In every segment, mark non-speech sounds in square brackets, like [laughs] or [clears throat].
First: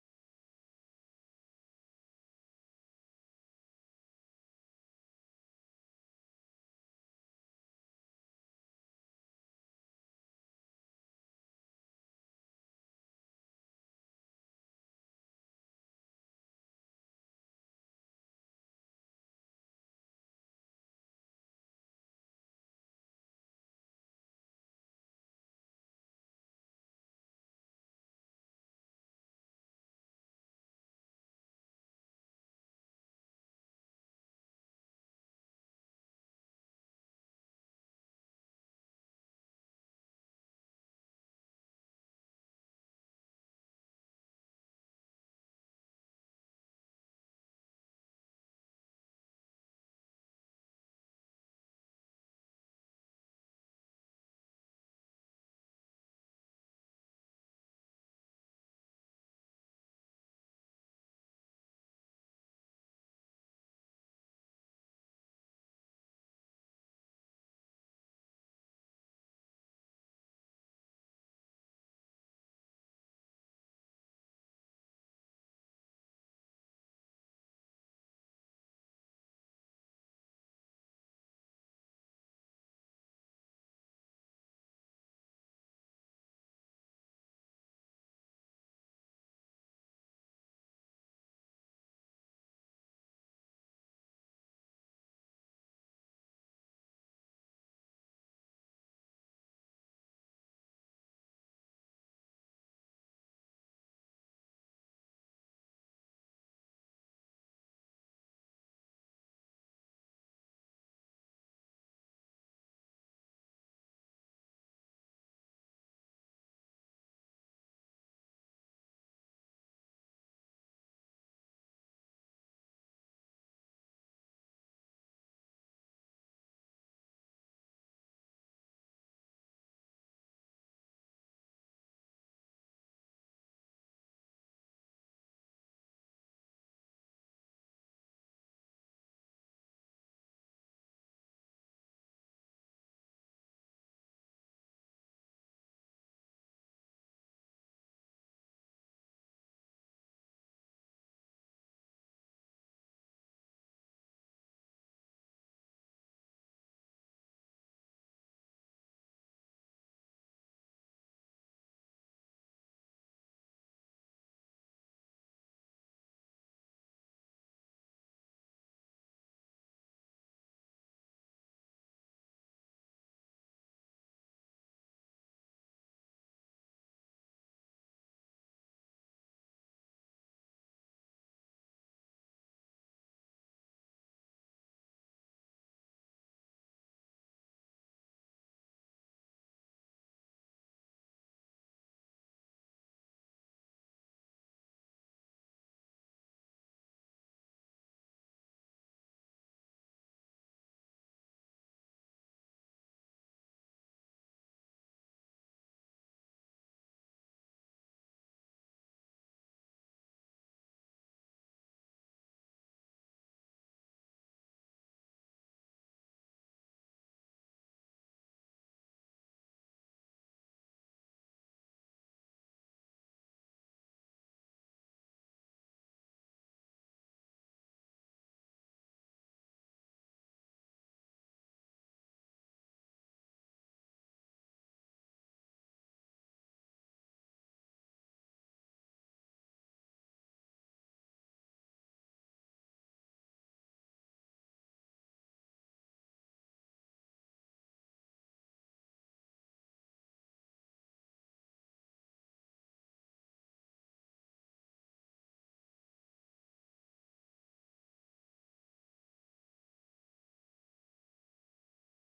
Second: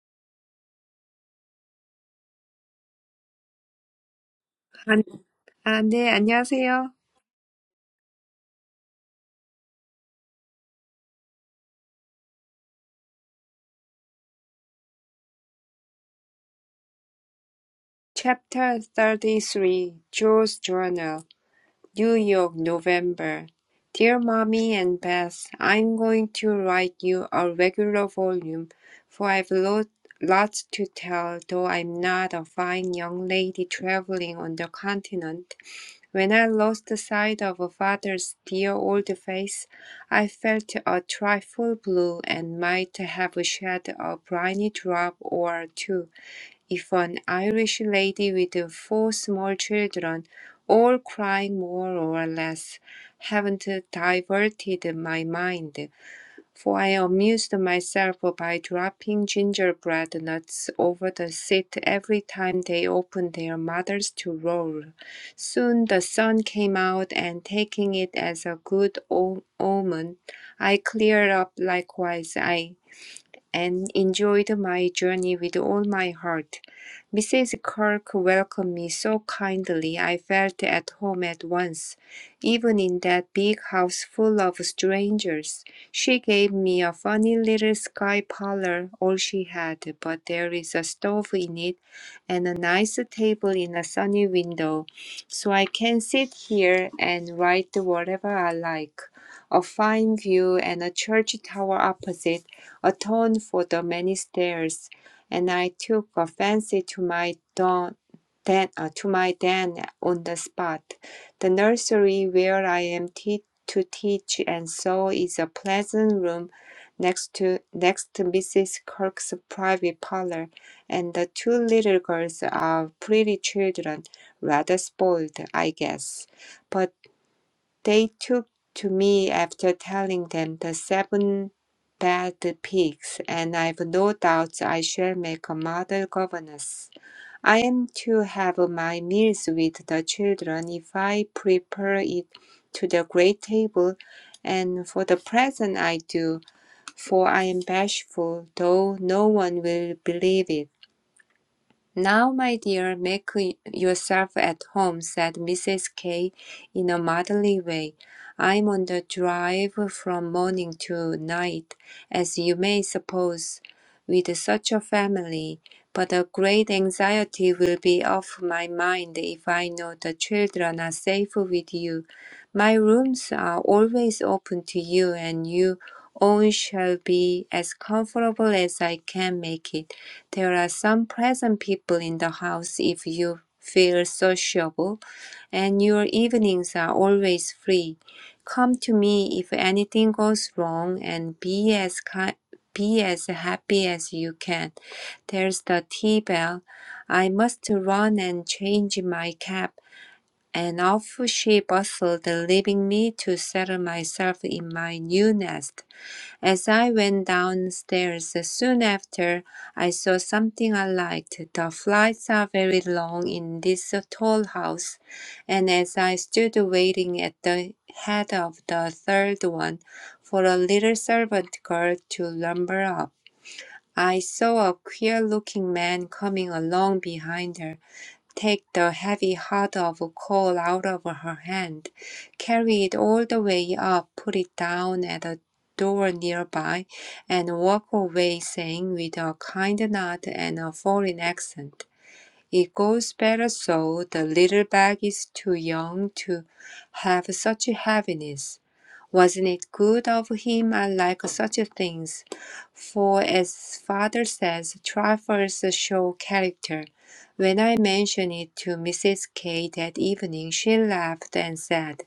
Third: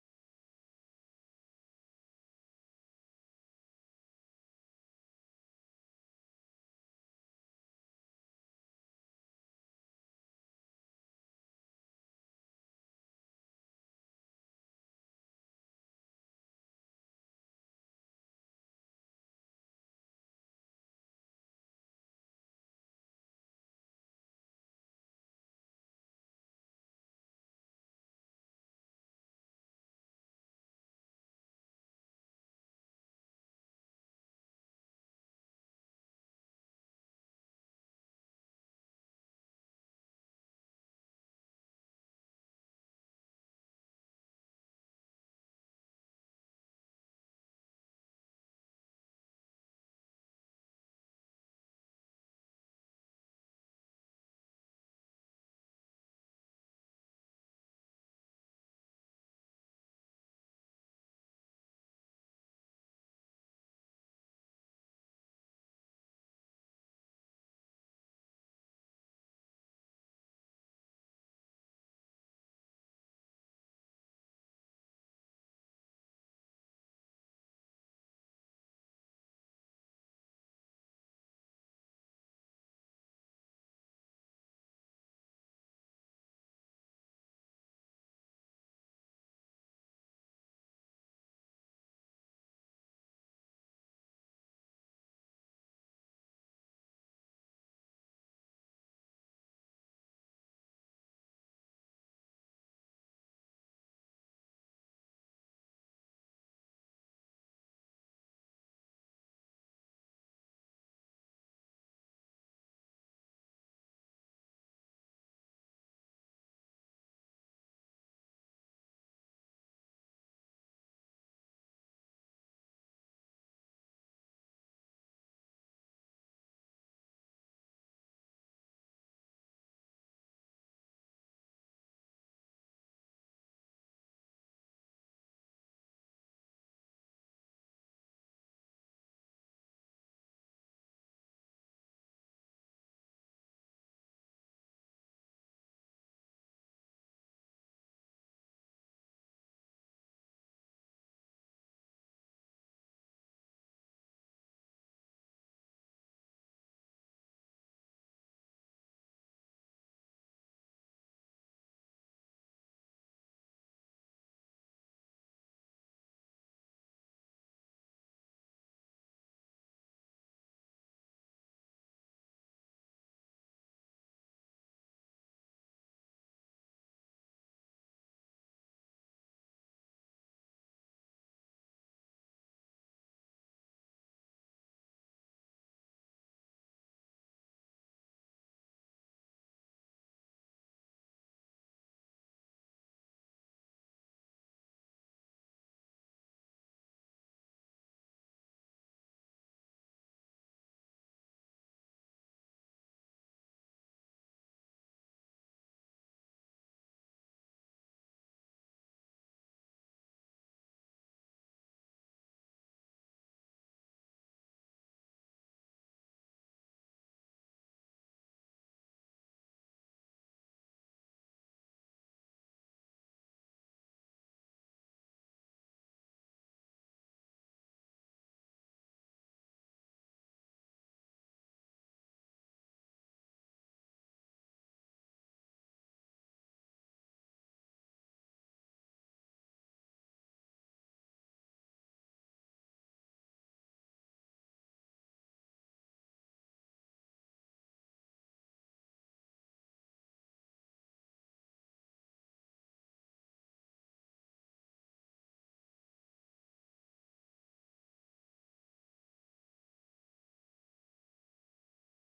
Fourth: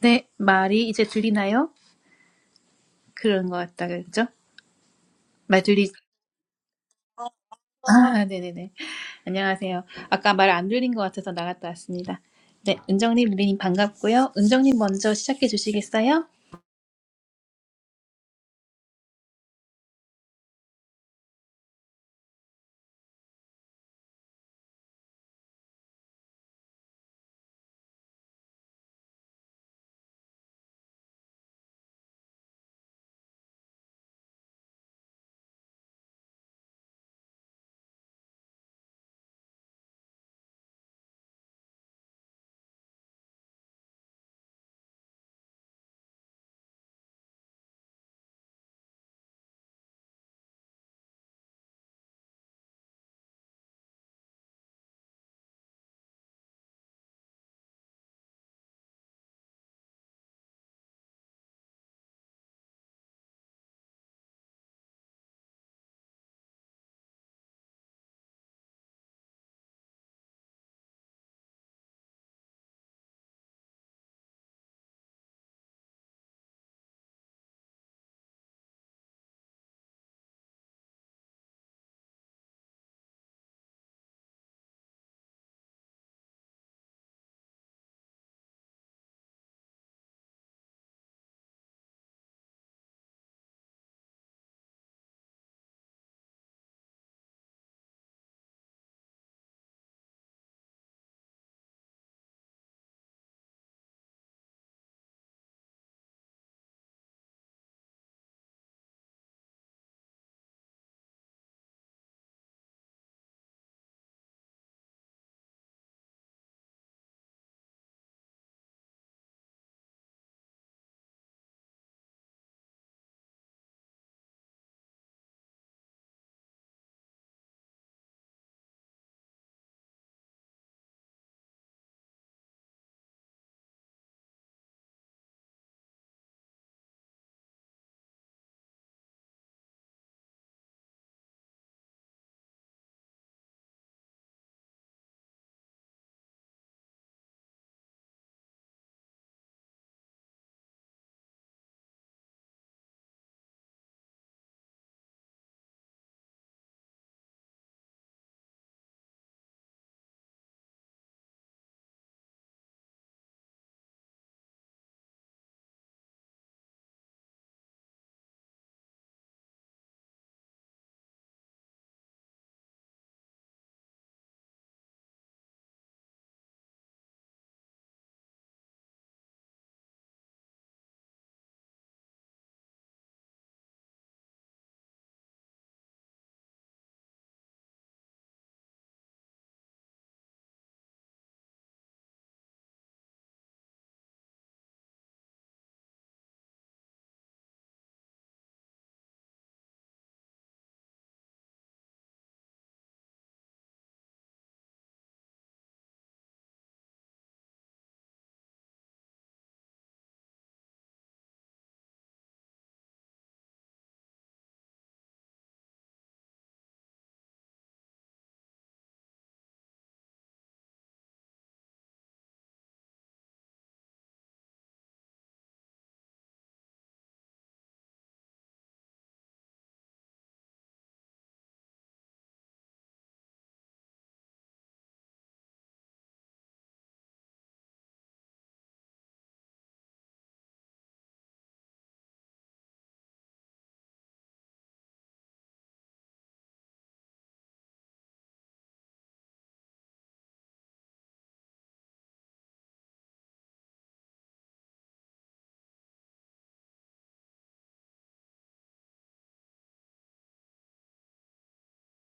네, 말이 이제 들리나요? 그런 것 같다 그랬죠? 아, 말 아, 들리, 네, 안녕하세요. 아, 네네네. 안녕하세요. 아까 말 안 들린 것 같아서 나갔다 왔습니다. 네, 은정님, 릴리님 반갑고요. 은정님 먼저 시작해 주시겠어요? Chapter 33, Joe's Journal, New York, November. Dear Mommy and Beth, I'm going to write you a regular volume, for I've lo- lots to tell, though I'm not a fine young lady traveling on the continent. When I lost sight of father's dear old face, I felt a trifle blue and might have shed a briny drop or two. if an Irish lady with four small children, all crying more or less, haven't diverted my mind, for I amused myself by dropping gingerbread nuts over the seat every time they opened their mouths to roll. Soon the sun came out, and taking it as a good o- omen, I cleared up likewise. I and enjoyed my journey with all my heart. Mrs. Kirk welcomed me so kindly I felt at home at once, even in that big house full of strangers. She gave me a funny little sky parlor, all she had, but there is a stove in it and a nice table in a sunny window, so I can sit here and write whatever I like. A fine view and a church tower opposite atone for the many stairs, and I took a fancy to my don, den, uh, to my den on the spot, the nursery where I am te- to teach, and so is a pleasant room next to next to Mrs. Kirk's private parlor, and the two little girls are pretty children, rather spoiled, I guess. But they took to me after telling them the seven bad pigs, and I've no doubt I shall make a model governess. I am to have my meals with the children if I prepare it to the great table, and for the present I do, for I am bashful, though no one will believe it. Now, my dear, make yourself at home, said Mrs. K in a motherly way. I'm on the drive from morning to night, as you may suppose, with such a family, but a great anxiety will be off my mind if I know the children are safe with you. My rooms are always open to you, and you own shall be as comfortable as I can make it. There are some pleasant people in the house if you feel sociable, and your evenings are always free. Come to me if anything goes wrong, and be as ki- be as happy as you can. There's the tea bell. I must run and change my cap. And off she bustled, leaving me to settle myself in my new nest. As I went downstairs soon after, I saw something I liked. The flights are very long in this tall house, and as I stood waiting at the head of the third one for a little servant girl to lumber up, I saw a queer looking man coming along behind her take the heavy heart of coal out of her hand, carry it all the way up, put it down at a door nearby, and walk away saying with a kind nod and a foreign accent, it goes better so. The little bag is too young to have such heaviness. Wasn't it good of him? I like such things. For as father says, trifles show character. When I mentioned it to Mrs. K that evening, she laughed and said,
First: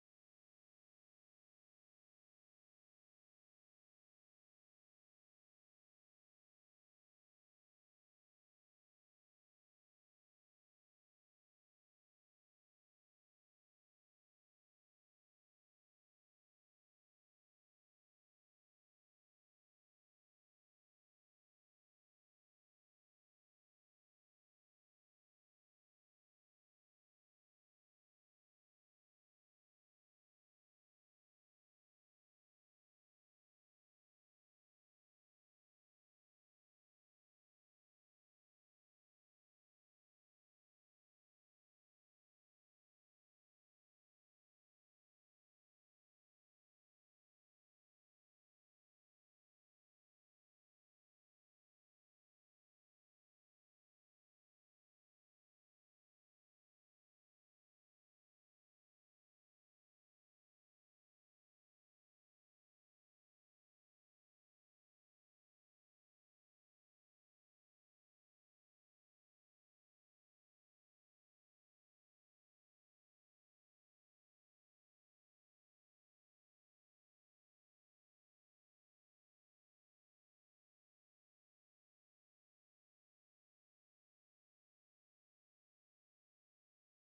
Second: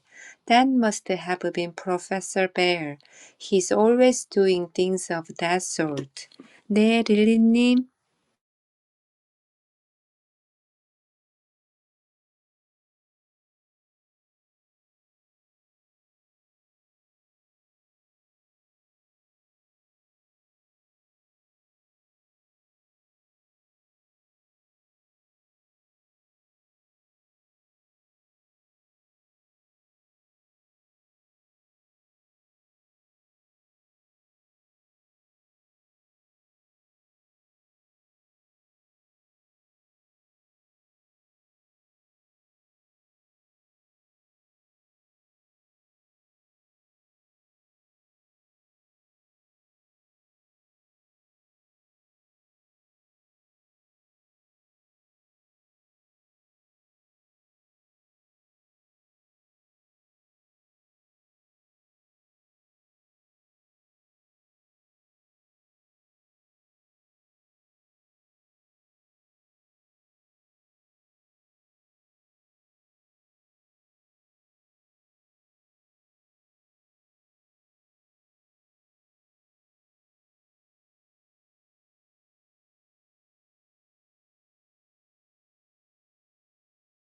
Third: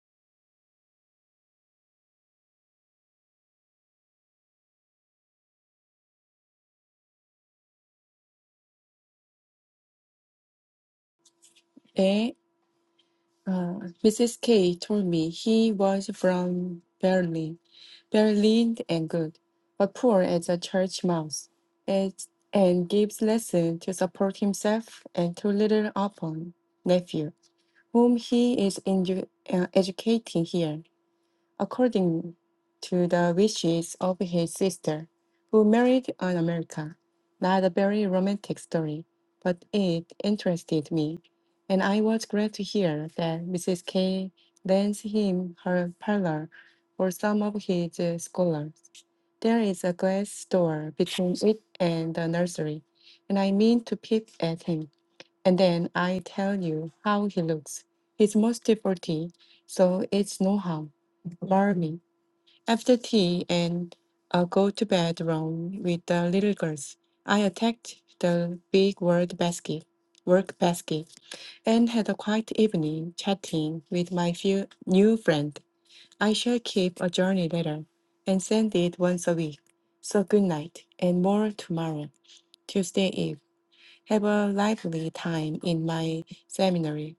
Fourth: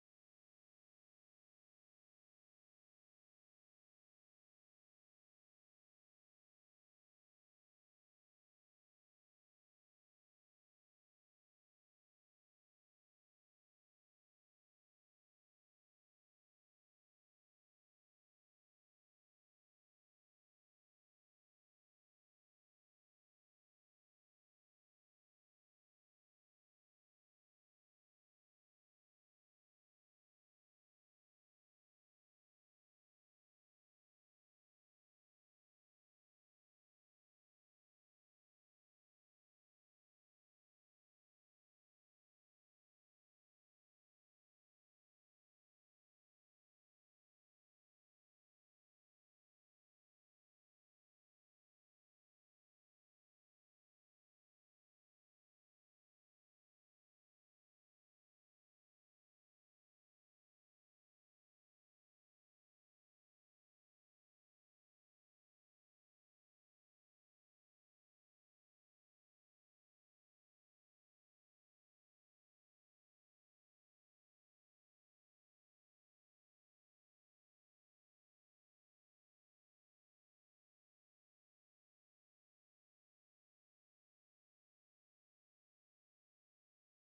That must have been Professor Bear. He's always doing things of that sort. 네, 릴리님. Eh, uh, Mrs. K told me he was from Berlin, Berlin and good, but poor as a church mouse, and, and gives lesson to support himself and to little upon nephew, whom he is edu- uh, educating here according to the wishes of his sister, who married an American. Not a very romantic story, but it interested me, and I was glad to hear that Mrs. K lends him her parlor for some of his uh, scholars. There is a glass door between it and the nursery, and I mean to peep at him. And then I tell you how he looks. He's most for tea, so it's no harm. Marry After tea and i go to bed room with the little girls. I attacked the big word basket, work basket, and had a quiet evening chatting with my few new friend. I shall keep a journey letter and send it once a week. So good night and more tomorrow, Tuesday Eve have a lively time in my seminary.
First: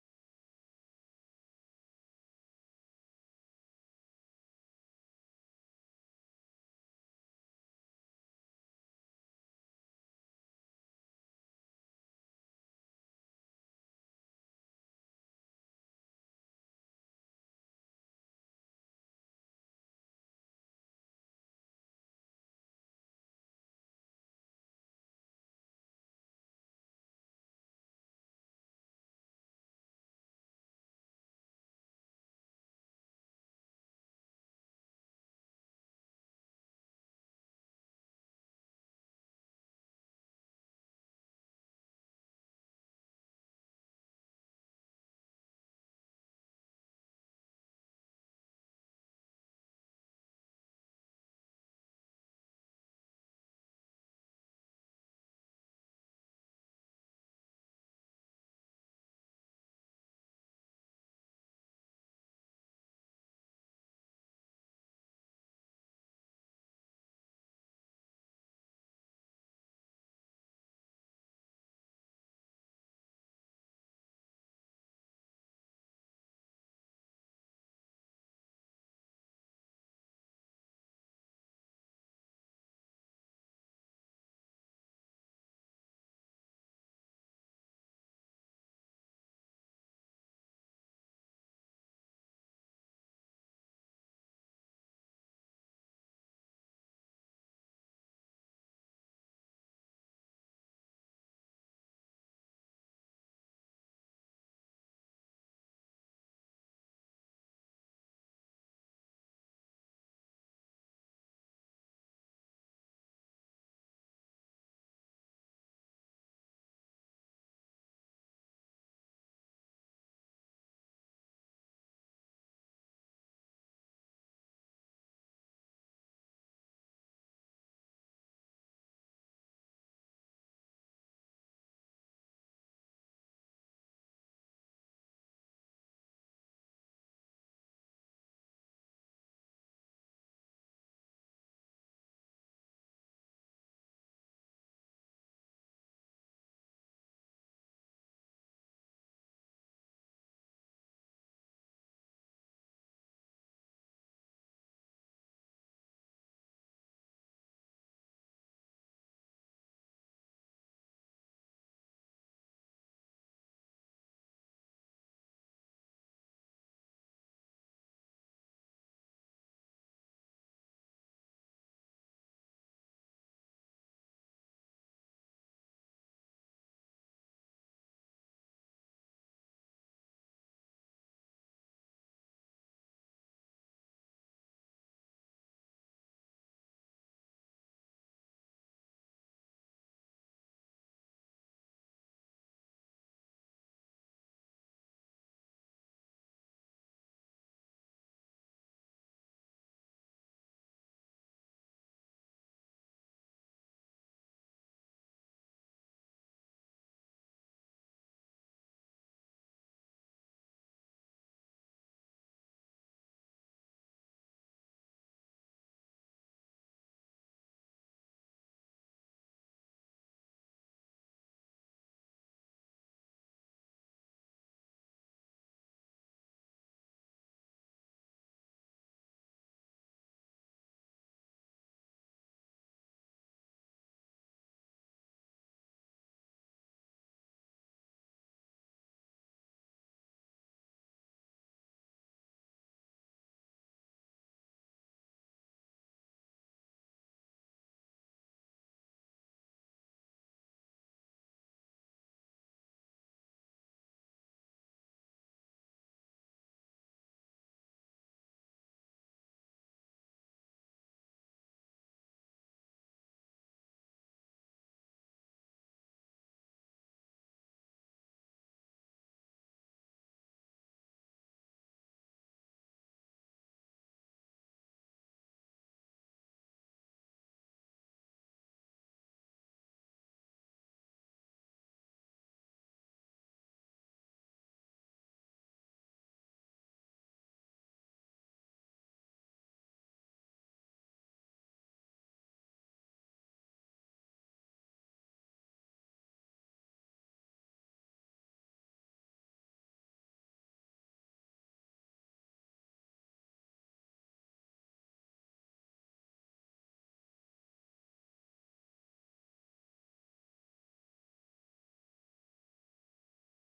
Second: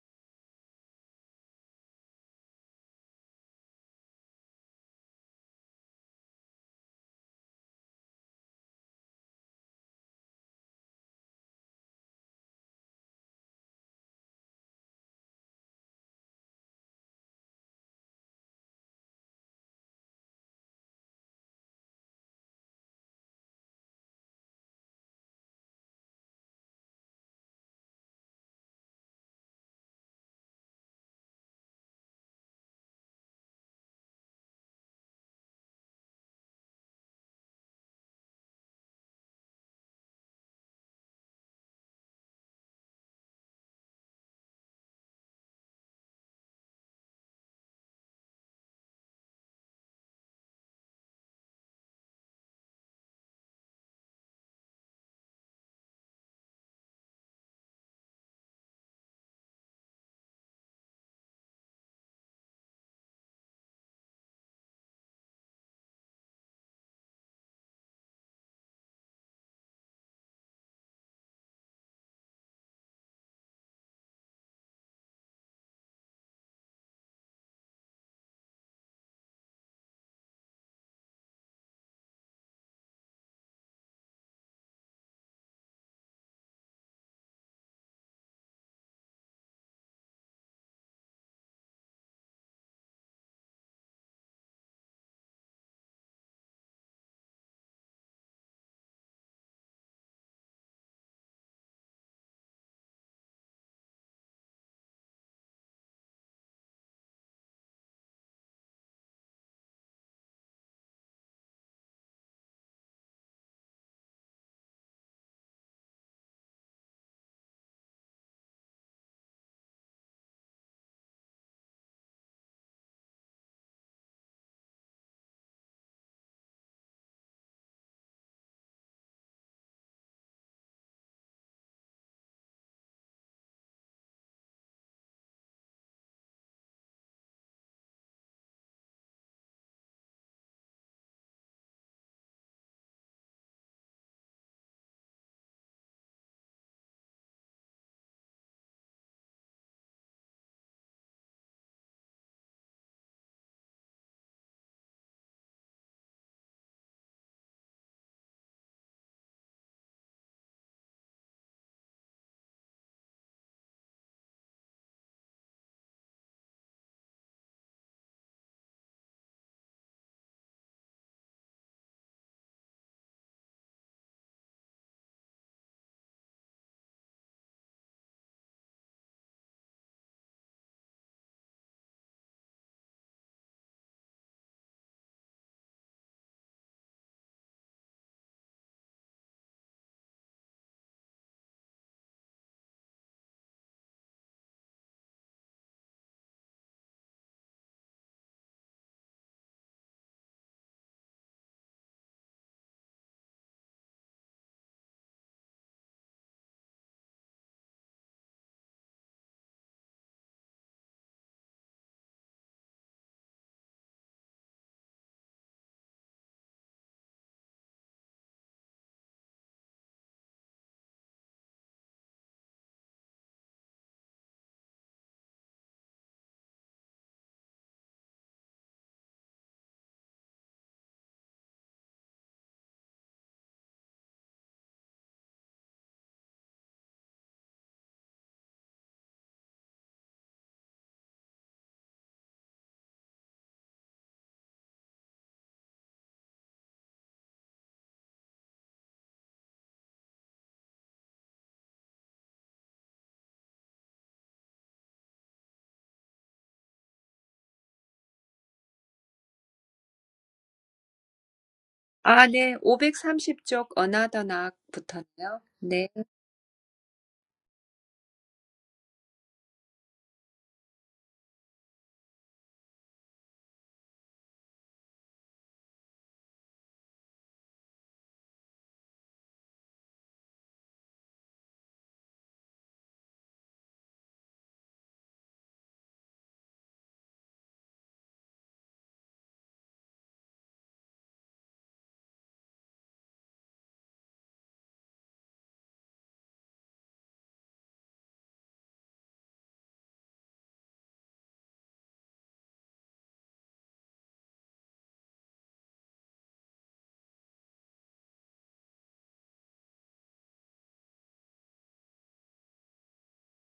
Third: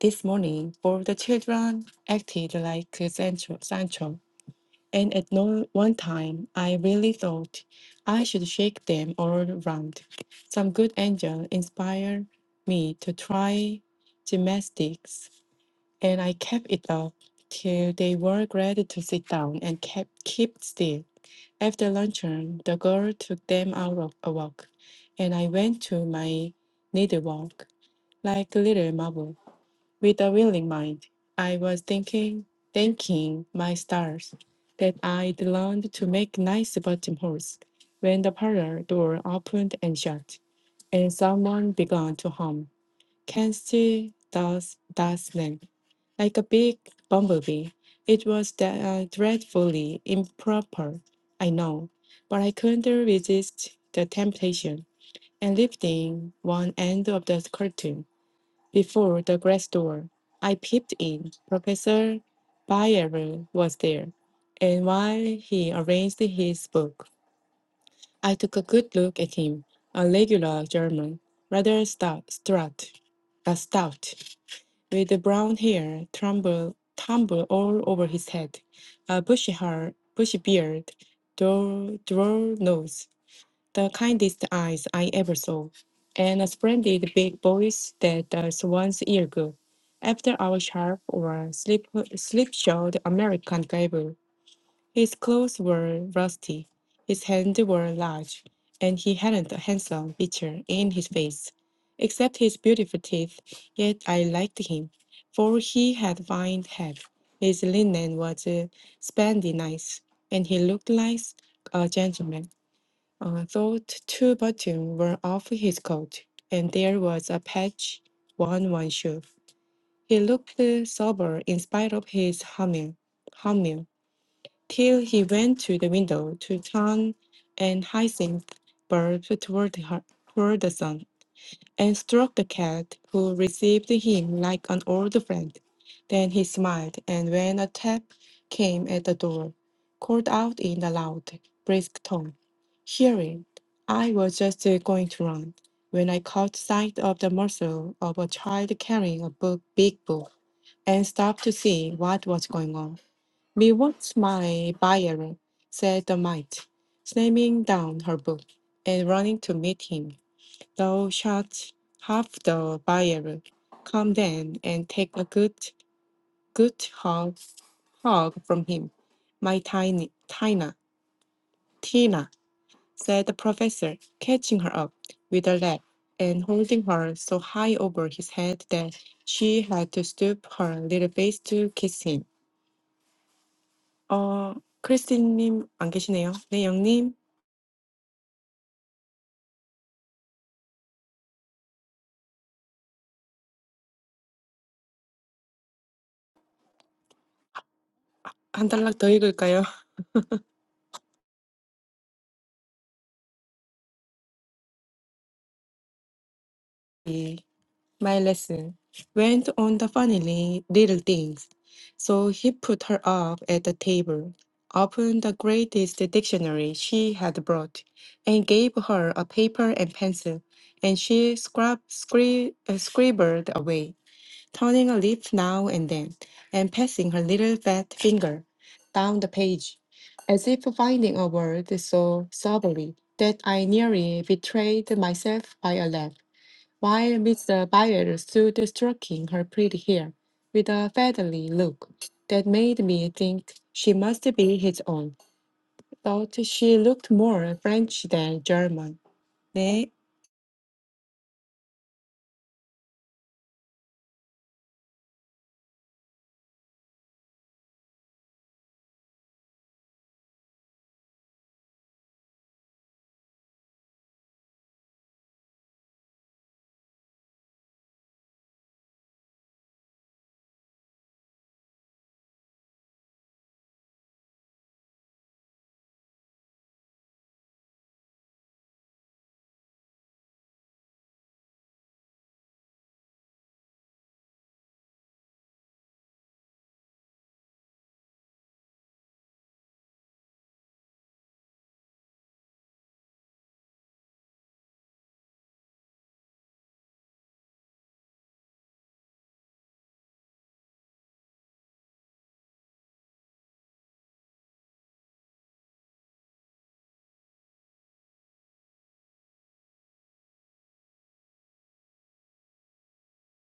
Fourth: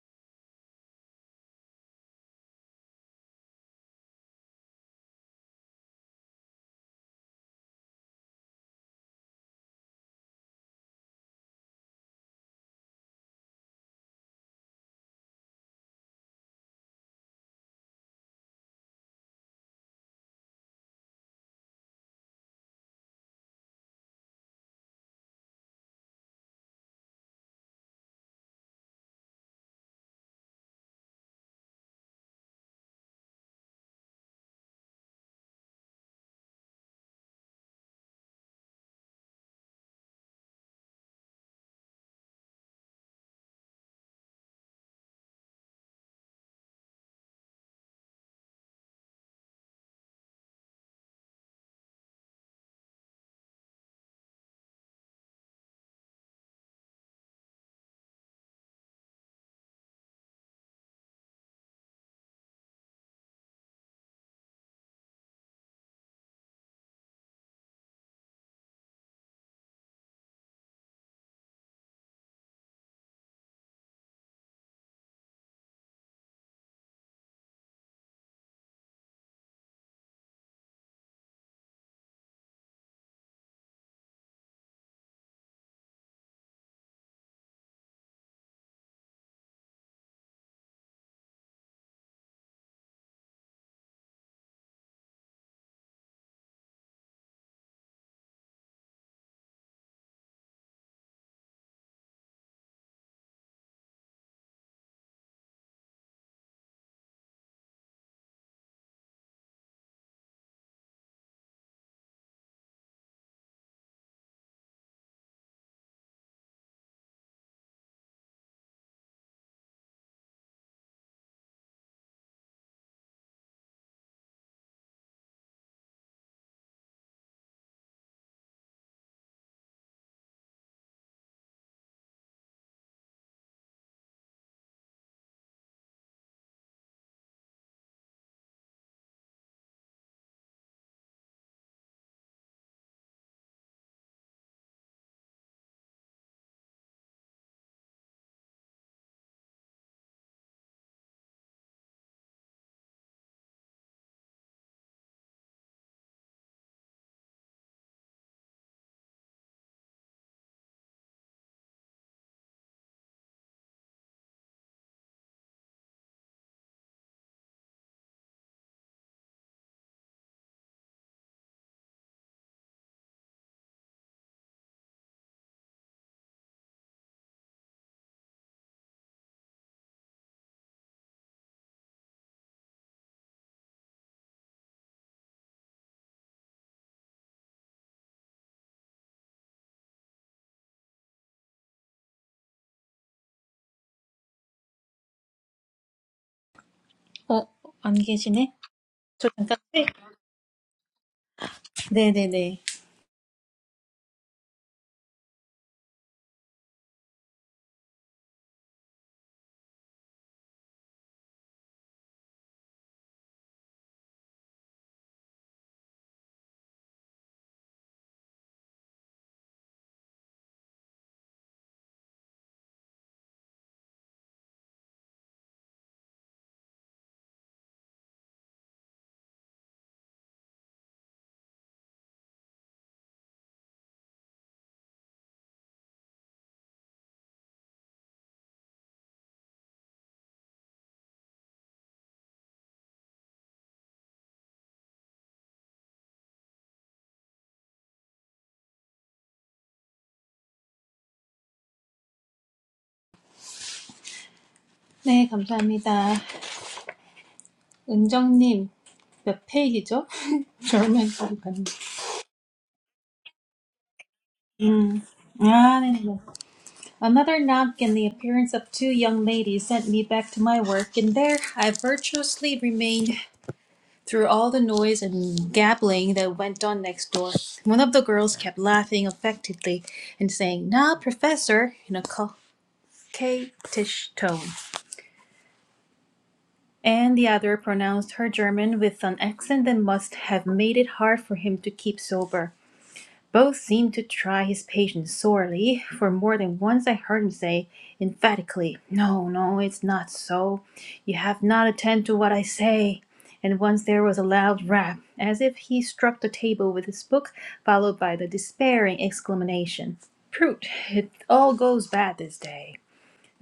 This morning, all the children acted like Sancho, Sancho, and at no one time I really thought I should shake them all round. Some good angel inspired me to try gymnastics, and I kept it up till they were ready to sit down and kept keep still. After luncheon, the girl took them out of a walk, and I went to my needlework like little marble, with a willing mind. I was thinking, thanking my stars, that I'd learned to make nice buttonholes when the parlor door opened and shut, and someone began to hum. Can't see does does then. Like a big bumblebee, it was da- uh, dreadfully improper, I know, but I couldn't resist the temptation and lifting one end of the curtain. Before the glass door, I peeped in. Professor Bayer was there, and while he arranged his book, I took a good look at him, a regular German, rather stout, strut, uh, stout, with the brown hair tumble, tumble all over his head, a bushy, hair, bushy beard, droll, droll nose, the kindest eyes I ever saw, and a splendid big voice that does one's ear good. After our sharp or slip slipshod American gable, his clothes were rusty, his hands were large, and he hadn't a handsome feature in his face, except his beautiful teeth. Yet I liked him, for he had fine head. His linen was uh, spandy nice, and he looked like a gentleman. Uh, thought two buttons were off his coat, and there was a patch on one shoe. He looked uh, sober in spite of his humming, humming, till he went to the window to turn an hyacinth bulb toward her, toward the sun and stroked the cat, who received him like an old friend. Then he smiled, and when a tap came at the door, called out in a loud, brisk tone, "Hear it! I was just uh, going to run when I caught sight of the muzzle of a child carrying a book, big book, and stopped to see what was going on. Me what's my buyer?" said the mite, slamming down her book and running to meet him. Thou shalt have the buyer. Come then, and take a good, good hog, hog from him. My tiny Tina, Tina, said the professor, catching her up with a leg and holding her so high over his head that she had to stoop her little face to kiss him. 어, 크리스틴님 안 계시네요. 네, 영님 어, 안 계시네? 한 단락 더 저 잠깐, 읽을까요? 네, 네네네. [laughs] 예. My lesson went on the funny little things. So he put her up at the table, opened the greatest dictionary she had brought, and gave her a paper and pencil, and she scrab- scri- uh, scribbled away, turning a leaf now and then, and passing her little fat finger down the page, as if finding a word so soberly that I nearly betrayed myself by a laugh while Miss Byers stood stroking her pretty hair with a fatherly look that made me think she must be his own. Thought she looked more French than German. 네, 네, 감사합니다. 은정님, 몇 페이지죠? [laughs] 저만 보고 갔는데. 아, 네. 530쪽 Another Knock 음. 붙었네요. 아, 네. 네네네. Another knock and the appearance of two young ladies sent me back to my work, and there I virtuously remained through all the noise and gabbling that went on next door. One of the girls kept laughing affectedly and saying, Now, Professor, in a coquettish tone. And the other pronounced her German with an accent that must have made it hard for him to keep sober. Both seemed to try his patience sorely, for more than once I heard him say emphatically, No, no, it's not so. You have not attended to what I say. And once there was a loud rap, as if he struck the table with his book, followed by the despairing exclamation, Prut, it all goes bad this day.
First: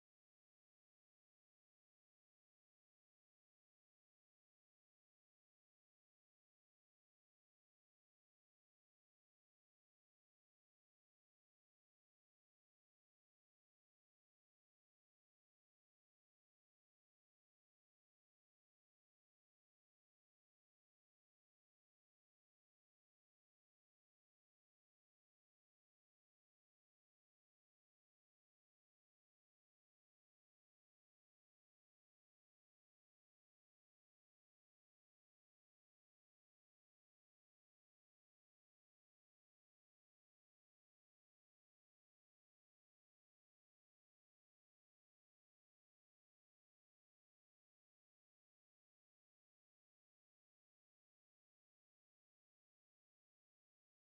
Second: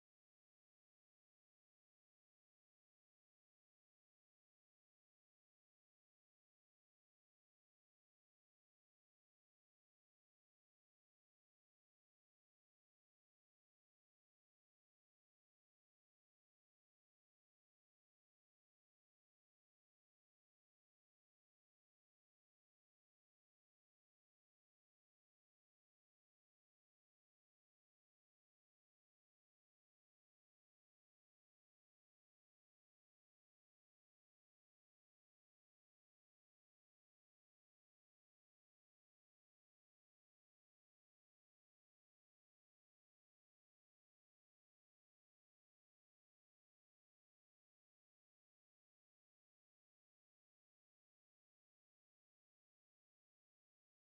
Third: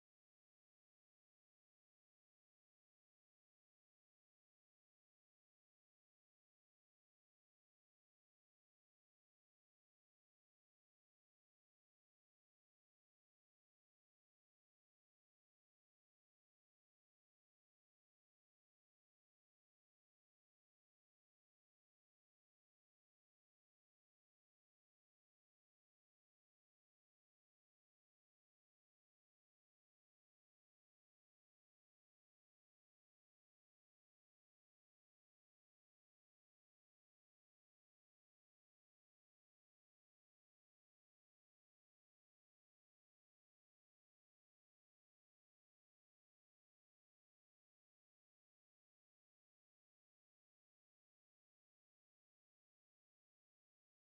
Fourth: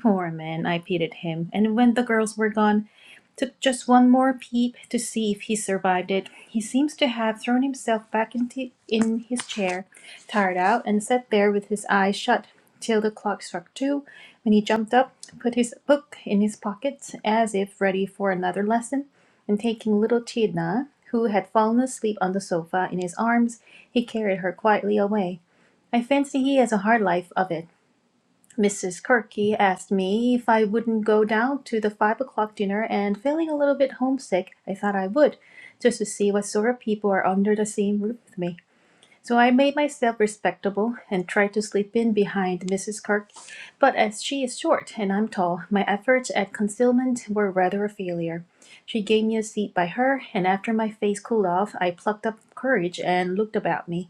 Poor man, I pitied him, and when the girls were gone, took just one more peep to see if he survived it. He seems to have thrown himself back into in his chair, tired out, and sat there with his eyes shut till the clock struck two, when he jumped up, put his book in his pocket as if ready for another lesson, and taking little Chidna, who had fallen asleep on the sofa, in his arms, he carried her quietly away. I fancy he has a hard life of it. Mrs. Kirky asked me if I wouldn't go down to the five o'clock dinner, and feeling a little bit homesick, I thought I would, just to see what sort of people are under the same roof with me. So I made myself respectable and tried to slip in behind Mrs. Kirk, but as she is short and I'm tall, my efforts at concealment were rather a failure. She gave me a seat by her, and after my face cooled off, I plucked up courage and looked about me.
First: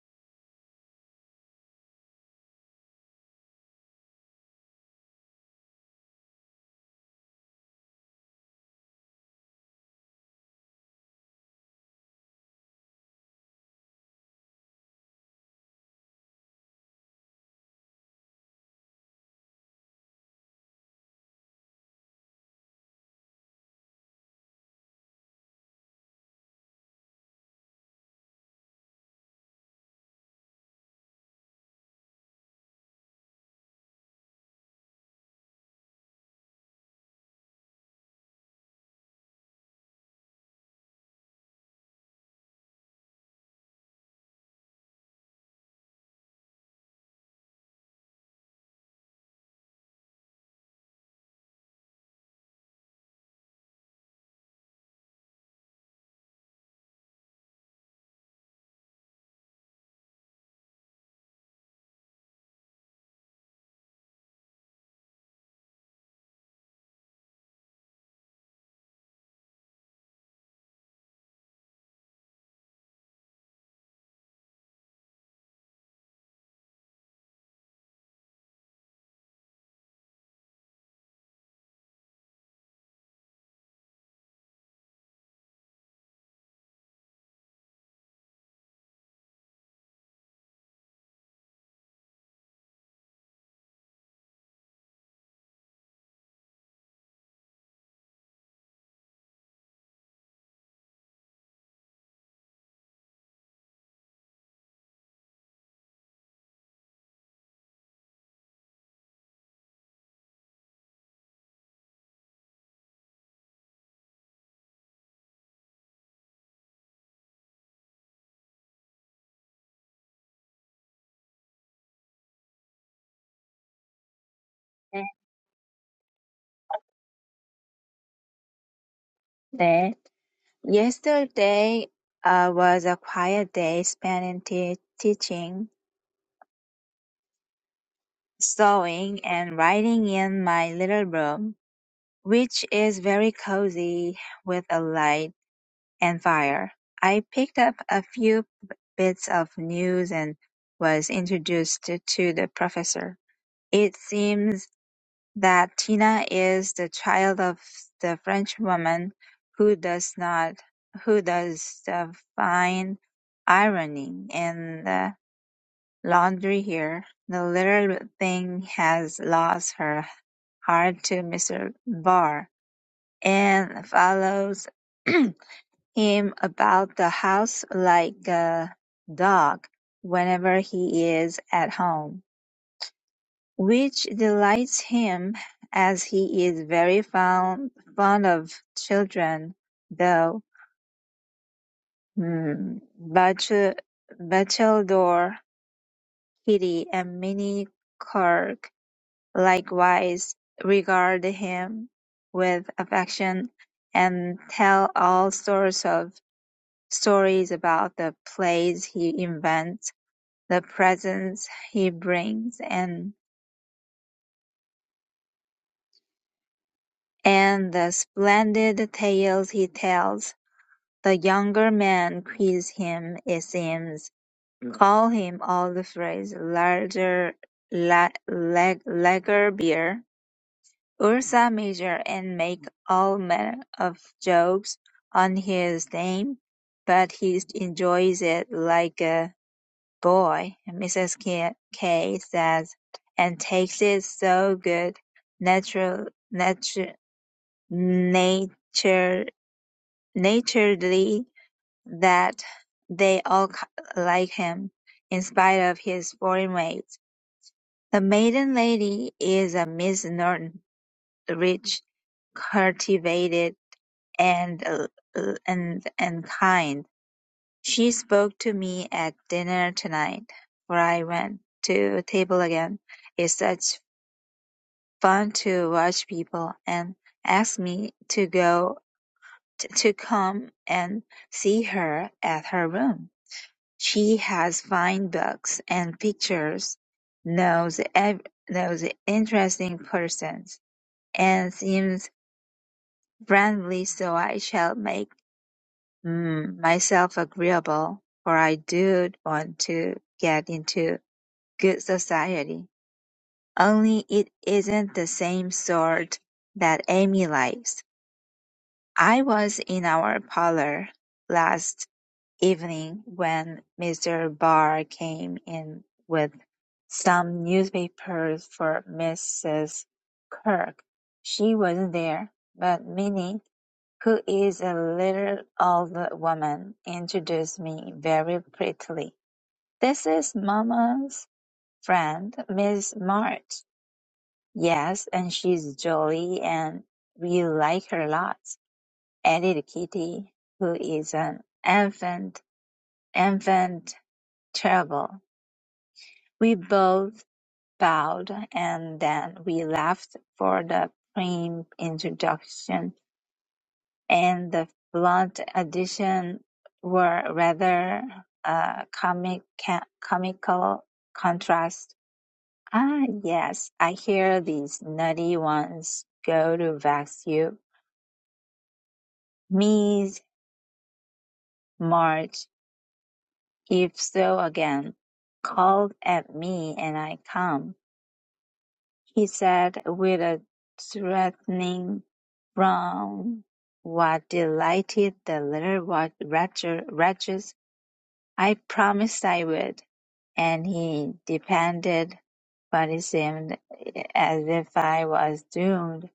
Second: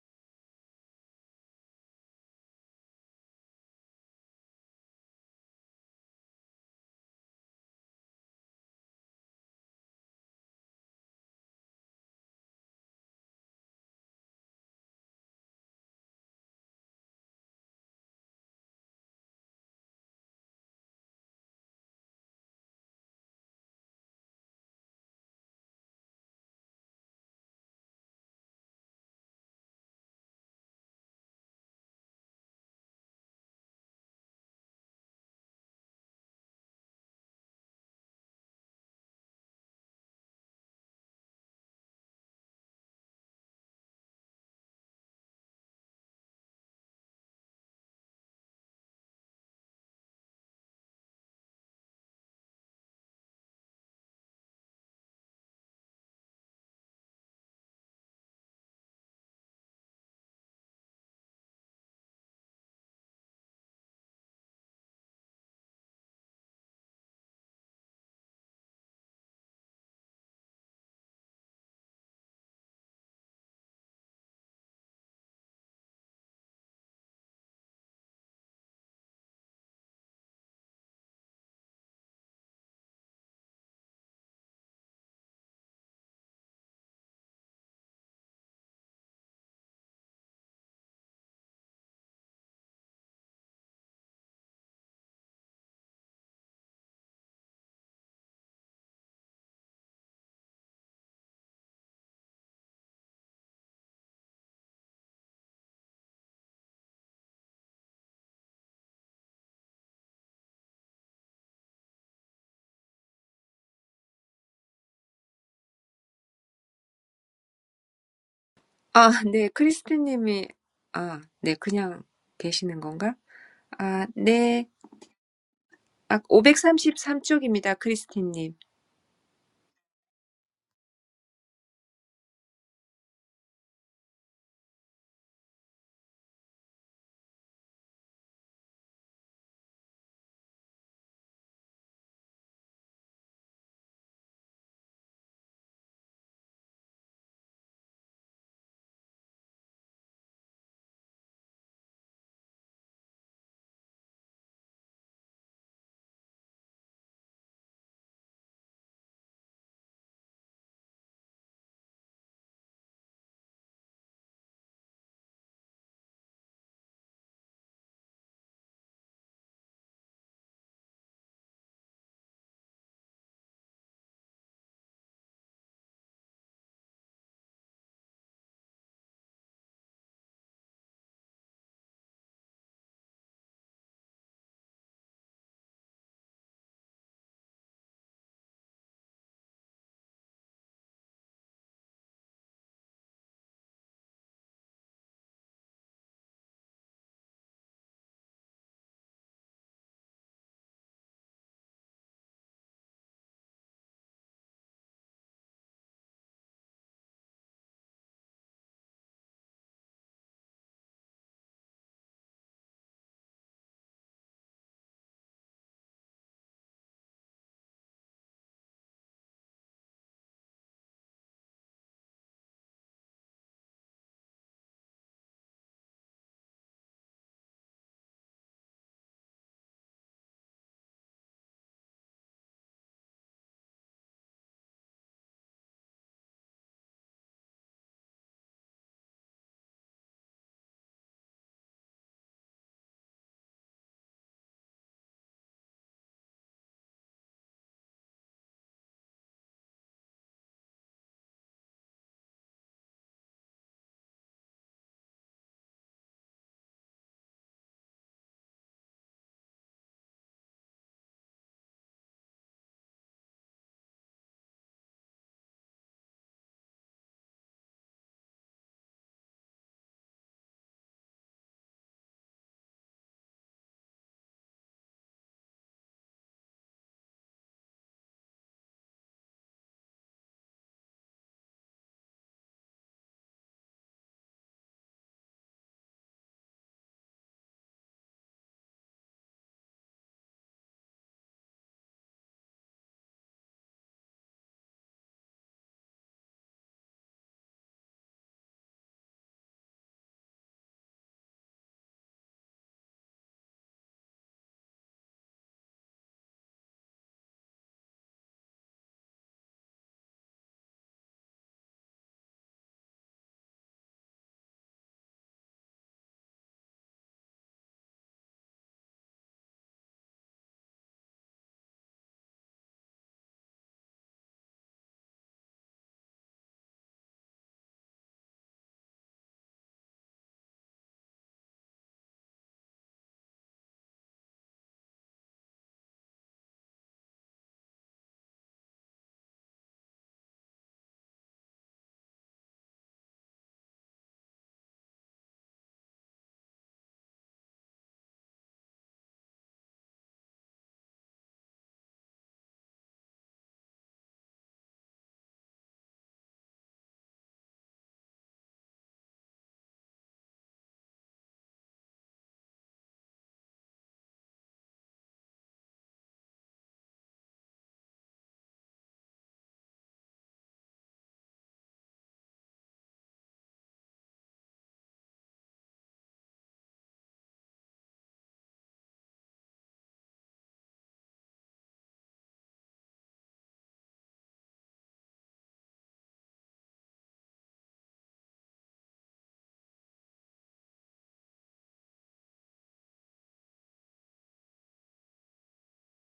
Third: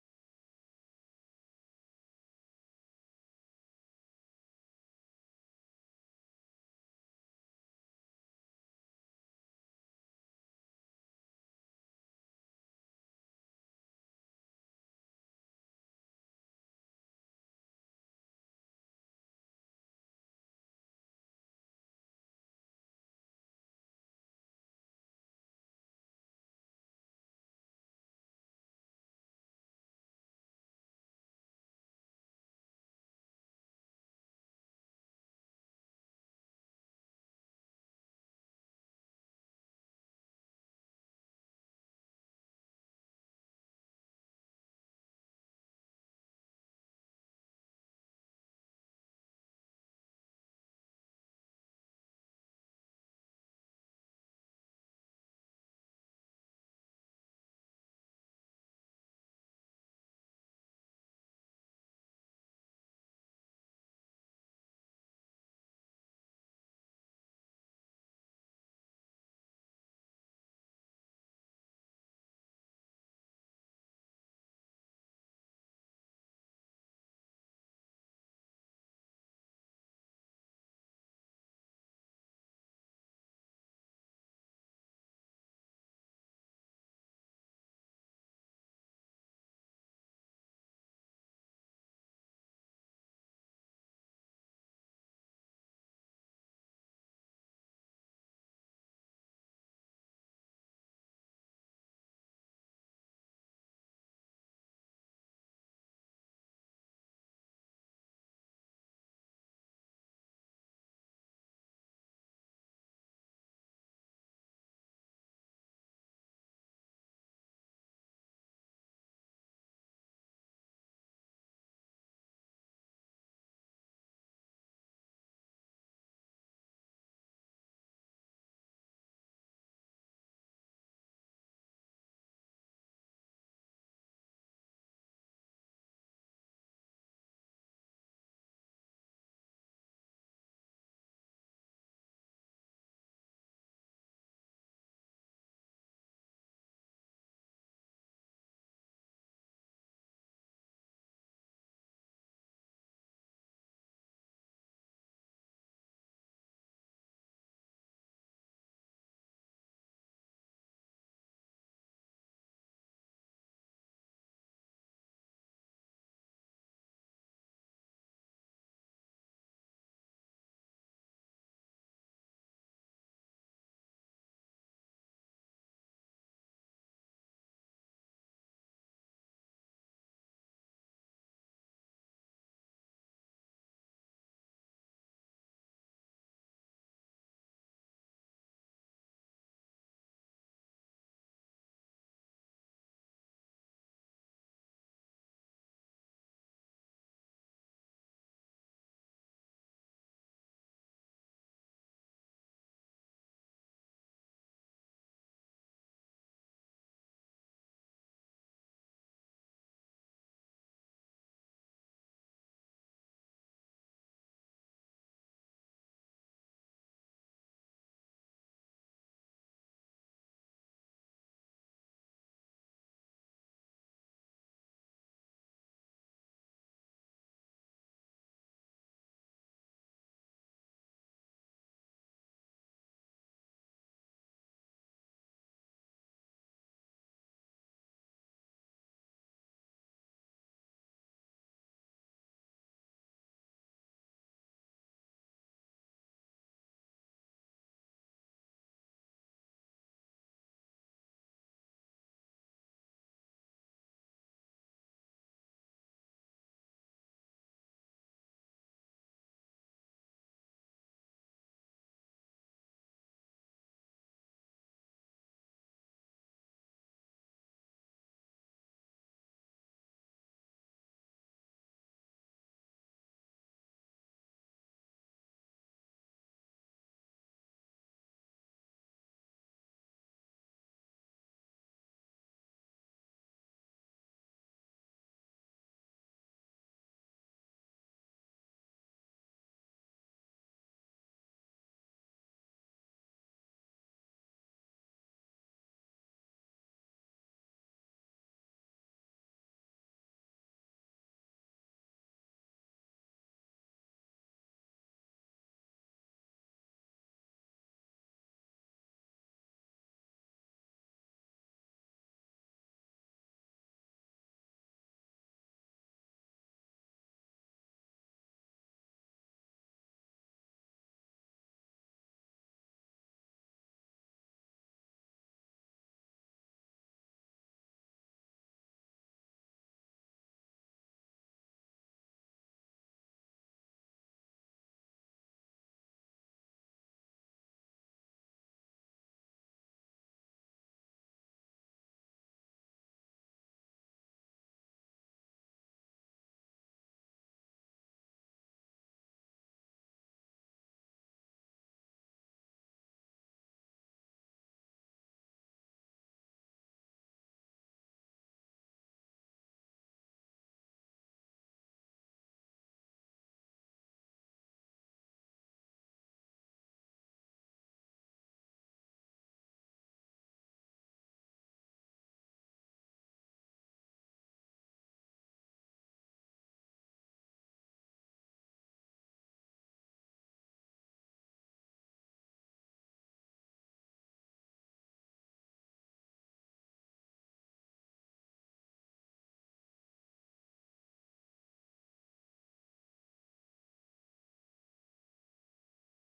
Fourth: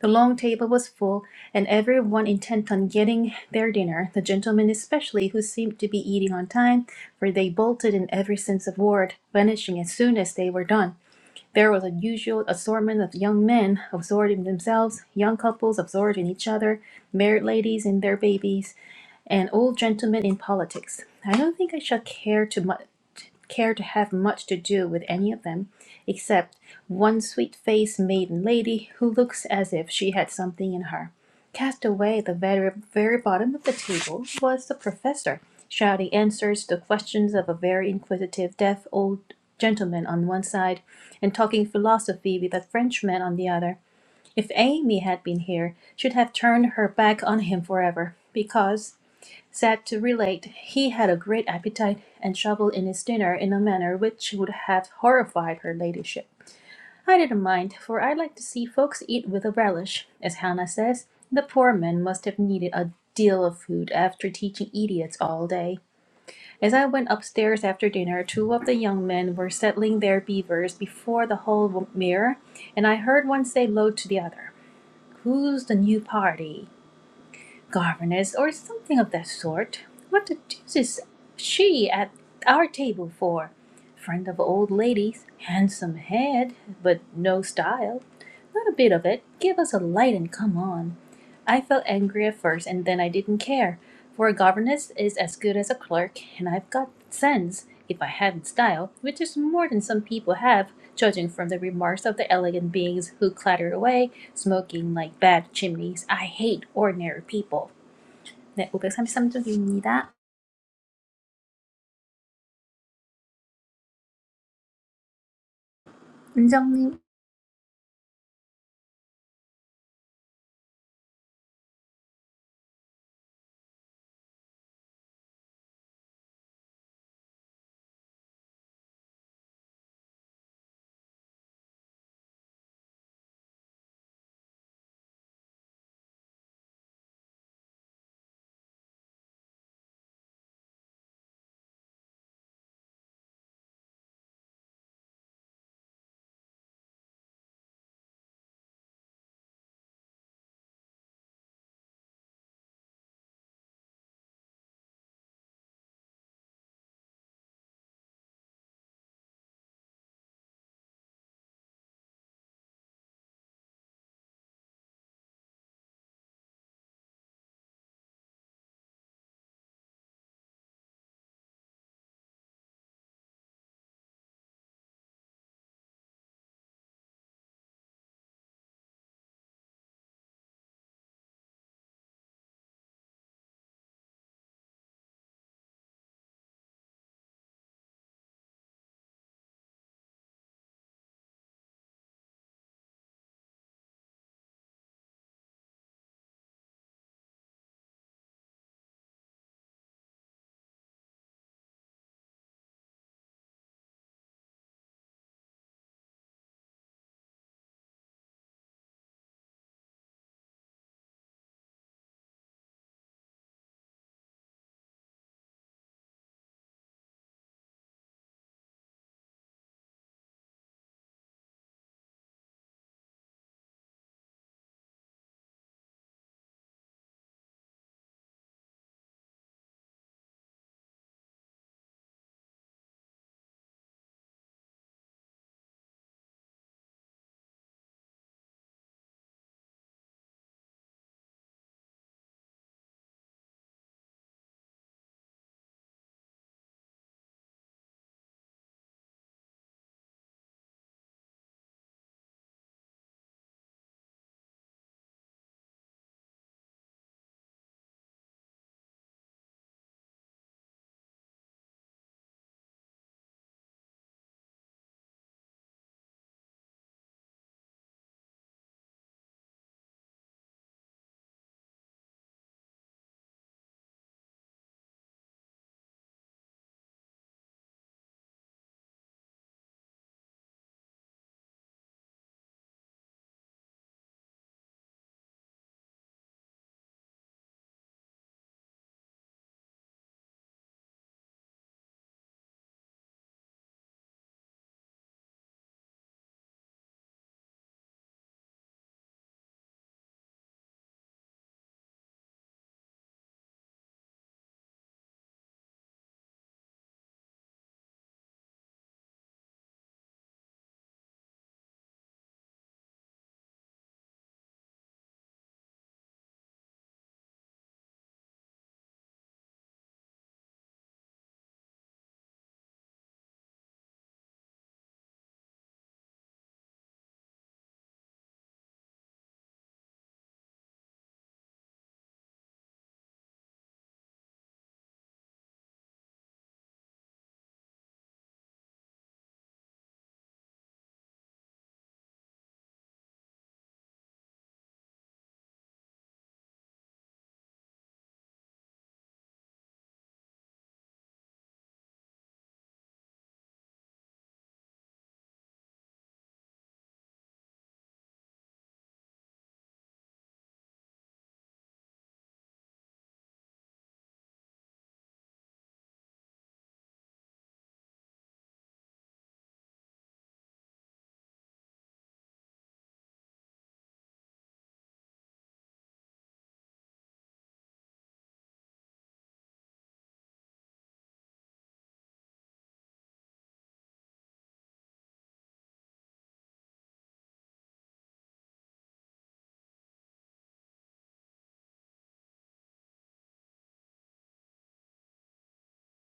The long table was full, and every one intent on getting their dinner, the gentlemen especially, who seemed to be eating on time, for they bolted in every sense of word, vanishing as soon as they were done. There was a usual assortment of young men absorbed in themselves, young couples absorbed in each other, married ladies and their babies an old gentleman in politics. I don't think I shall care to much care to have much to do with any of them, except one sweet-faced maiden lady who looks as if she had something in her. Cast away at the very, very bottom of the table was the professor, shouting answers to questions of a very inquisitive deaf old gentleman on one side, and talking philosophy with a Frenchman on the other. If Amy had been here, she'd have turned her back on him forever, because Said to relate, he had a great appetite and shoveled in his dinner in a manner which would have horrified her ladyship. I didn't mind, for I like to see folks eat with a relish. As Hannah says, the poor man must have needed a deal of food after teaching idiots all day. As I went upstairs after dinner, two of the young men were settling their beavers before the hall mirror, and I heard one say low to the other, Who's the new party? governess, or something of that sort. What the deuce is she at our table for? Friend of old ladies, handsome head, but no style. Not a bit of it. Give us a light and come on. I felt angry at first, and then I didn't care, for a governess is as good as a clerk, and I've got sense, if I haven't style, which is more than some people have, judging from the remarks of the elegant beings who clatter away, smoking like bad chimneys. I hate ordinary people. 네, 533쪽입니다. 은정님. 아, 네. 크리스티님이, 아, 네. 그냥 계시는 건가? 아, 네. 아, 오백삼십삼 쪽입니다 크리스티님. That yesterday uh, was a quiet day spent in te- teaching, sewing, and writing in my little room, which is very cozy with a light and fire. I picked up a few b- bits of news and was introduced to to the professor. It seems that Tina is the child of the French woman who does not who does the fine ironing and the laundry here. The little thing has lost her heart to Mr. Barr and follows [clears throat] him about the house like a dog whenever he is at home which delights him, as he is very fond fond of children, though mm, Bach- Battledor, Kitty, and Minnie Kirk likewise regard him with affection and tell all sorts of stories about the plays he invents, the presents he brings, and and the splendid tales he tells The younger men quiz him, it seems, call him all the phrase "larger la- lag- lager beer", "Ursa Major" and make all manner of jokes on his name, but he enjoys it like a boy, Mrs. K, K says, and takes it so good, natural, nature, nature, naturedly that they all like him, in spite of his foreign ways. The maiden lady is a Miss Norton, rich, cultivated, and uh, uh, and and kind. She spoke to me at dinner tonight, for I went to the table again. It's such fun to watch people, and asked me to go to come and see her at her room. She has fine books and pictures, knows ev- knows interesting persons, and seems friendly so I shall make mm, myself agreeable, for I do want to get into good society. Only it isn't the same sort that Amy likes. I was in our parlour last evening when Mr. Barr came in with some newspapers for Mrs. Kirk. She wasn't there, but Minnie, who is a little older woman, introduced me very prettily. This is Mamma's friend, Miss March. Yes, and she's jolly and we like her lots, added Kitty, who is an infant, infant Terrible. We both bowed, and then we left for the prim introduction and the blunt addition were rather a comic ca- comical contrast. Ah, yes, I hear these nutty ones go to vex you. Miss March, if so again, called at me and I come. he said with a threatening frown. What delighted the little wa- wretcher- wretches! I promised I would, and he depended, but it seemed eh, as if I was doomed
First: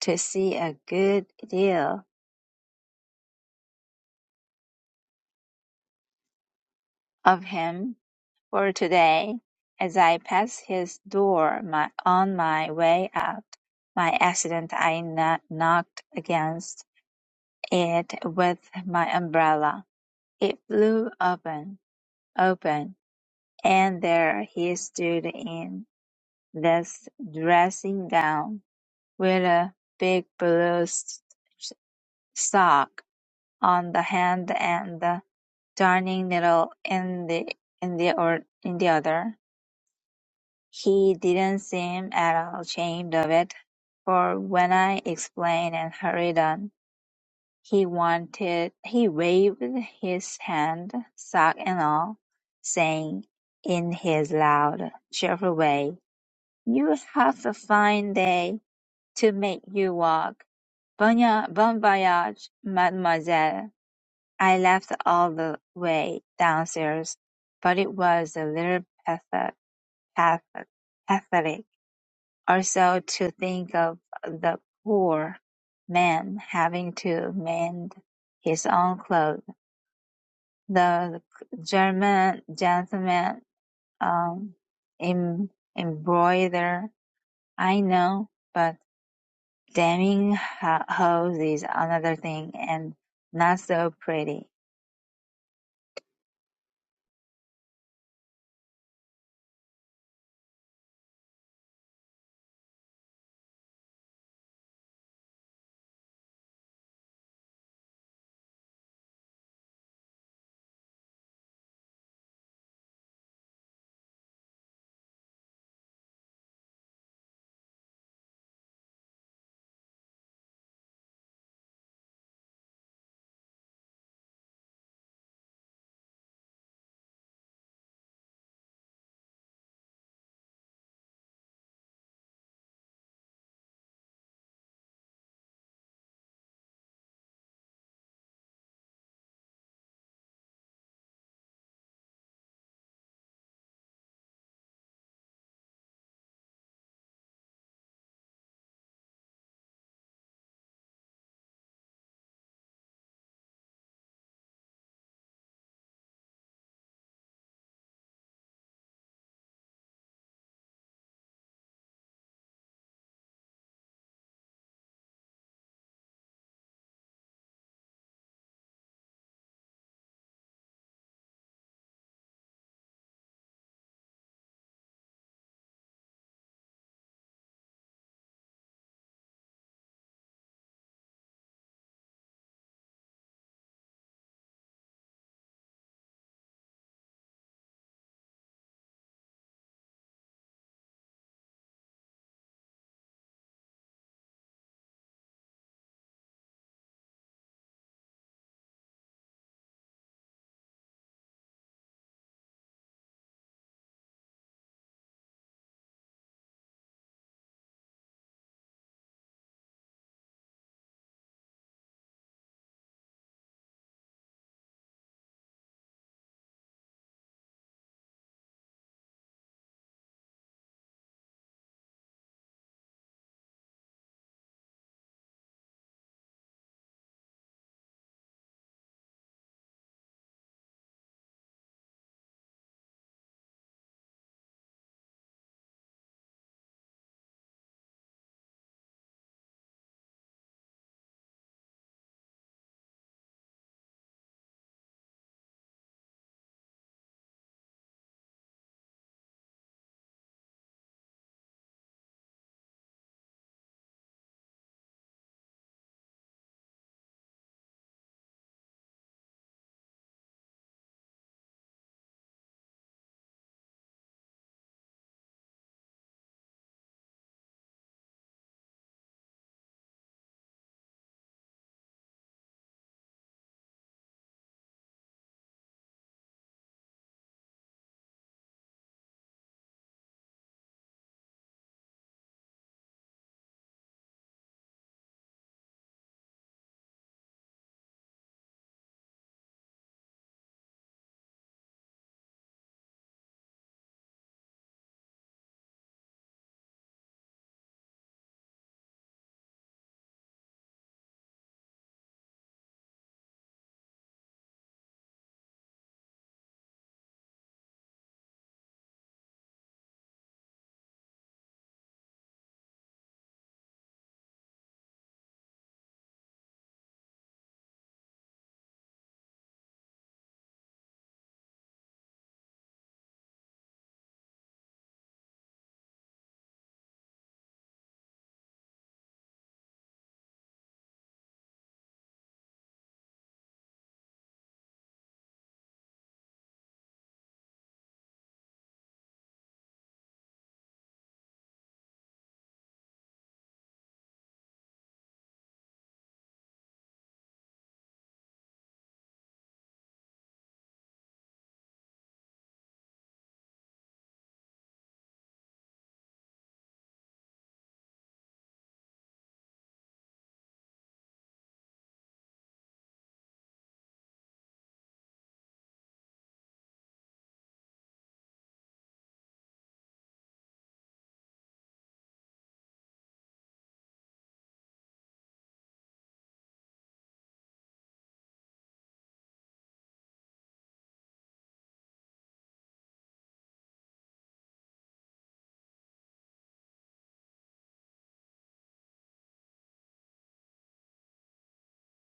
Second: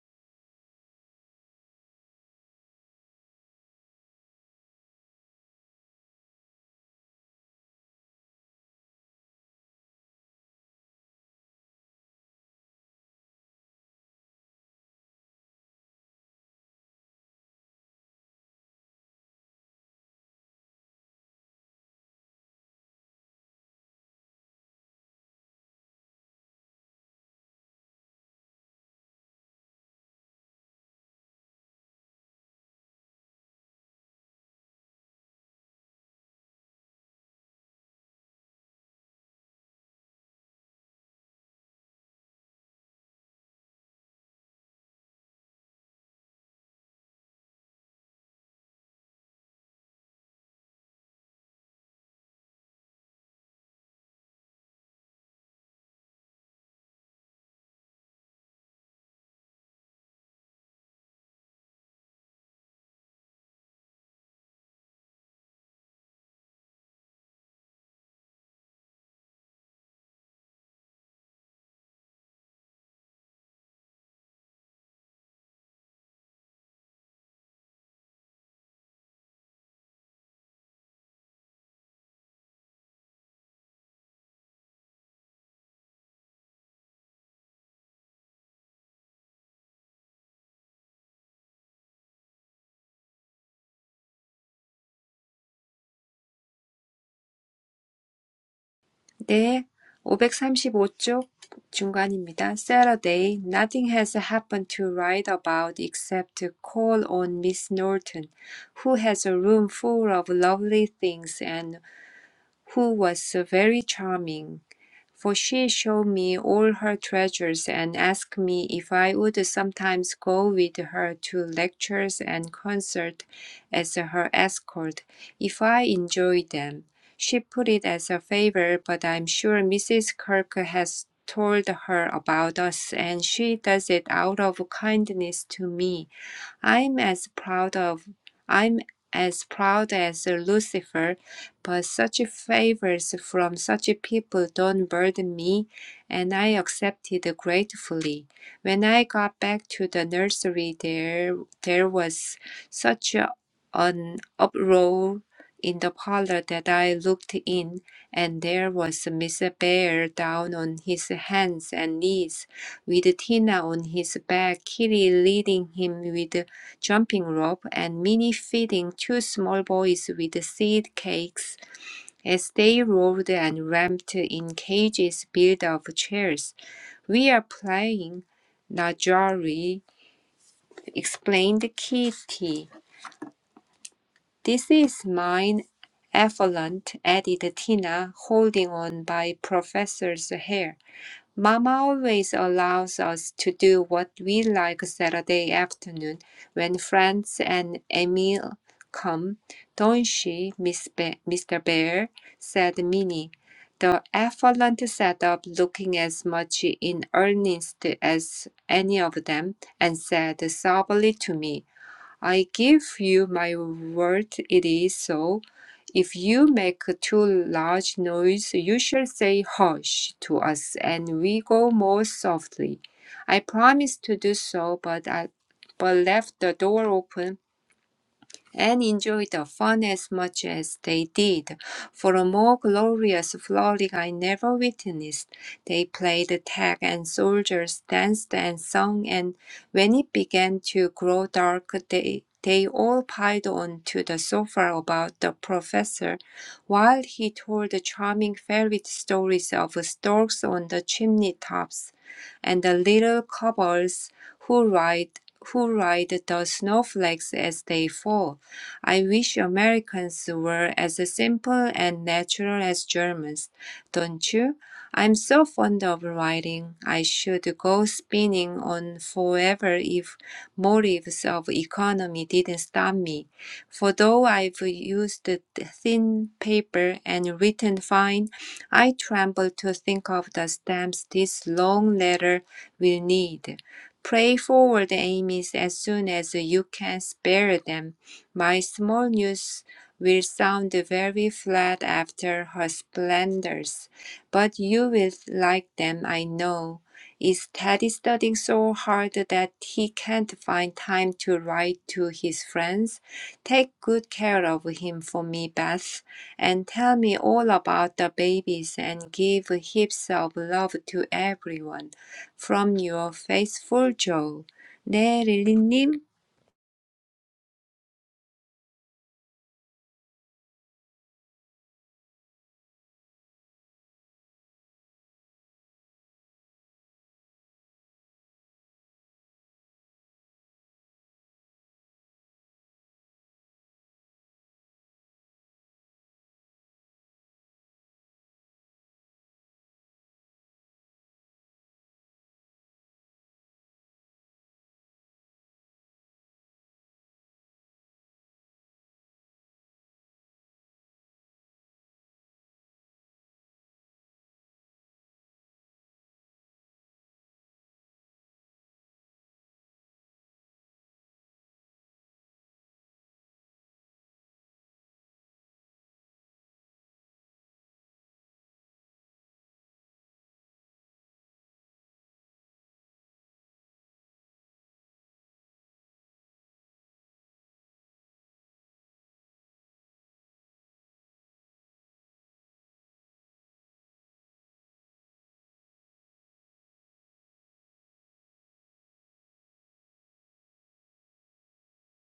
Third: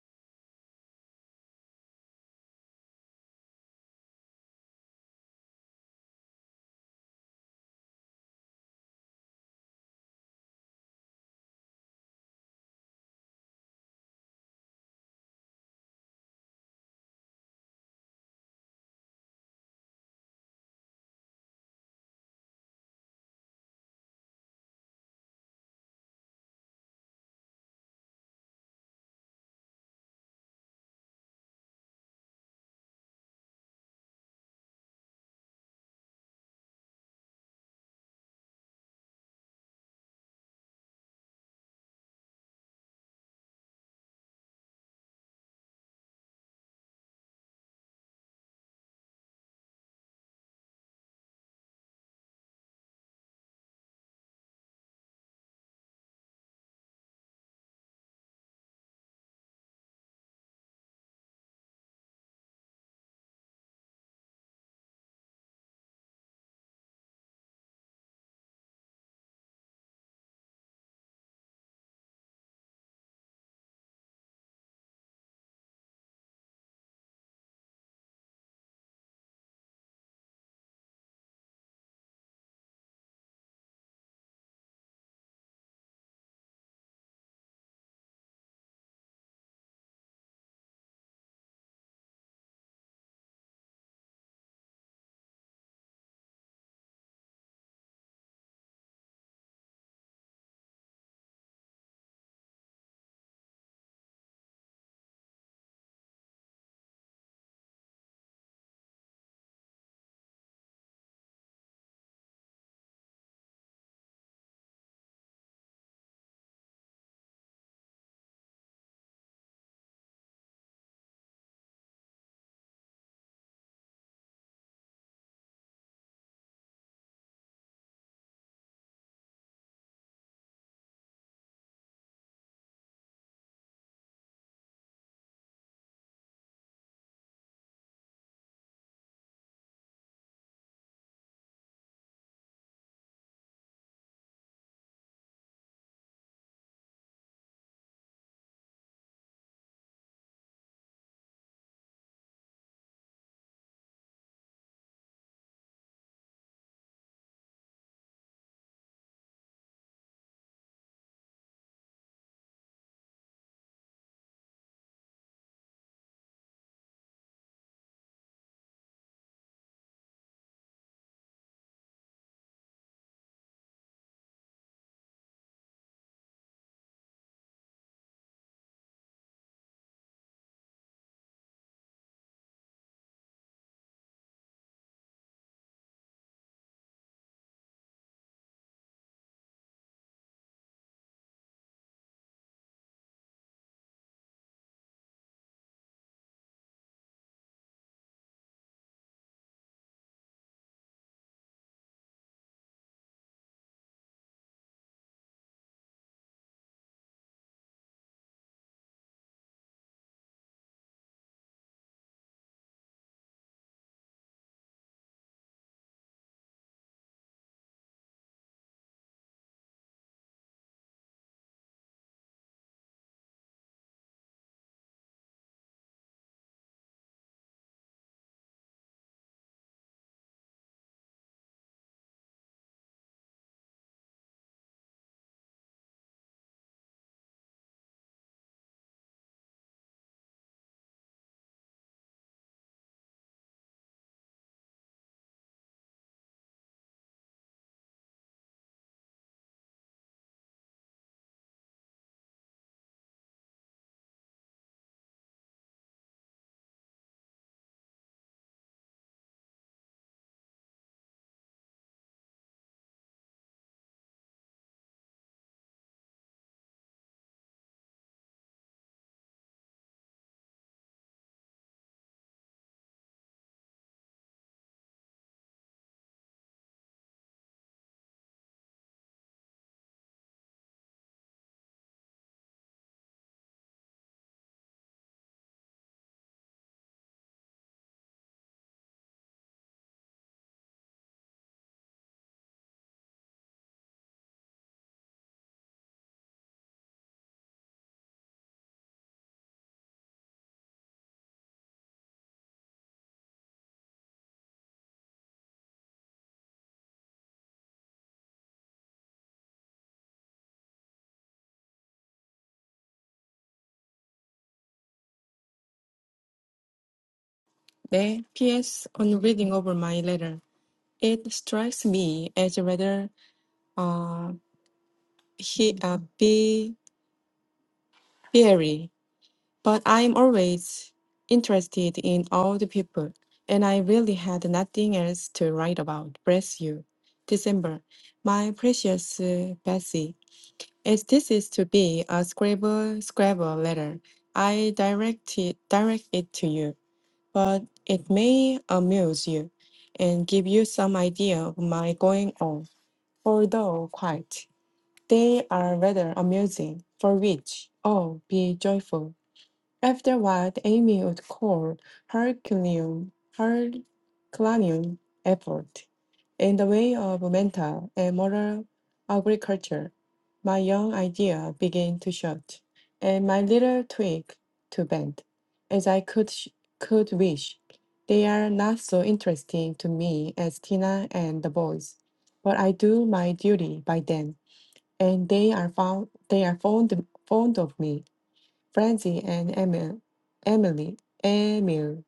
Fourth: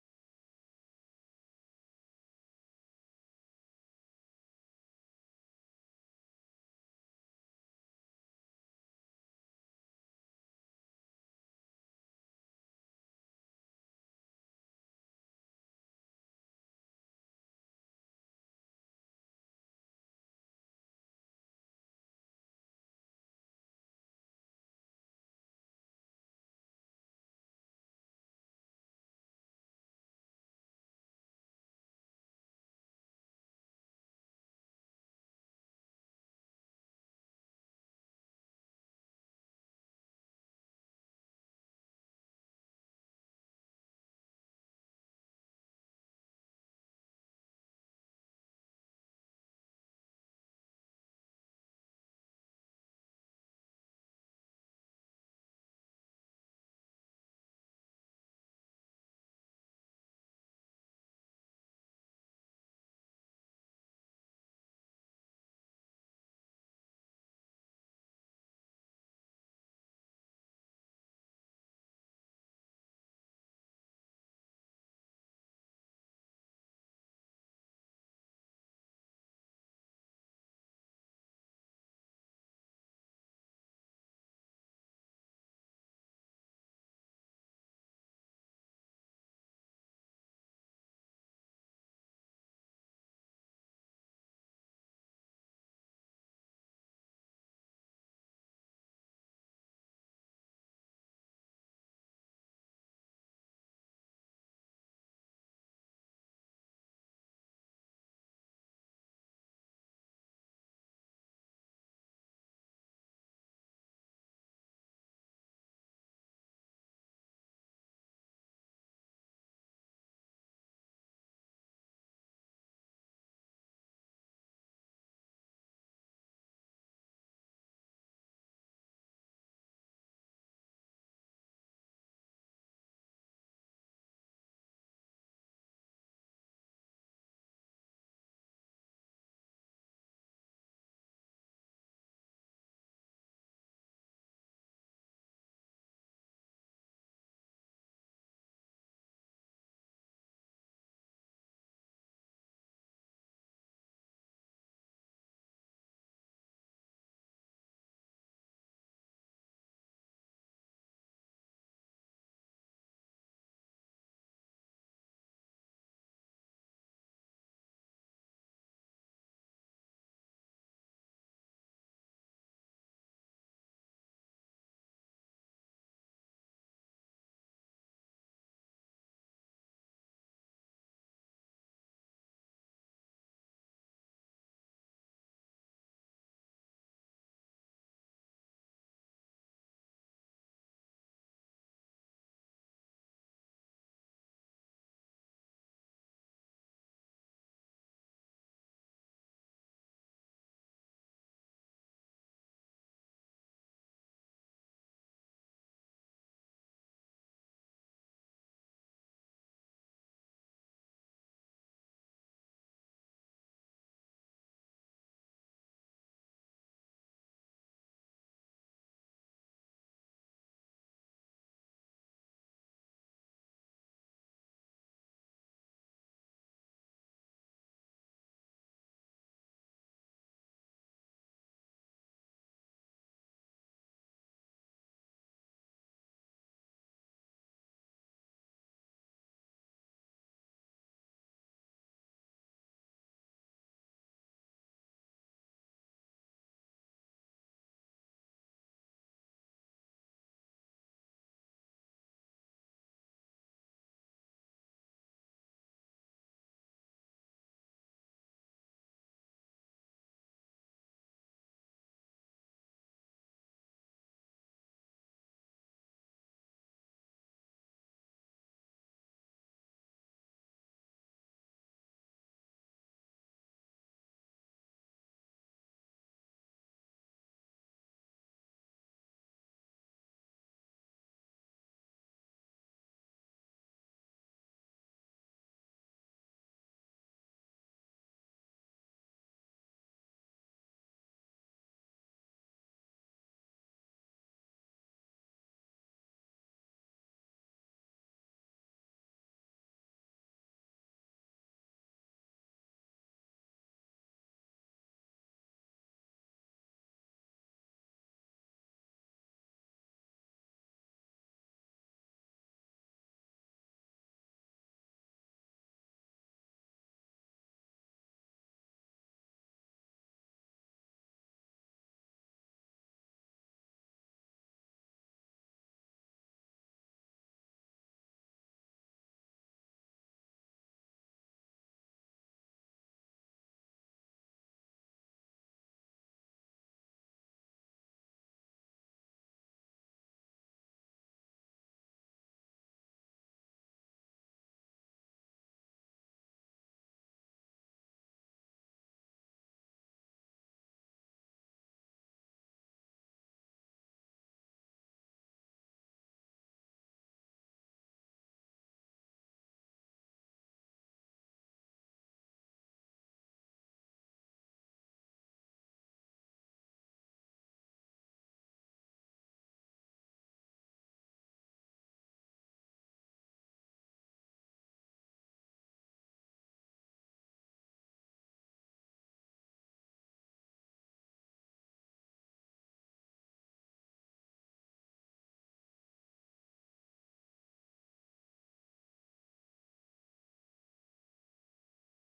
to see a good deal of him for today. As I passed his door my, on my way out, my accident I kno- knocked against. it with my umbrella. It flew open, open, and there he stood in this dressing gown, with a big blue s- s- sock on the hand and the darning needle in the in the or in the other. He didn't seem at all ashamed of it, for when I explained and hurried on. He wanted he waved his hand, sack and all, saying, in his loud, cheerful way, "You have a fine day to make you walk. Bon ya- bon voyage, mademoiselle." I laughed all the way downstairs, but it was a little pathet- pathet- pathetic also to think of the poor man having to mend his own clothes. The German gentleman um, em- embroider, I know, but damning ho- hose is another thing and not so pretty. 네. 오백삼십오 쪽 중간입니다. Saturday. Nothing has happened to write about except to call on Miss Norton, who has a room full of lovely things and who was very charming. For she showed me all her treasures and asked me if I would sometimes go with her to lectures and concerts as her escort, if I enjoyed them. She put it as a favor, but I'm sure Mrs. Kirk has told her about us, and she does it out of kindness to me. I'm as proud of I'm as proud as Lucifer, but such favors from such people don't burden me, and I accepted gratefully. When I got back to the nursery, there there was such a- an uproar in the parlor that I looked in, and there was Mr. Bear down on his hands and knees, with Tina on his back, Kitty leading him with jumping rope, and Minnie feeding two small boys with seed cakes as they rolled and ramped in cages built of chairs. We are playing, Najari explained Kitty. This is mine, Effluent, added Tina, holding on by Professor's hair. Mama always allows us to do what we like Saturday afternoon when friends and Emil come, don't she, Miss Be- Mr. Bear? said Minnie, the affluent setup looking as much in earnest as any of them, and said soberly to me. I give you my word, it is so. If you make too large noise, you shall say hush to us, and we go more softly. I promised to do so, but I but left the door open and enjoy the fun as much as they did, for a more glorious frolic I never witnessed. They played tag and soldiers danced and sung, and when it began to grow dark, they they all piled on to the sofa about the professor, while he told the charming fairy stories of storks on the chimney tops, and the little cobbles who ride who ride the snowflakes as they fall I wish Americans were as simple and natural as Germans, don't you? I'm so fond of writing. I should go spinning on forever if motives of economy didn't stop me. For though I've used the thin paper and written fine, I tremble to think of the stamps this long letter will need. Pray forward, Amy's, as soon as you can spare them. My small news will sound very flat after her splendors, but you will like them, I know. Is Teddy studying so hard that he can't find time to write to his friends? Take good care of him for me, Beth, and tell me all about the babies and give heaps of love to everyone. From your faithful Joe. 네, 릴리님. 네. P.S. On reading over my letter, it strikes me as rather uh, he, uh, be, fiery But I'm always interested in all the people, and I really had nothing else to write about. Bless you. December. My precious uh, Betsy, as this is to be a Scrabble Scrabble letter, I direct it, direct it to you, but it may amuse you and give you some idea of my going on, although quite. They are rather amusing, for which, oh, be joyful. Afterward, Amy would call Herculaneum, Herculaneum effort in the way of mental and moral agriculture. My young idea began to shoot, and my little twig to bend, as I could sh- could wish. They are not so interesting to me as Tina and the boys, but I do my duty by them, and they are found they are fond fond of me. Francie and Emil, Emily, Emil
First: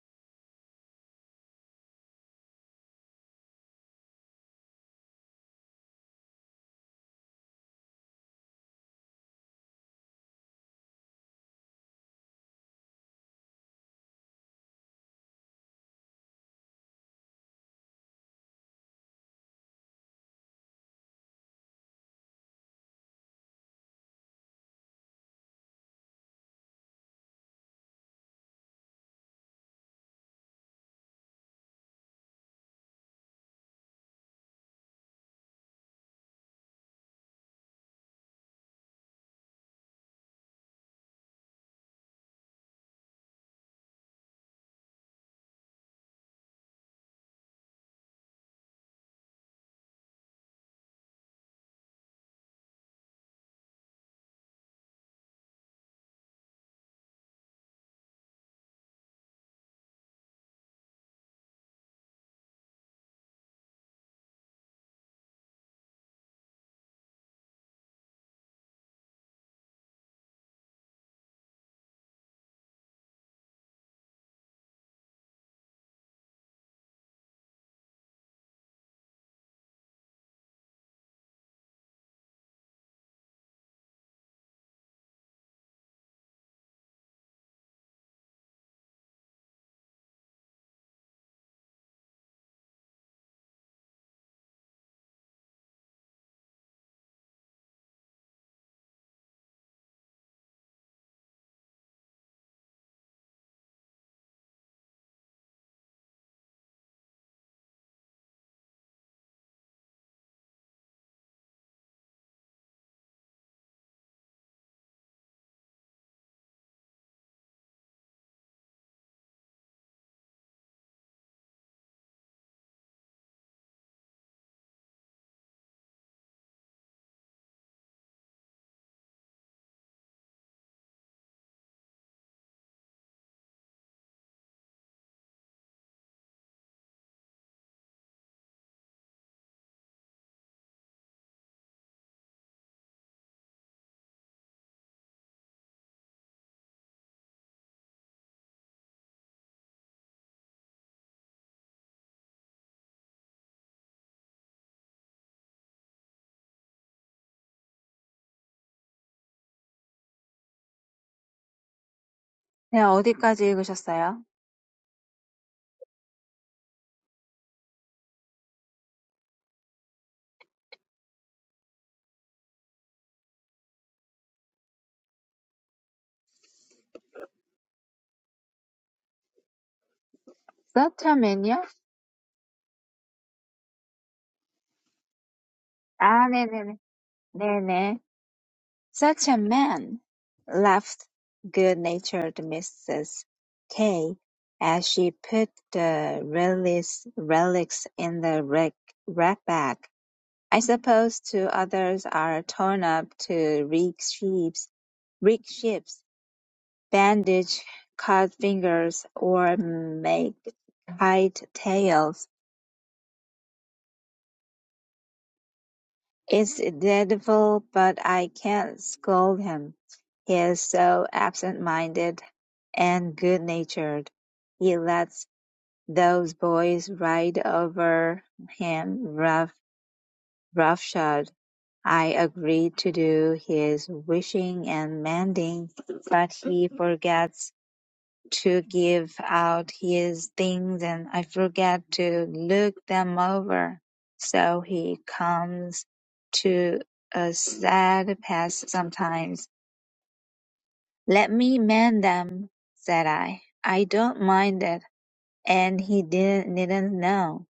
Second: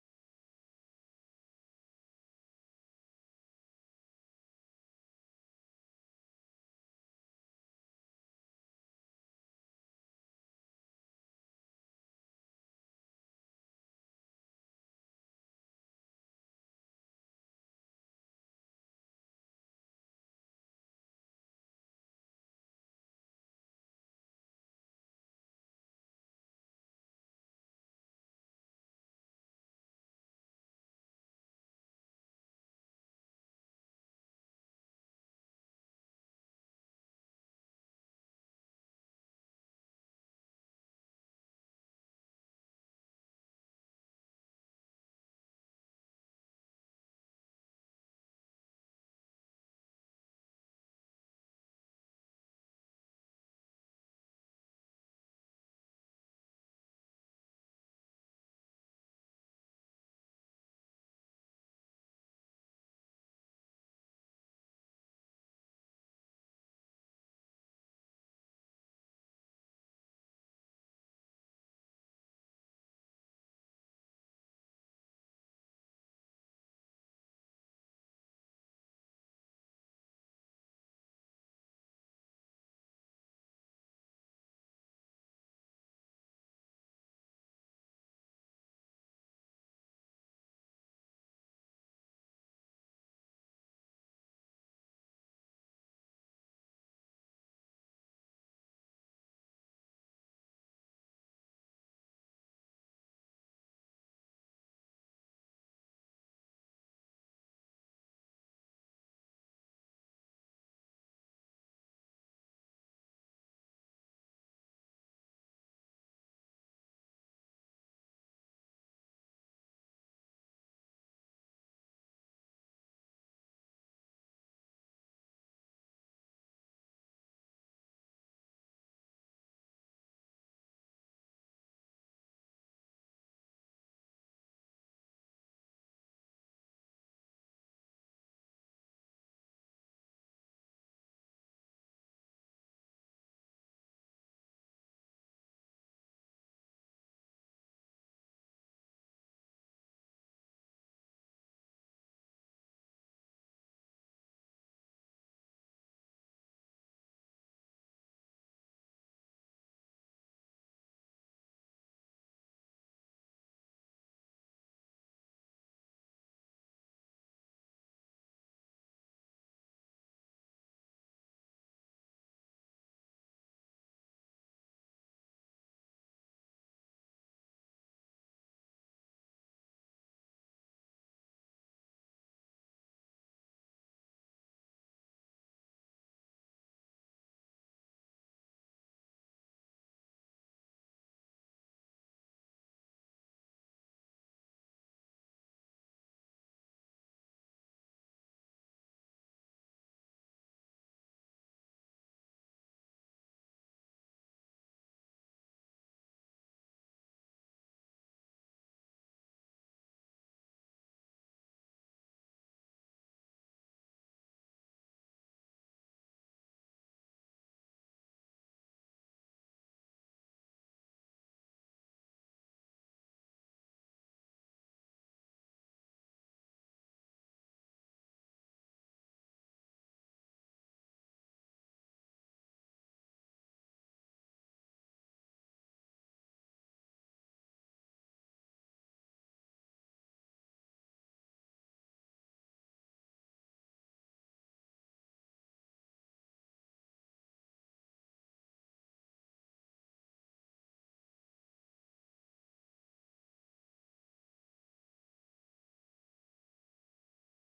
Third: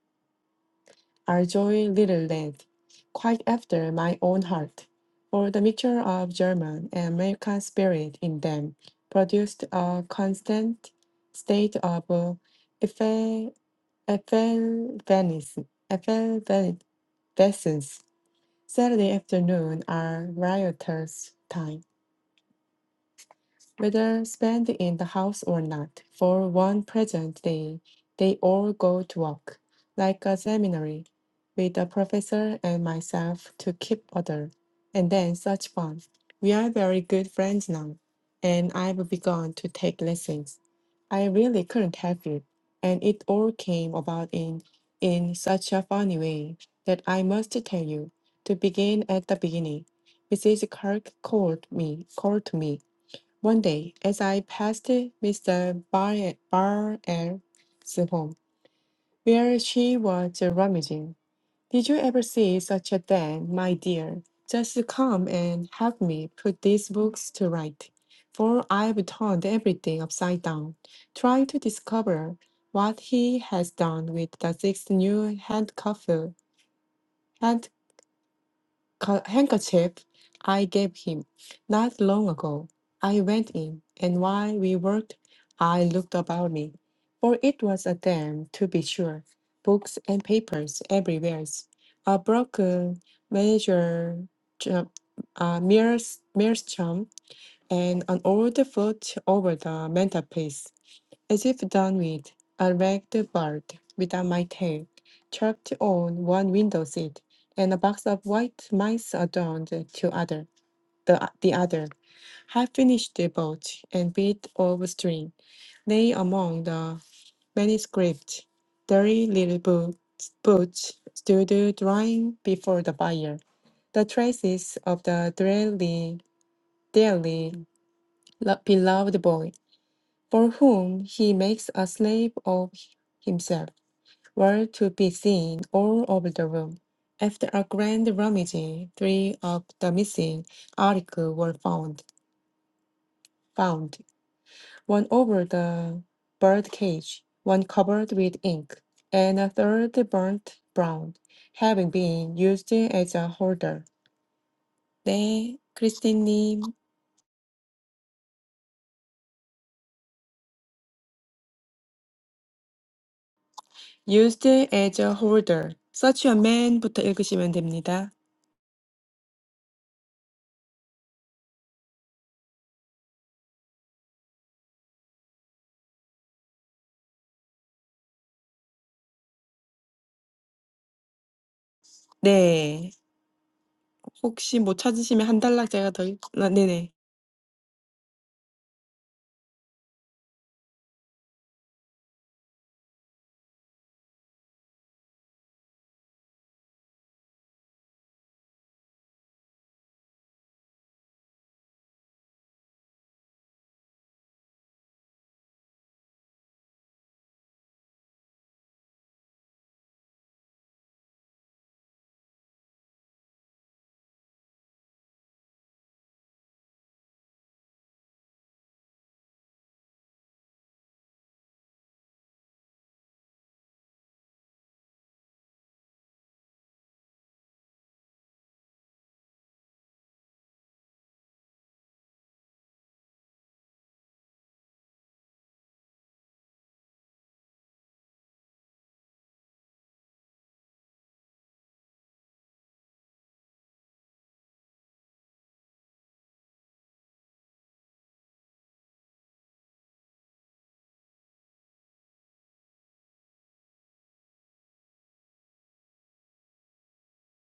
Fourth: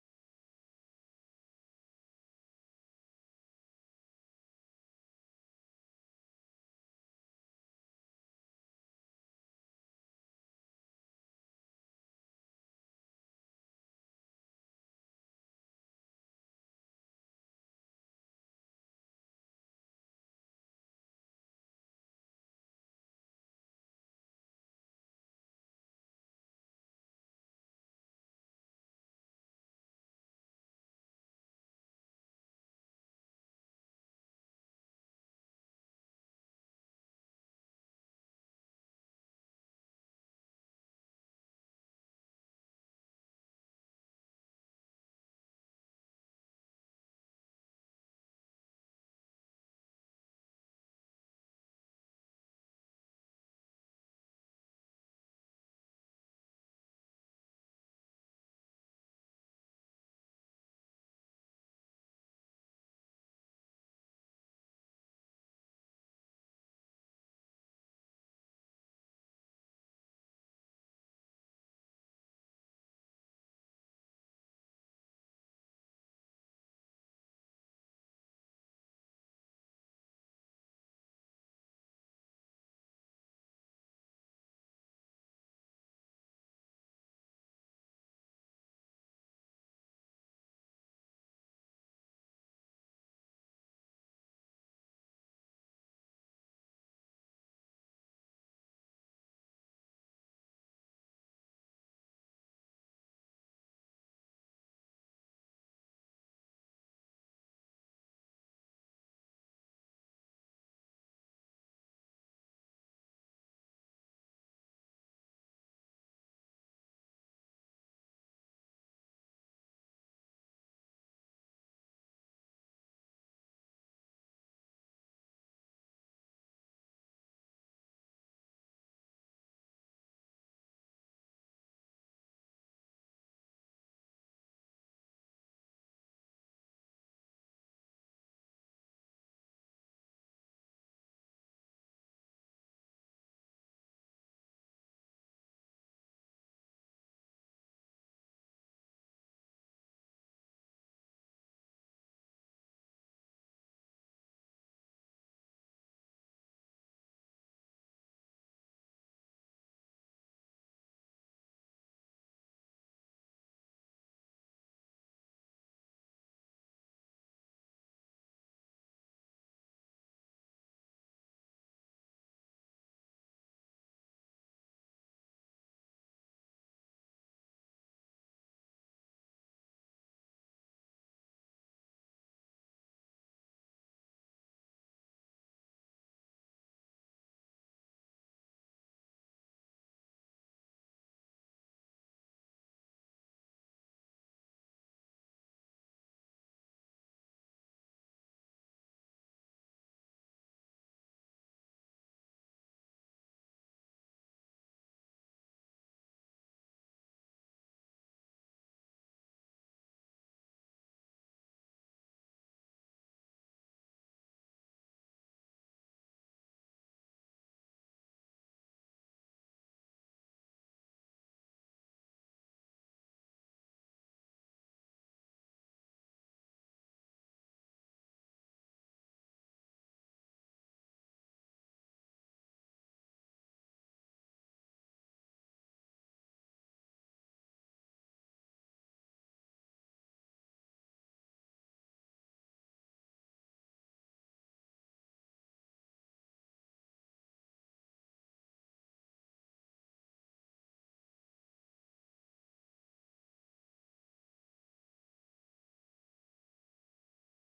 are joy little lads, quite after my own heart. For the mixture of German and American spirit in them produced a constant state of uh, effe- effervescence. effervescence. Saturday afternoon are riotous time. whether spent in the house or not, for one present day they all go to work, like a seminary, with the professor and myself to keep order, and then such fun. We are very good friends now, and I've begun to take lessons. I really couldn't help it, and it all came about in in such a funny way that I must tell you. To begin at the beginning, Mrs. Kirk called me, called to me one day, as I passed Mr. Bar- Barrett's home, where she was rummaging, did you ever see such a den, my dear? Just come and help me put these books to right, for I've turned everything upside down, trying to discover what he has done with the six new handcuff ca- handkerchief I gave him not long ago. I went in, and while we worked, I looked about me, for it was a den, to be sure, books and papers everywhere, a broken measure, ju- a mere, mere chum, and an old foot over the mantelpiece. As if done with, I ragged the bird without my tail, trapped on one window seat, and a box of white mice adorned to other, the, the other. I finished the boat and bit of string. Lay among the manuscript, dirty little boots, boots stood drying before the fire. The traces of the dearly, dearly lo- beloved boy, for whom he makes a slave of himself. were to be seen all over the room. After a grand rummage, three of the missing articles were found, found, one over the bird cage, one covered with ink, and a third burnt brown, having been used as a holder. 네, 크리스틴님. 네, 어디까지 읽으셨어요? Used as a holder. Such a man부터 읽으시면 됩니다. Such a man요? 네. 혹시 못 찾으시면 한 단락 제가 더, 읽... 아, 아, 네네네. 네네. 네네. Such a man, laughed good-natured Mrs. K as she put the relics, relics in the rack, rack bag. I suppose two others are torn up to rig ships, rig ships, bandage cut fingers, or make kite tails. It's dreadful, but I can't scold him. He is so absent-minded and good-natured. He lets those boys ride over him rough, roughshod. I agreed to do his wishing and mending, but he forgets to give out his things and I forget to look them over. So he comes to a sad pass sometimes. Let me mend them, said I. I don't mind it. And he didn't, didn't know.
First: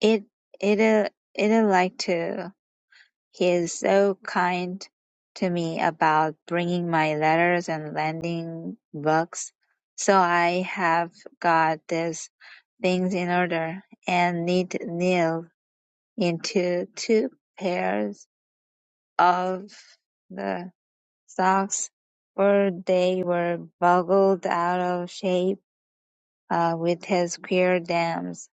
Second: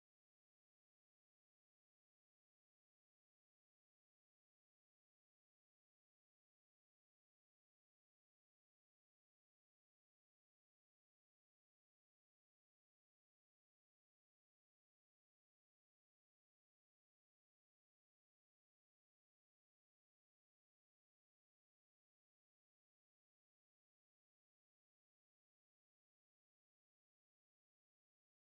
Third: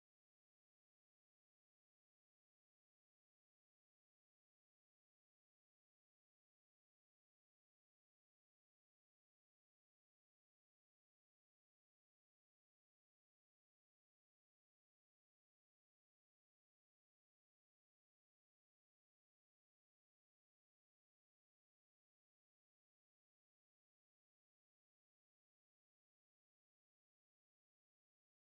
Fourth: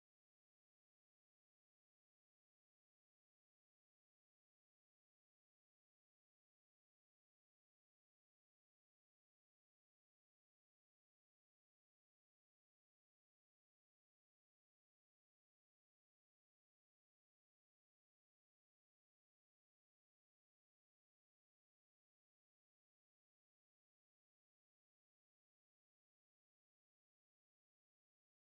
It, it, uh, it like to. He is so kind to me about bringing my letters and lending books, so I have got these things in order, and knit Neil into two pairs of the socks, for they were boggled out of shape uh, with his queer dams.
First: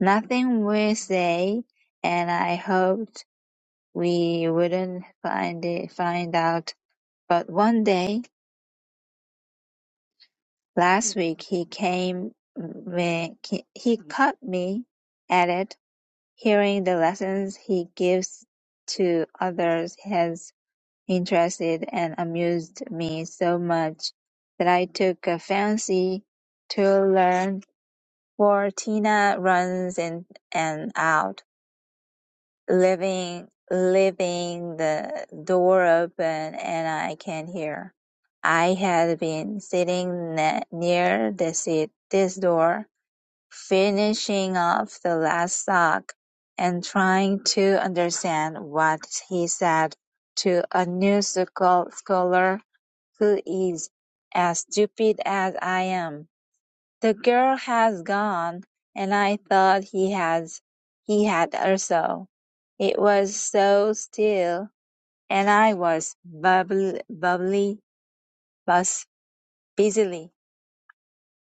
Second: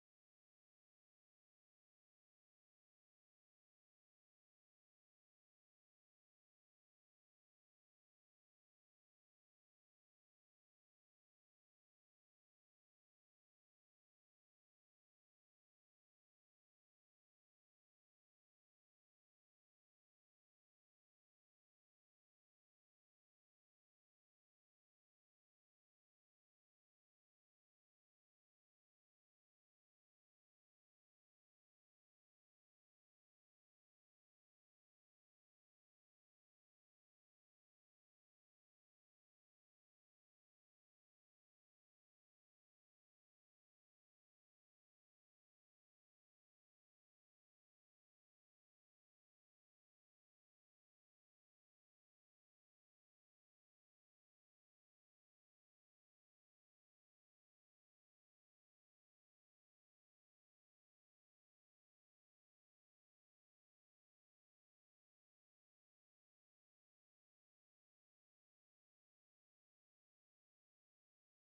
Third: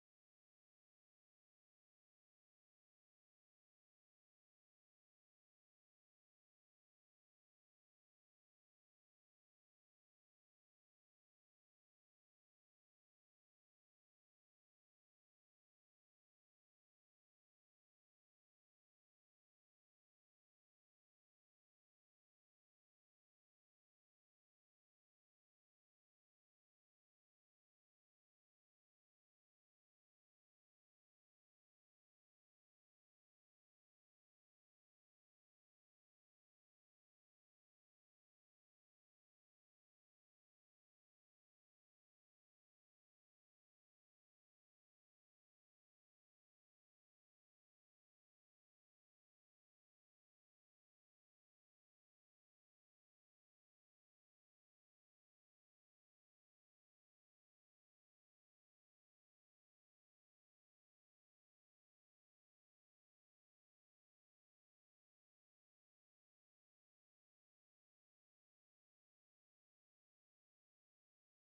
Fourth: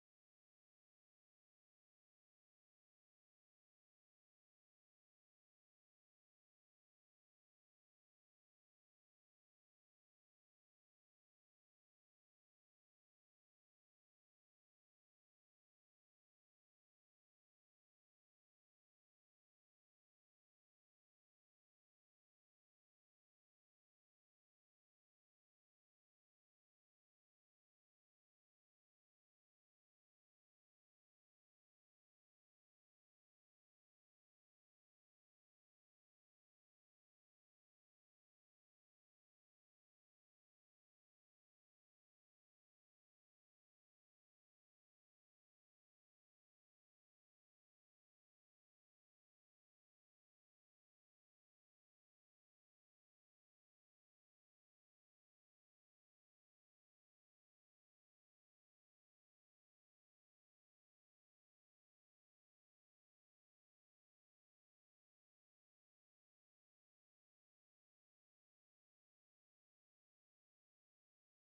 Nothing we say, and I hoped we wouldn't find it, find out But one day last week he came when he caught me at it, hearing the lessons he gives to others has interested and amused me so much that I took a fancy to learn, for Tina runs in and out leaving leaving the door open and I can hear. I had been sitting ne- near this, this door, finishing off the last sock and trying to understand what he said to a new scholar who is as stupid as I am. The girl has gone, and I thought he has he had also. It was so still, and I was bubbly, bubbly, bus busily.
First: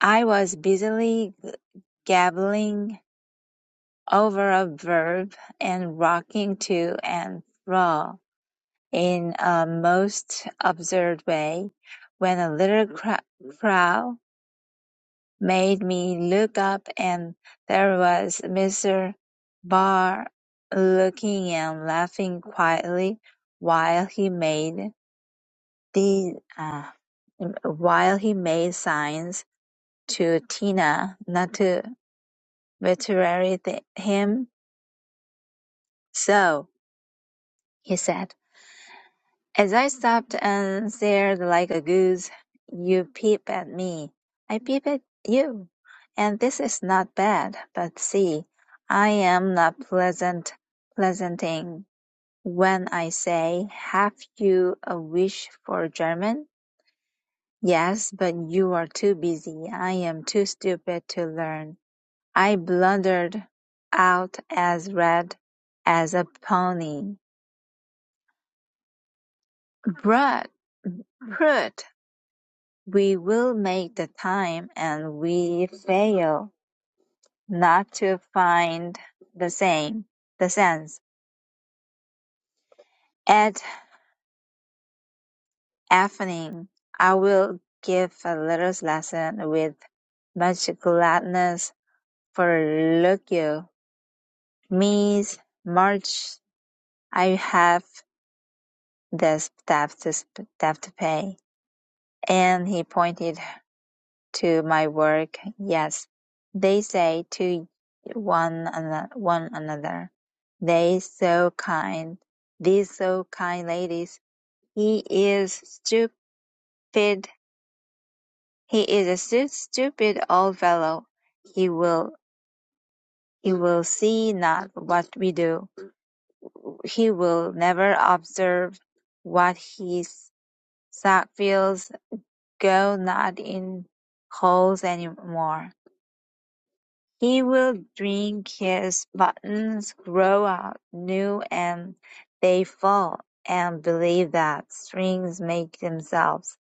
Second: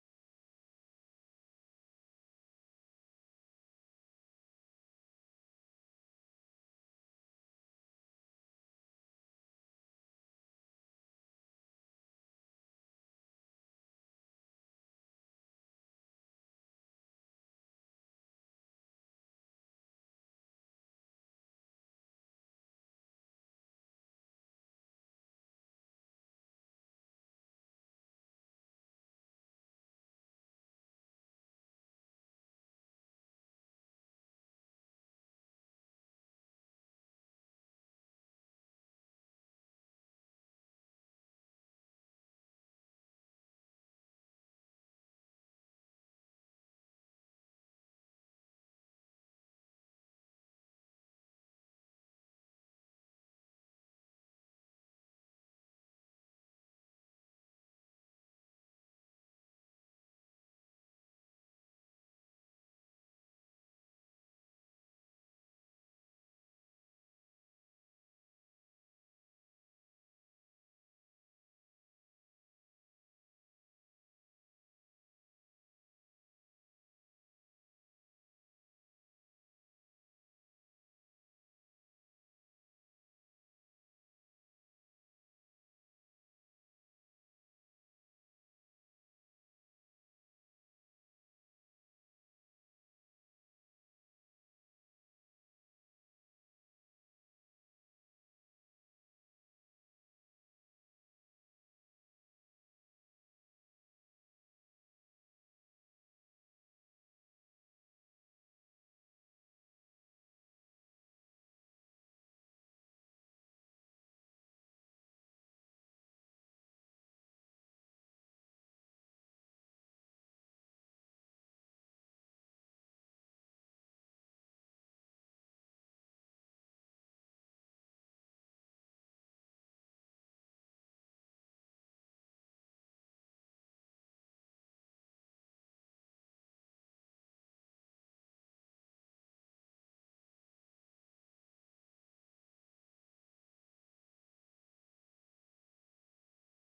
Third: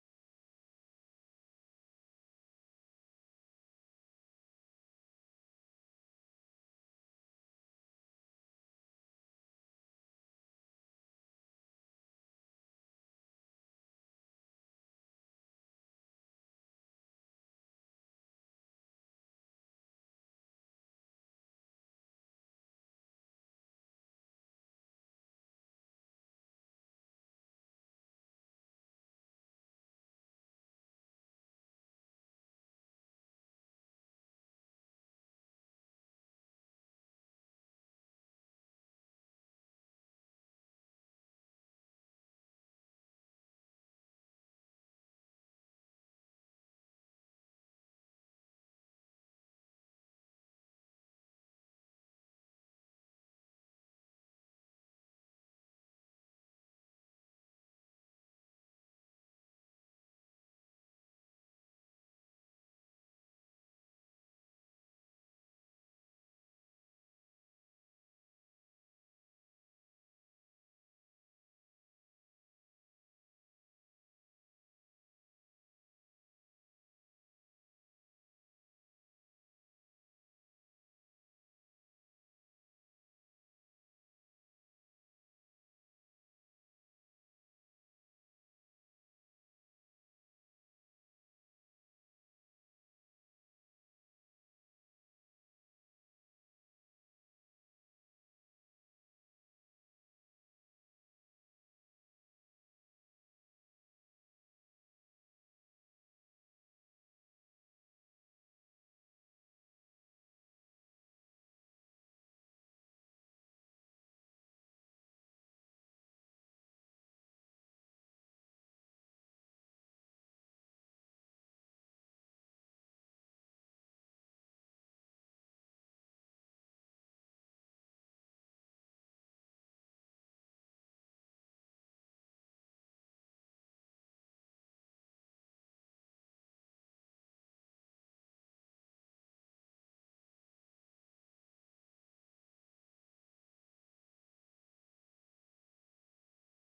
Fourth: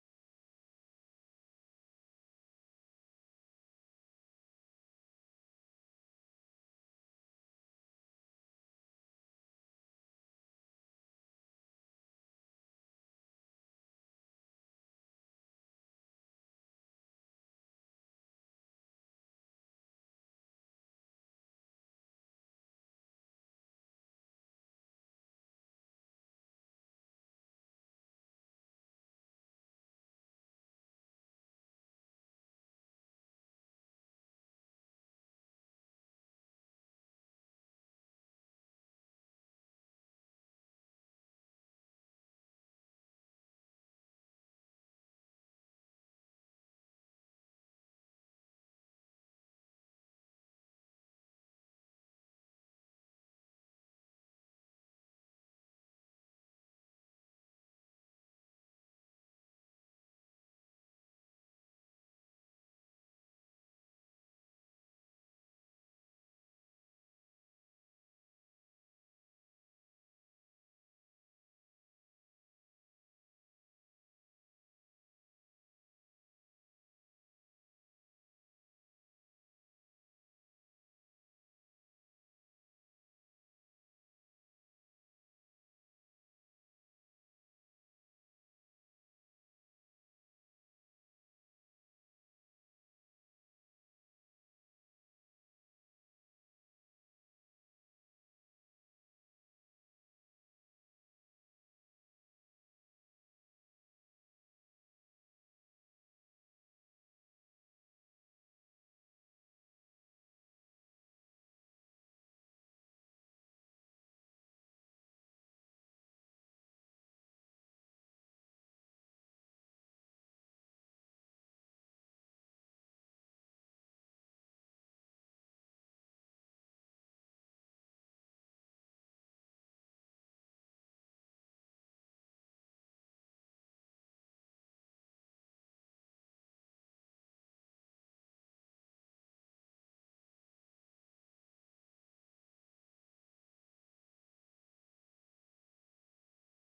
I was busily gabbling over a verb and rocking to and fro in a most absurd way, when a little cro- crow made me look up and there was Mr. Barr looking and laughing quietly while he made the uh, while he made signs to Tina not to betray the, him. So, he said. As I stopped and stared like a goose, you peep at me, I peep at you, and this is not bad, but see, I am not pleasant pleasanting when I say, have you a wish for German? Yes, but you are too busy, I am too stupid to learn. I blundered out as red as a pony. Brut, brut! We will make the time and we fail not to find the same, the sense. At evening, I will give a little lesson with much gladness for look you. Means March, I have the staff to, sp- staff to pay. And he pointed to my work, yes, they say to one ano- one another, "They so kind, these so kind ladies. He is stupid. He is a stu- stupid old fellow. He will he will see not what we do. He will never observe what his sack feels. Go not in holes anymore." He will drink his buttons grow out new and they fall, and believe that strings make themselves.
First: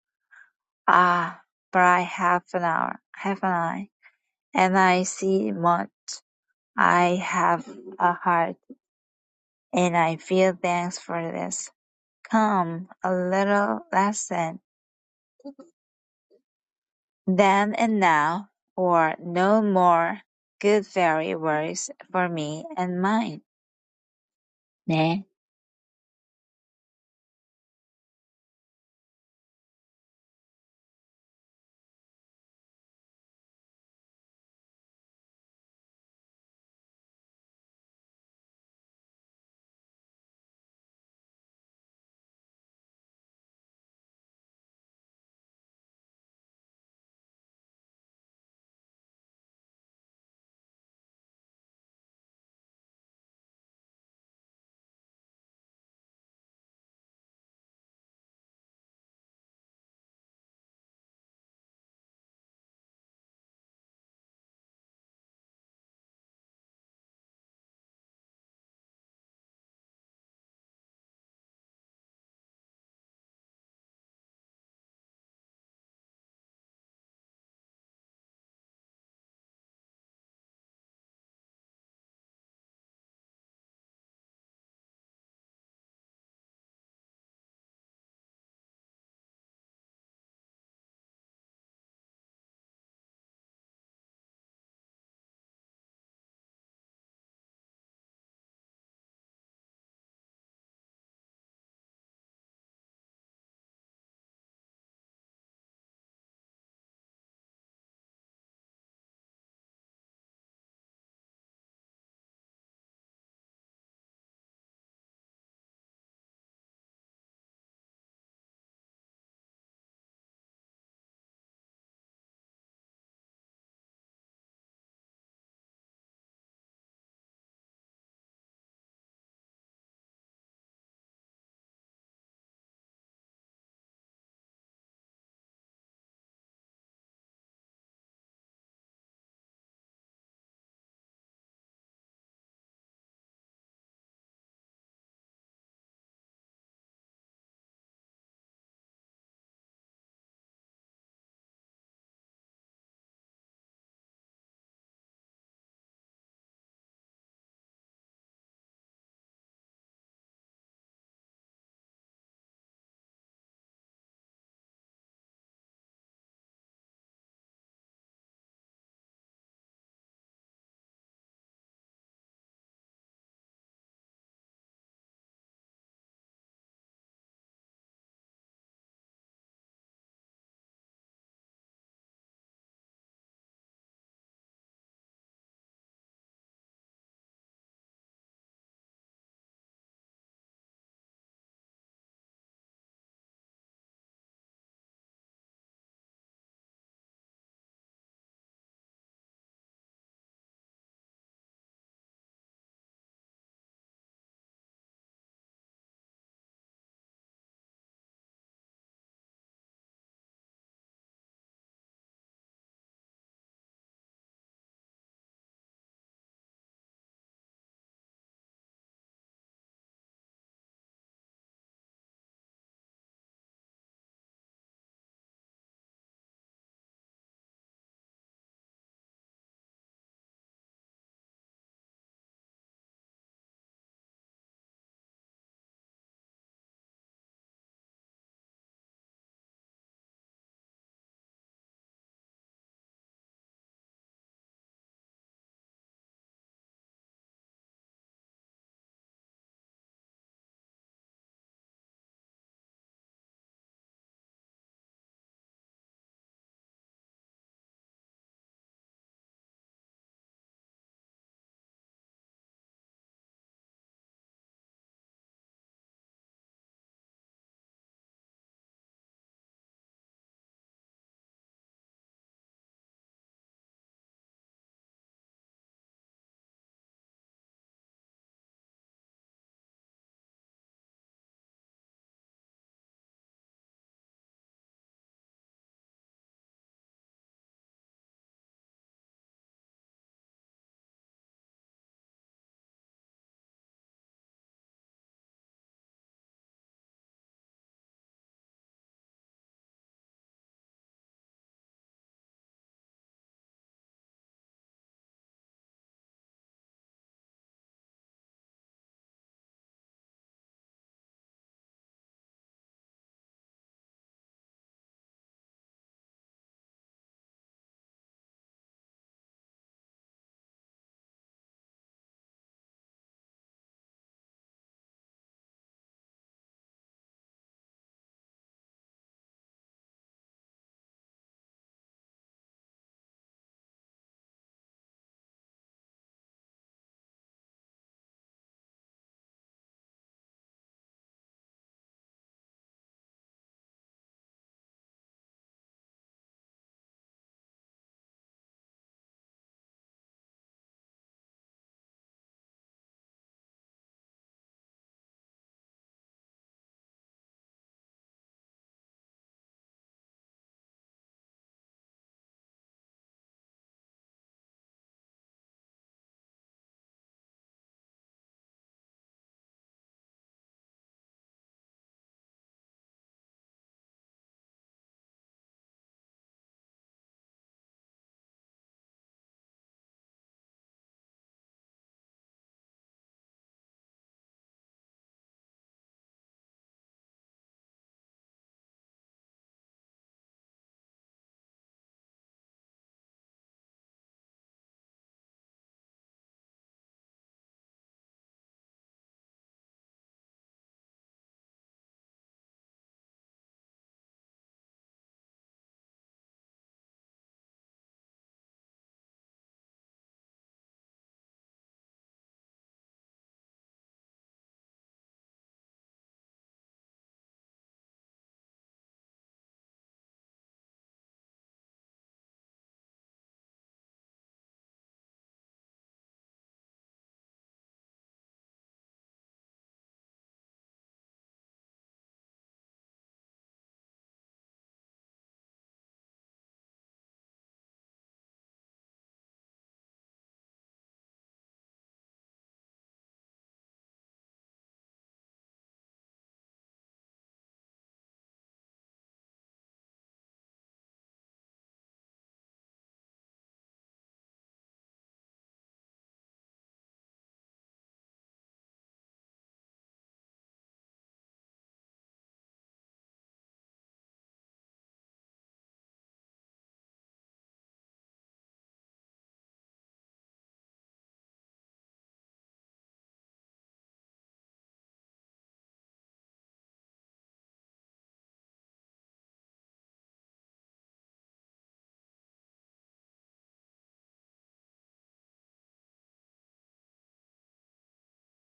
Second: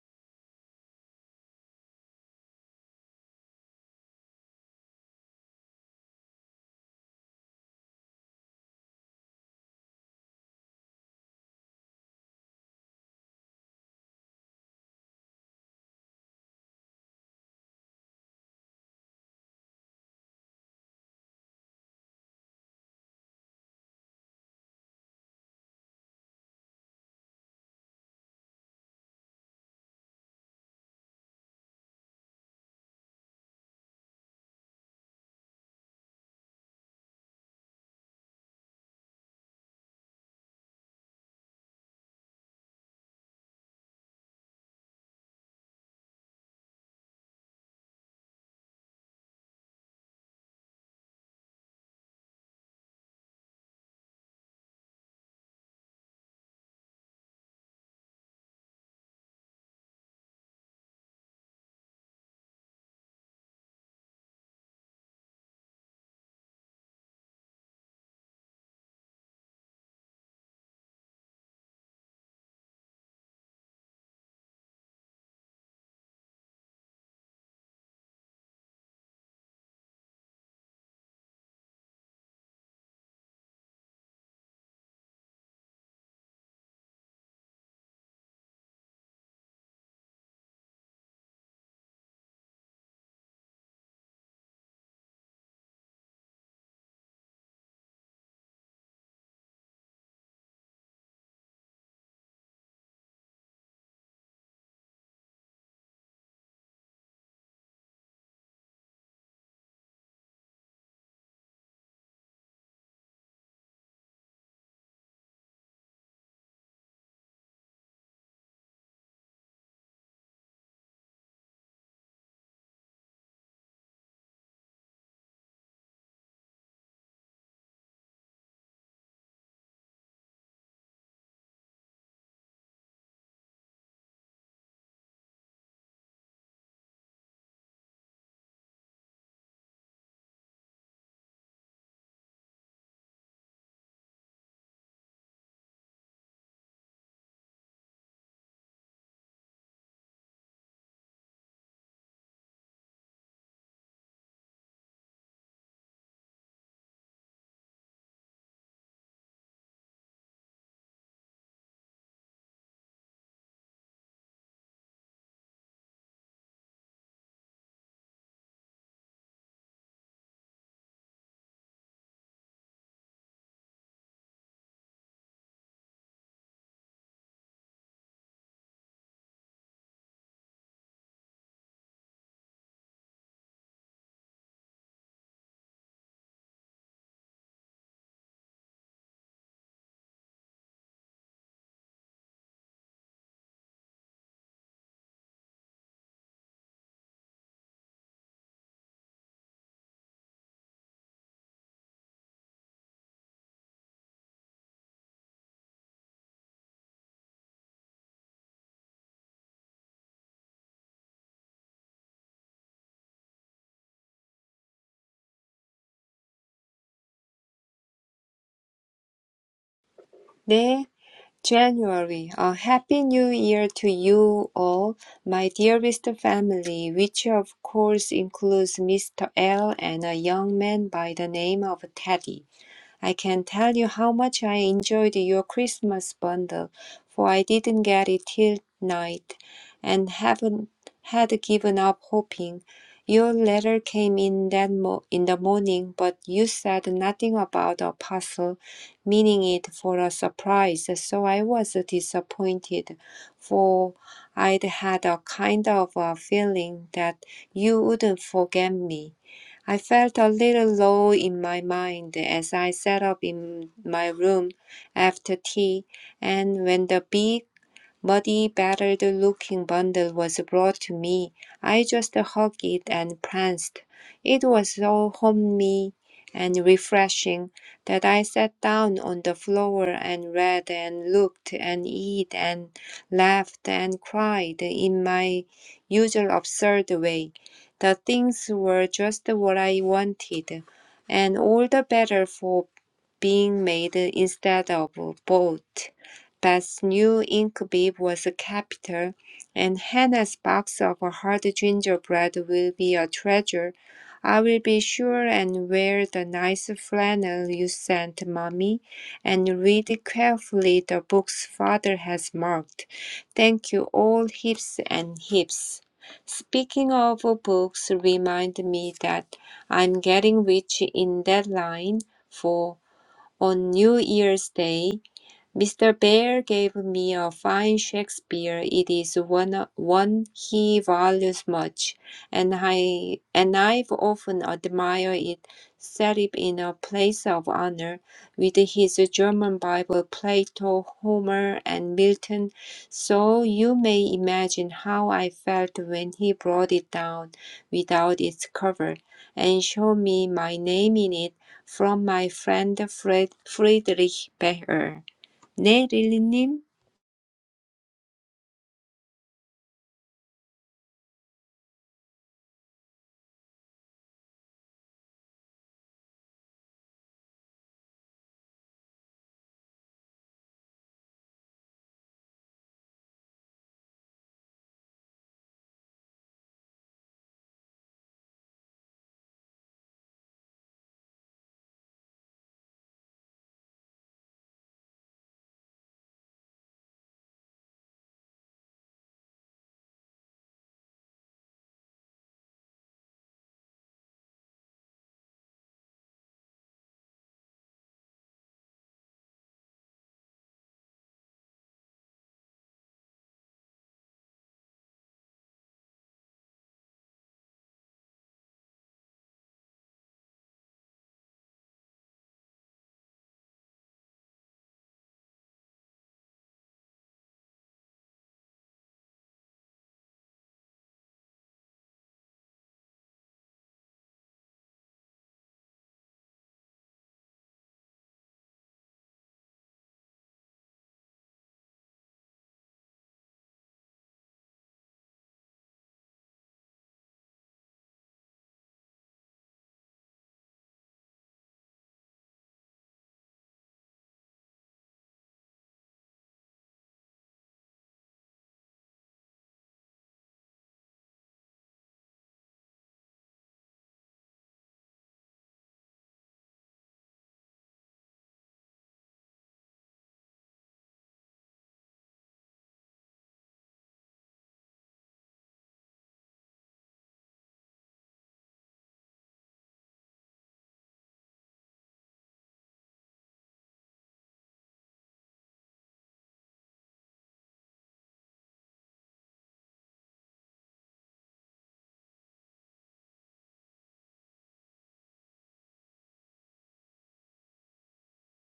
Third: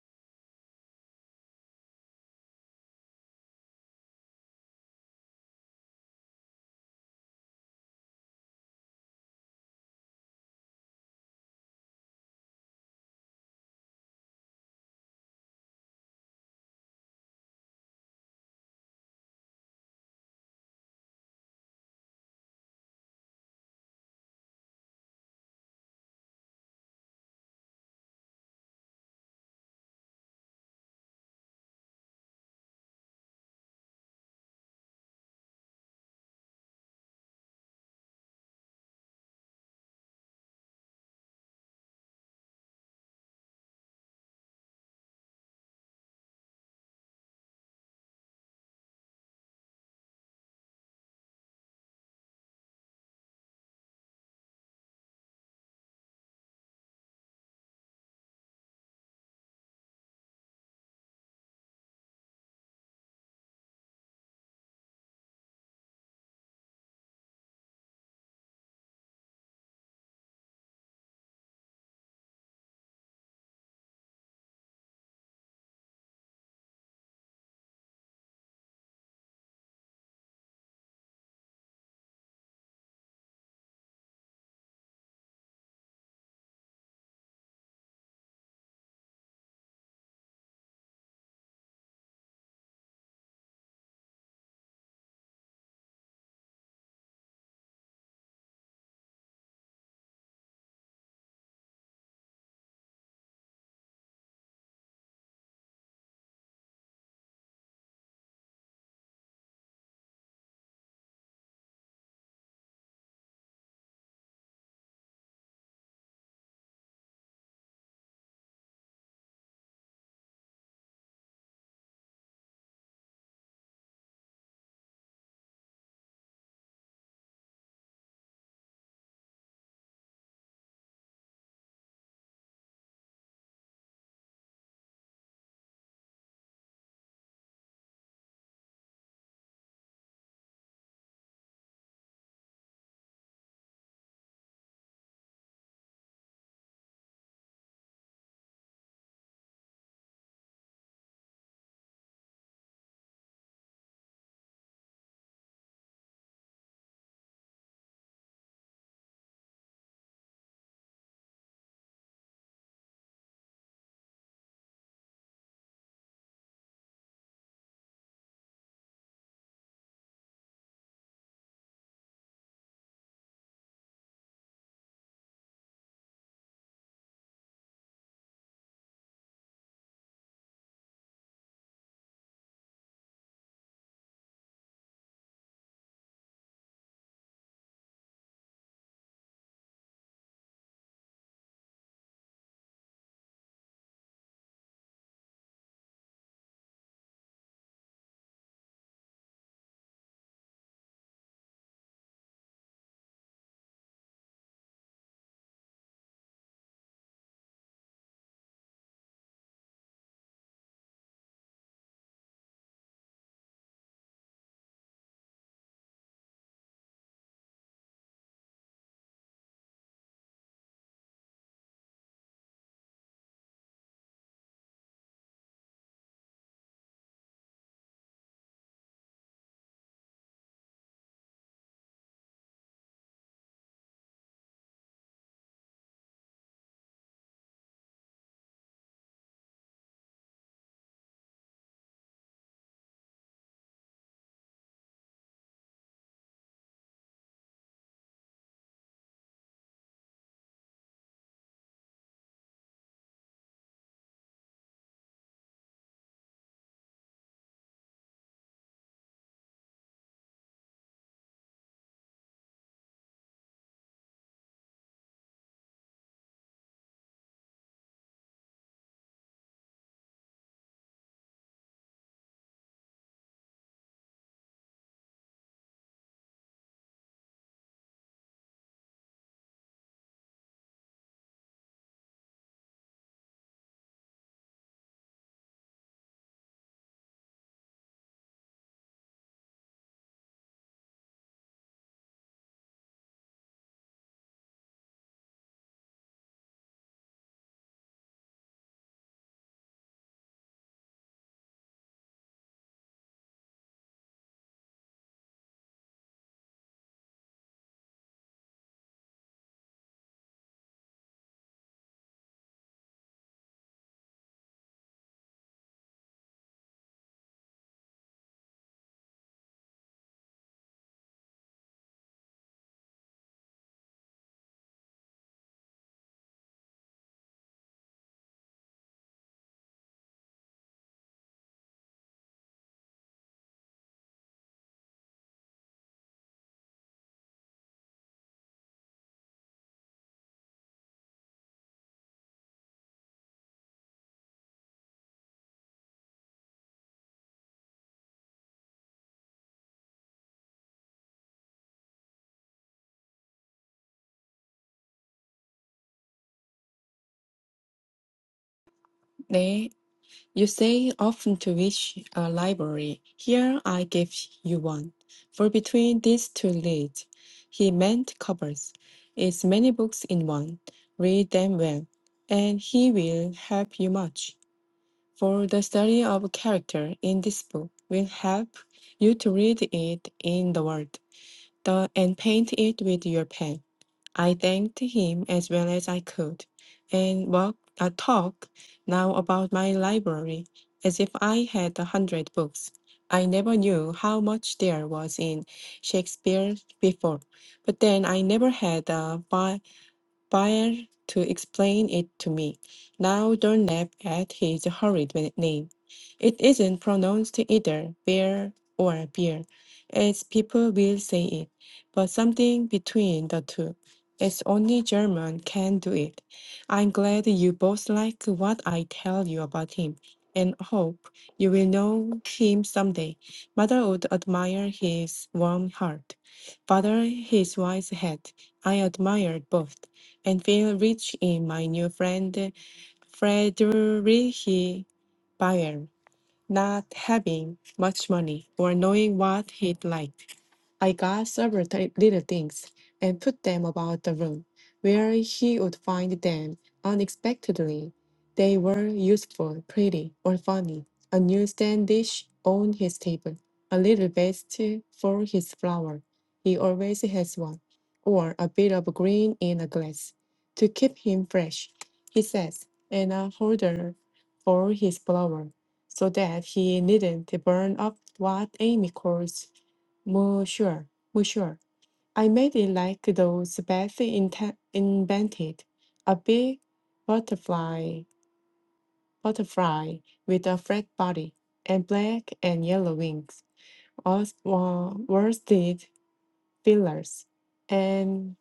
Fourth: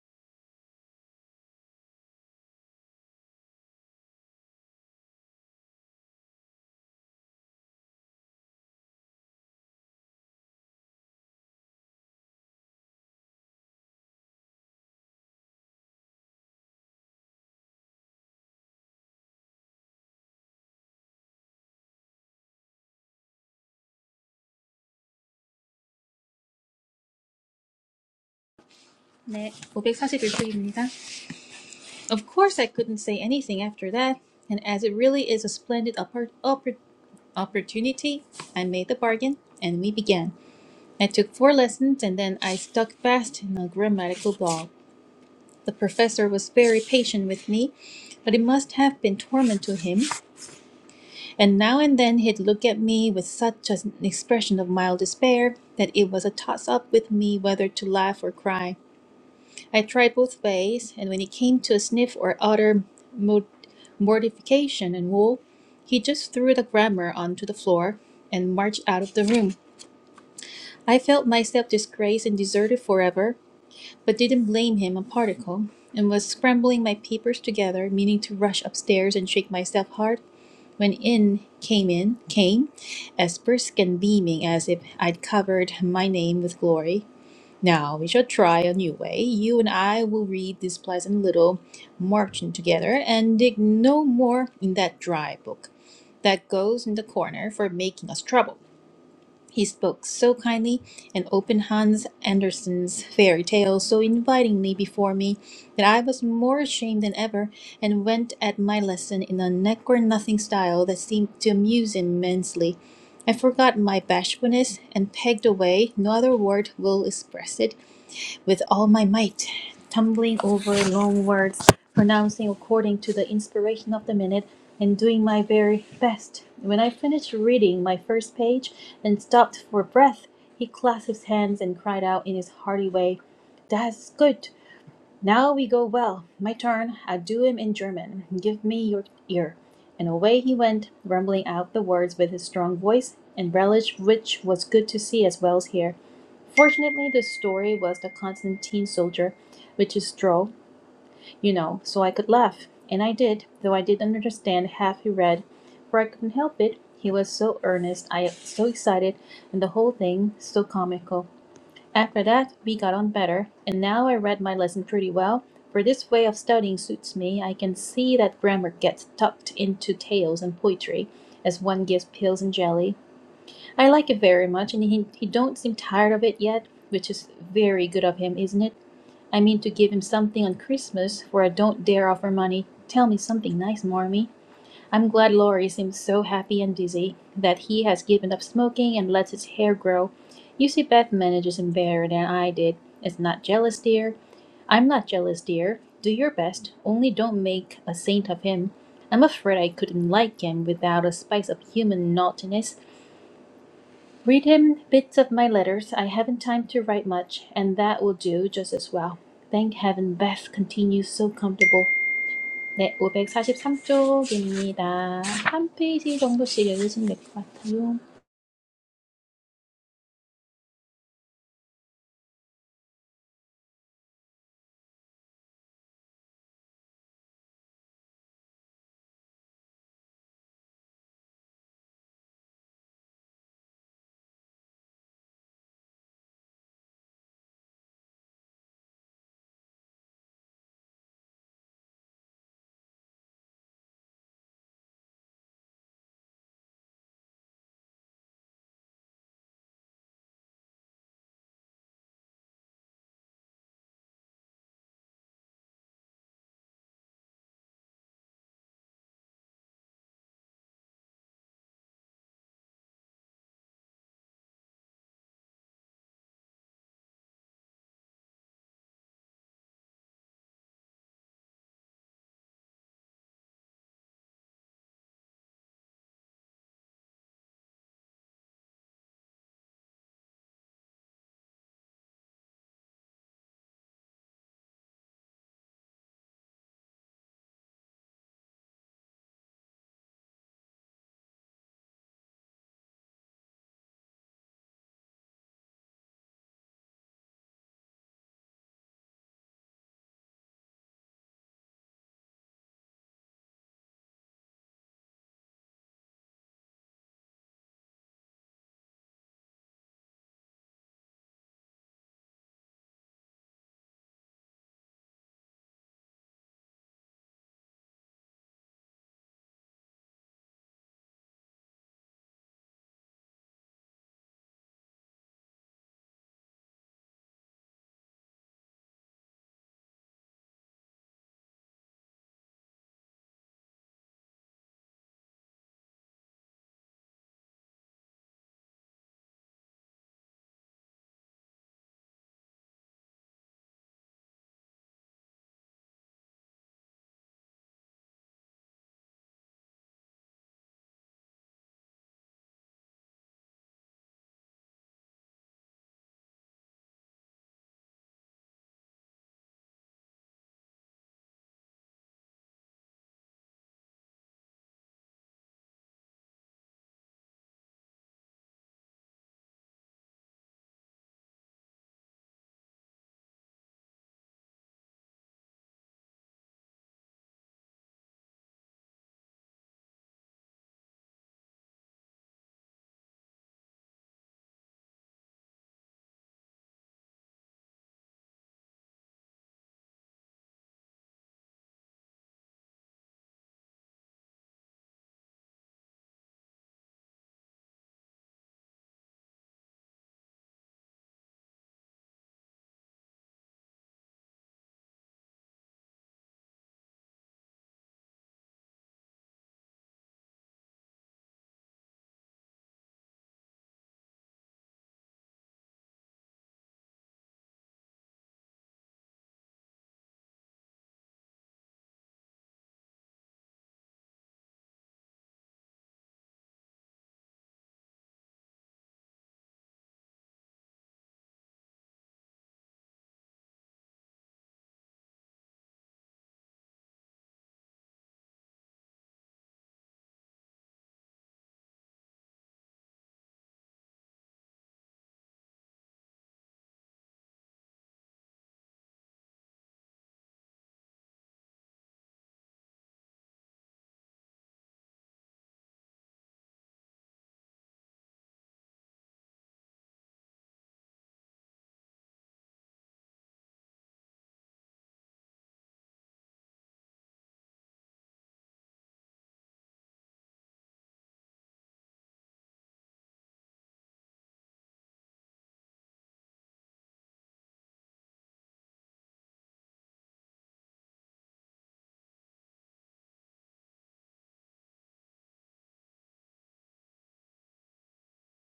Ah, but I have an hour, have an eye, and I see much. I have a heart, and I feel thanks for this. Come, a little lesson, then and now, or no more good fairy words for me and mine. 네, 네, 541쪽입니다. Of course, I couldn't say anything after that, and as it really is a splendid oppor- oppor- opportunity, I made the bargain, and we began. I took four lessons, and then I stuck fast in a grammatical ball. The professor was very patient with me, but it must have been torment to him, and now and then he'd look at me with such an expression of mild despair that it was a toss up with me whether to laugh or cry. I tried both ways, and when it came to a sniff or utter mortification and woe, he just threw the grammar onto the floor and marched out of the room. I felt myself disgraced and deserted forever, but didn't blame him a particle, and was scrambling my papers together, meaning to rush upstairs and shake myself hard, when in came in came, as brisk and beaming as if I'd covered my name with glory. Now we shall try a new way. You and I will read this pleasant little margin together and dig no more in that dry book that goes in the corner for making us trouble. He spoke so kindly and opened Hans Andersen's fairy tale so invitingly before me that I was more ashamed than ever and went at my lesson in a neck or nothing style that seemed to amuse him immensely. I forgot my bashfulness and pegged away, no other word will express it, with all my might, tumbling over long words, pronouncing according to the inspiration of the minute, and doing my very best. When I finished reading my first page and stopped for breath, he clasped his hands and cried out in his hearty way, That's good. Now we go well. My turn. I do him in German. Give me your ear. And away he went, rumbling out the words with his strong voice, and relish which was good to see as well as hear. Fortunately, the story was the Constantine soldier, which is droll, you know, so I could laugh. And I did, though I didn't understand half he read, for I couldn't help it. He was so earnest, I so excited, and the whole thing so comical. After that, we got on better, and now I read my lesson pretty well, for this way of studying suits me. I can see that grammar gets tucked into tales and poetry, as one gives pills and jelly. I like it very much, and he, he don't seem tired of it yet, which is very good of him, isn't it? I mean to give him something on Christmas, for I don't dare offer money. Tell me something nice, Marmee. I'm glad Laurie seems so happy and busy that he has given up smoking and lets his hair grow. You see, Beth manages him better than I did. It's not jealous, dear. I'm not jealous, dear. Do your best, only don't make a saint of him. I'm afraid I couldn't like him without a spice of human naughtiness. Read him bits of my letters. I haven't time to write much, and that will do just as well. Thank heaven Beth continues so comfortable. 네, 543쪽입니다. 한 페이지 정도씩 읽으시면 될 것 같아요. 네, January, a happy new year to you all, my dearest family, which of course includes Mr. L and a young man by the name of Teddy. I can tell you how much I enjoyed your Christmas bundle, for I didn't get it till night, and haven't had given up hoping. Your letter came in that mo- in the morning, but you said nothing about a parcel, meaning it for a surprise. So I was disappointed, for I'd had a kind of a feeling that you wouldn't forget me. I felt a little low in my mind as I sat up in my room after tea, and when the big muddy, battered looking bundle was brought to me. I just hugged it and pranced. It was so homey and refreshing that I sat down on the floor and read and looked and eat and laughed and cried in my usual absurd way. The things were just what I wanted, and all the better for being made instead of bought. Beth's new ink bib was capital, and Hannah's box of hard gingerbread will be a treasure. I will be sure and wear the nice flannel you sent, Mommy, and read carefully the books Father has marked. Thank you all heaps and heaps. Speaking of books, remind me that I'm getting rich in that line, for on New Year's Day Mr. Bear gave me a fine Shakespeare. It is one, one he values much, and I and I've often admired it. Set it in a place of honor, with his German Bible, Plato, Homer, and Milton. So you may imagine how I felt when he brought it down without its cover, and showed me my name in it from my friend Fred, Friedrich Becker. 네, 릴리님. 네, You say often to wish a library. Here I give you one. For between these two lids, he meant covers, is many books in one. Read them well, and he will help you much. For the study of character in this book will help you to read it in the world, the, and paint it with your pen. I thanked him as well as I could, and walked a talk now about my library, as if I had a hundred books. I never knew how much there was in Shakespeare before, but then I never had a Bayer to explain it to me. Now don't laugh at his horrid name. It isn't pronounced either bear or beer, as people will say it, but something between the two. It's only German can do it. I'm glad you both like what I tell you about him, and hope you will know him someday. Mother would admire his warm heart, father his wise head. I admired both and feel rich in my new friend Friedrich Bayer, not having much money or knowing what he'd like. I got several ti- little things and put them about the room, where he would find them unexpectedly. They were useful, pretty, or funny. A new stand dish on his table, a little vest for his flower. He always has one, or a bit of green in a glass to keep him fresh, he says, and a holder for his flower so that he needn't burn up what Amy calls more sure, more sure. I made it like those Beth inte- invented, a big butterfly, butterfly with a flat body and black and yellow wings, all wa- worsted feelers, and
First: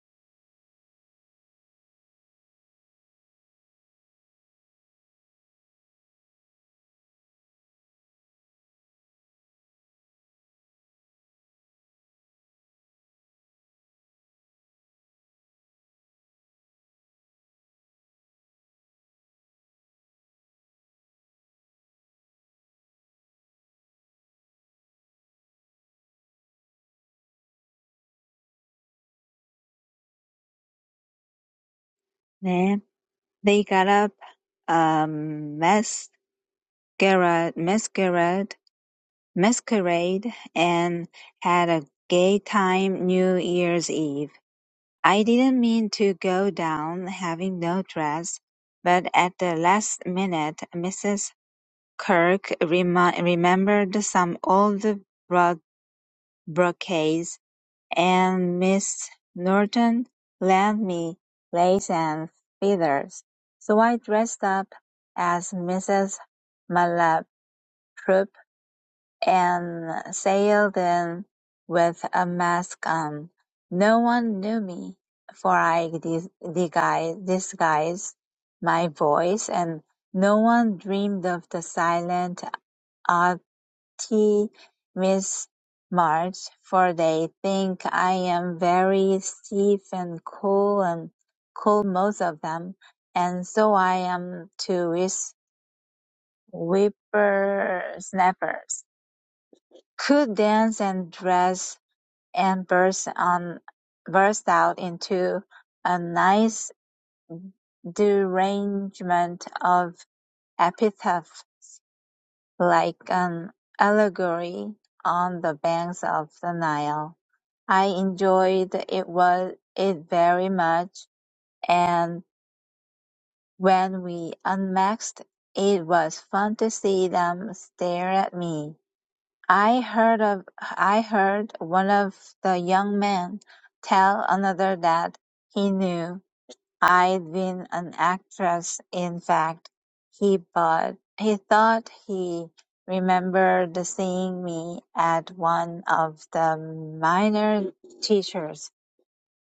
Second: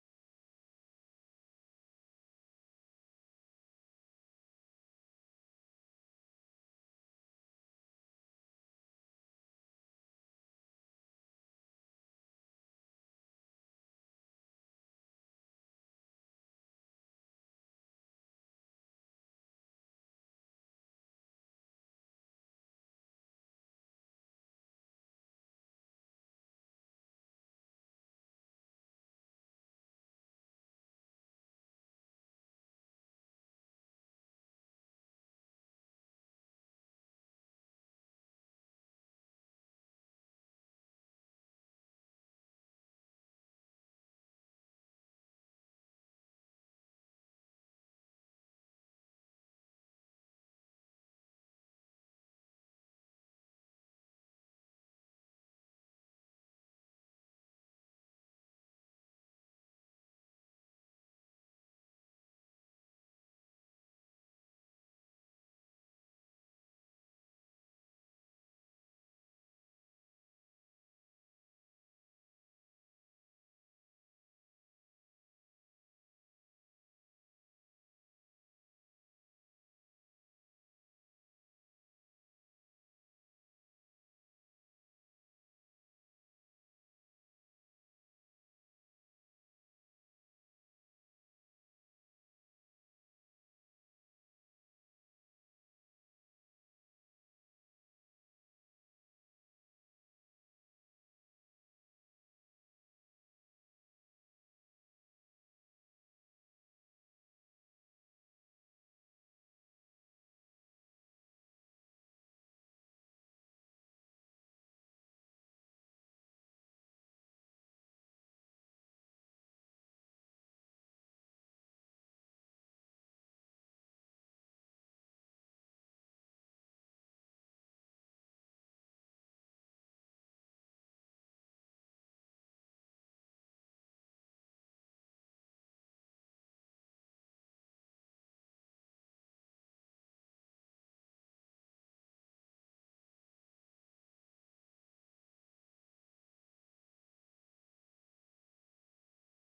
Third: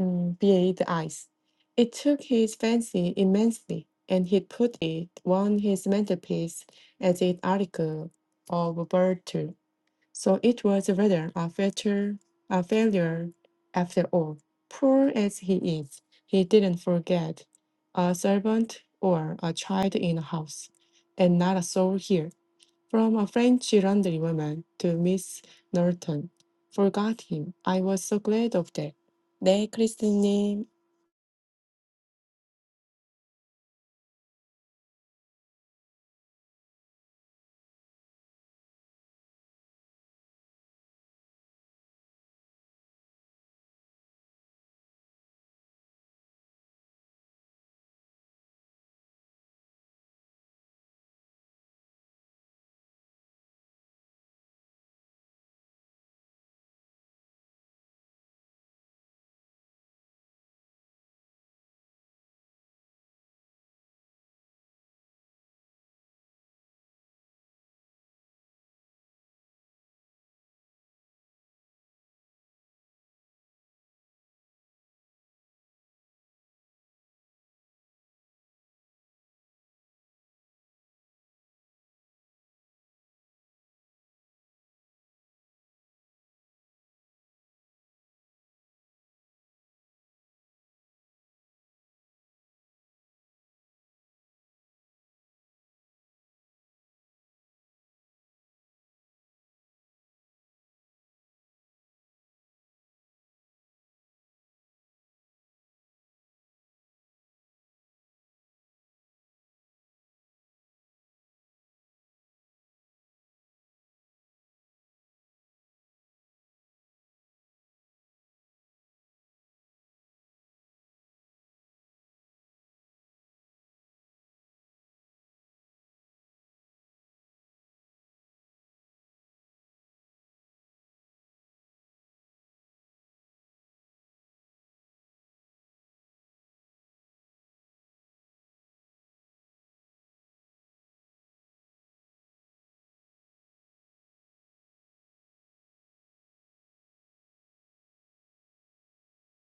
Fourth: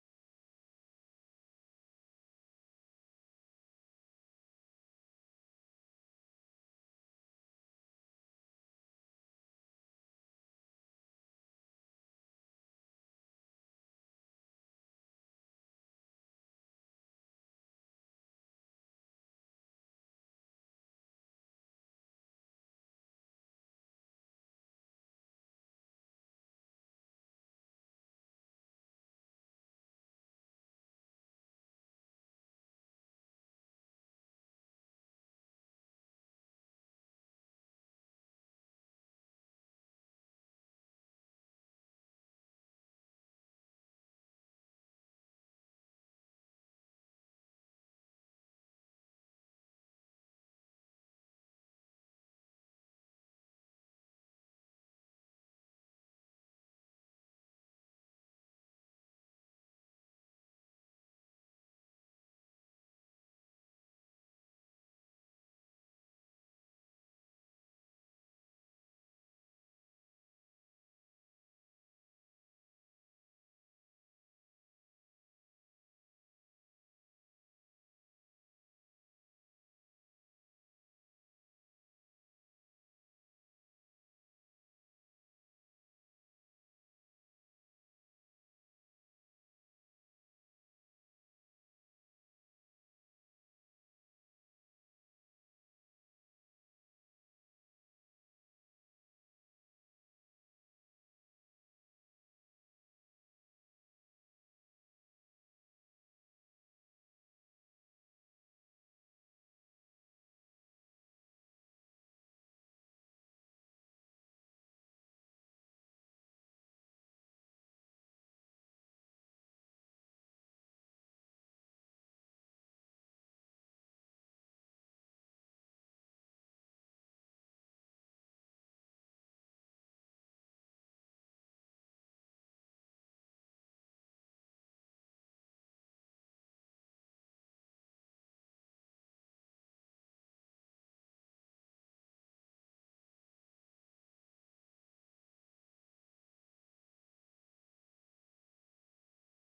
mm, bead eyes. It took his fancy immensely, and he put it on his mantelpiece as an article of virtu. So it was rather a failure, a failure after all. Poor as he is, he didn't forget a servant or a child in the house, and not a soul here. From a French laundry woman to Miss Norton, forgot him. I was so glad of that. 네, 크리스님. 네. They got up a masquerade masquerade masquerade and had a gay time New Year's Eve. I didn't mean to go down having no dress, but at the last minute Mrs. Kirk remi- remembered some old bro- brocades And Miss Norton lent me lace and feathers, so I dressed up as Mrs. Malaprop and sailed in with a mask on. No one knew me, for I dis- disguised disguised my voice, and no one dreamed of the silent tea with Marge, for they think I am very stiff and cool and cool most of them, and so I am too with whippersnappers. Could dance and dress and burst on burst out into a nice derangement of epithet like an allegory on the banks of the Nile. I enjoyed it was it very much, and when we unmasked, it was fun to see them stare at me. I heard of I heard one of the young men tell another that he knew I'd been an actress. In fact, he but he thought he remembered seeing me at one of the minor teachers.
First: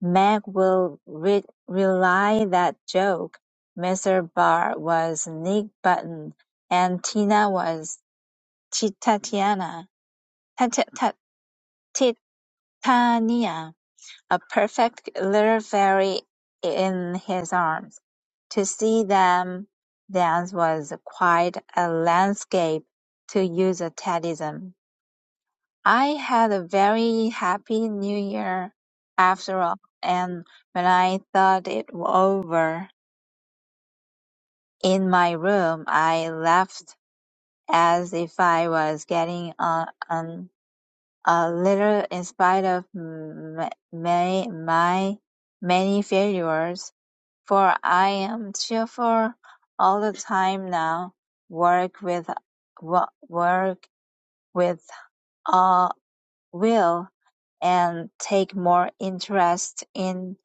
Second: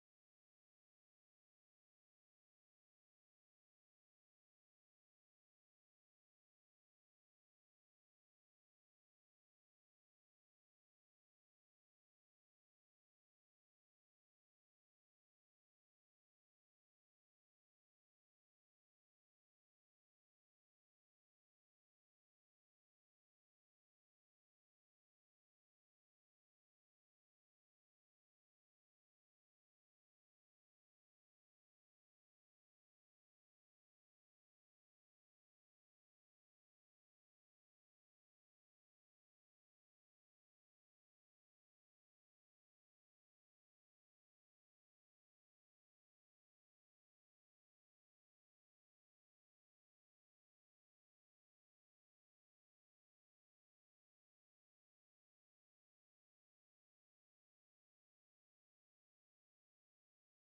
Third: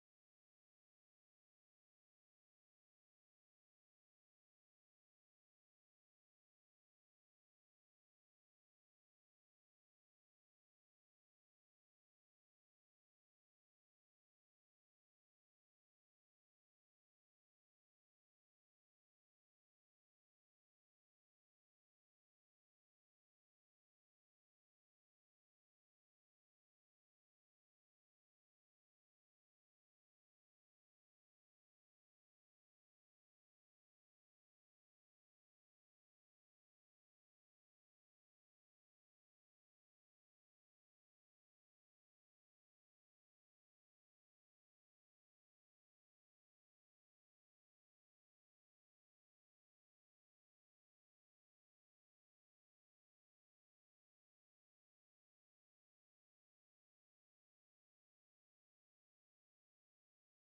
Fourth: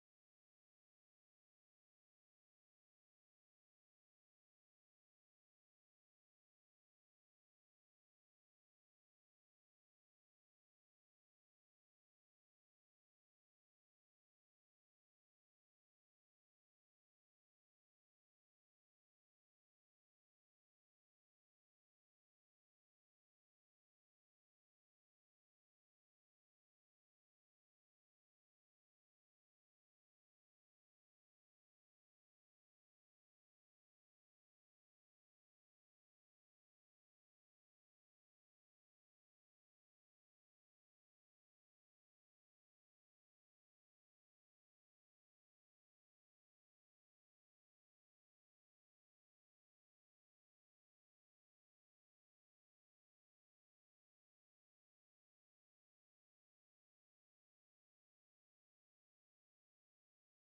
Meg will re- rely that joke. Mr. Barr was Nick Button and Tina was Titania, Titania, a perfect little fairy in his arms. To see them dance was quite a landscape, to use a Teddyism. I had a very happy New Year after all, and when I thought it over in my room, I laughed as if I was getting on, on a little in spite of m- my, my many failures, for I am cheerful all the time now. Work with wo- work with a will and take more interest in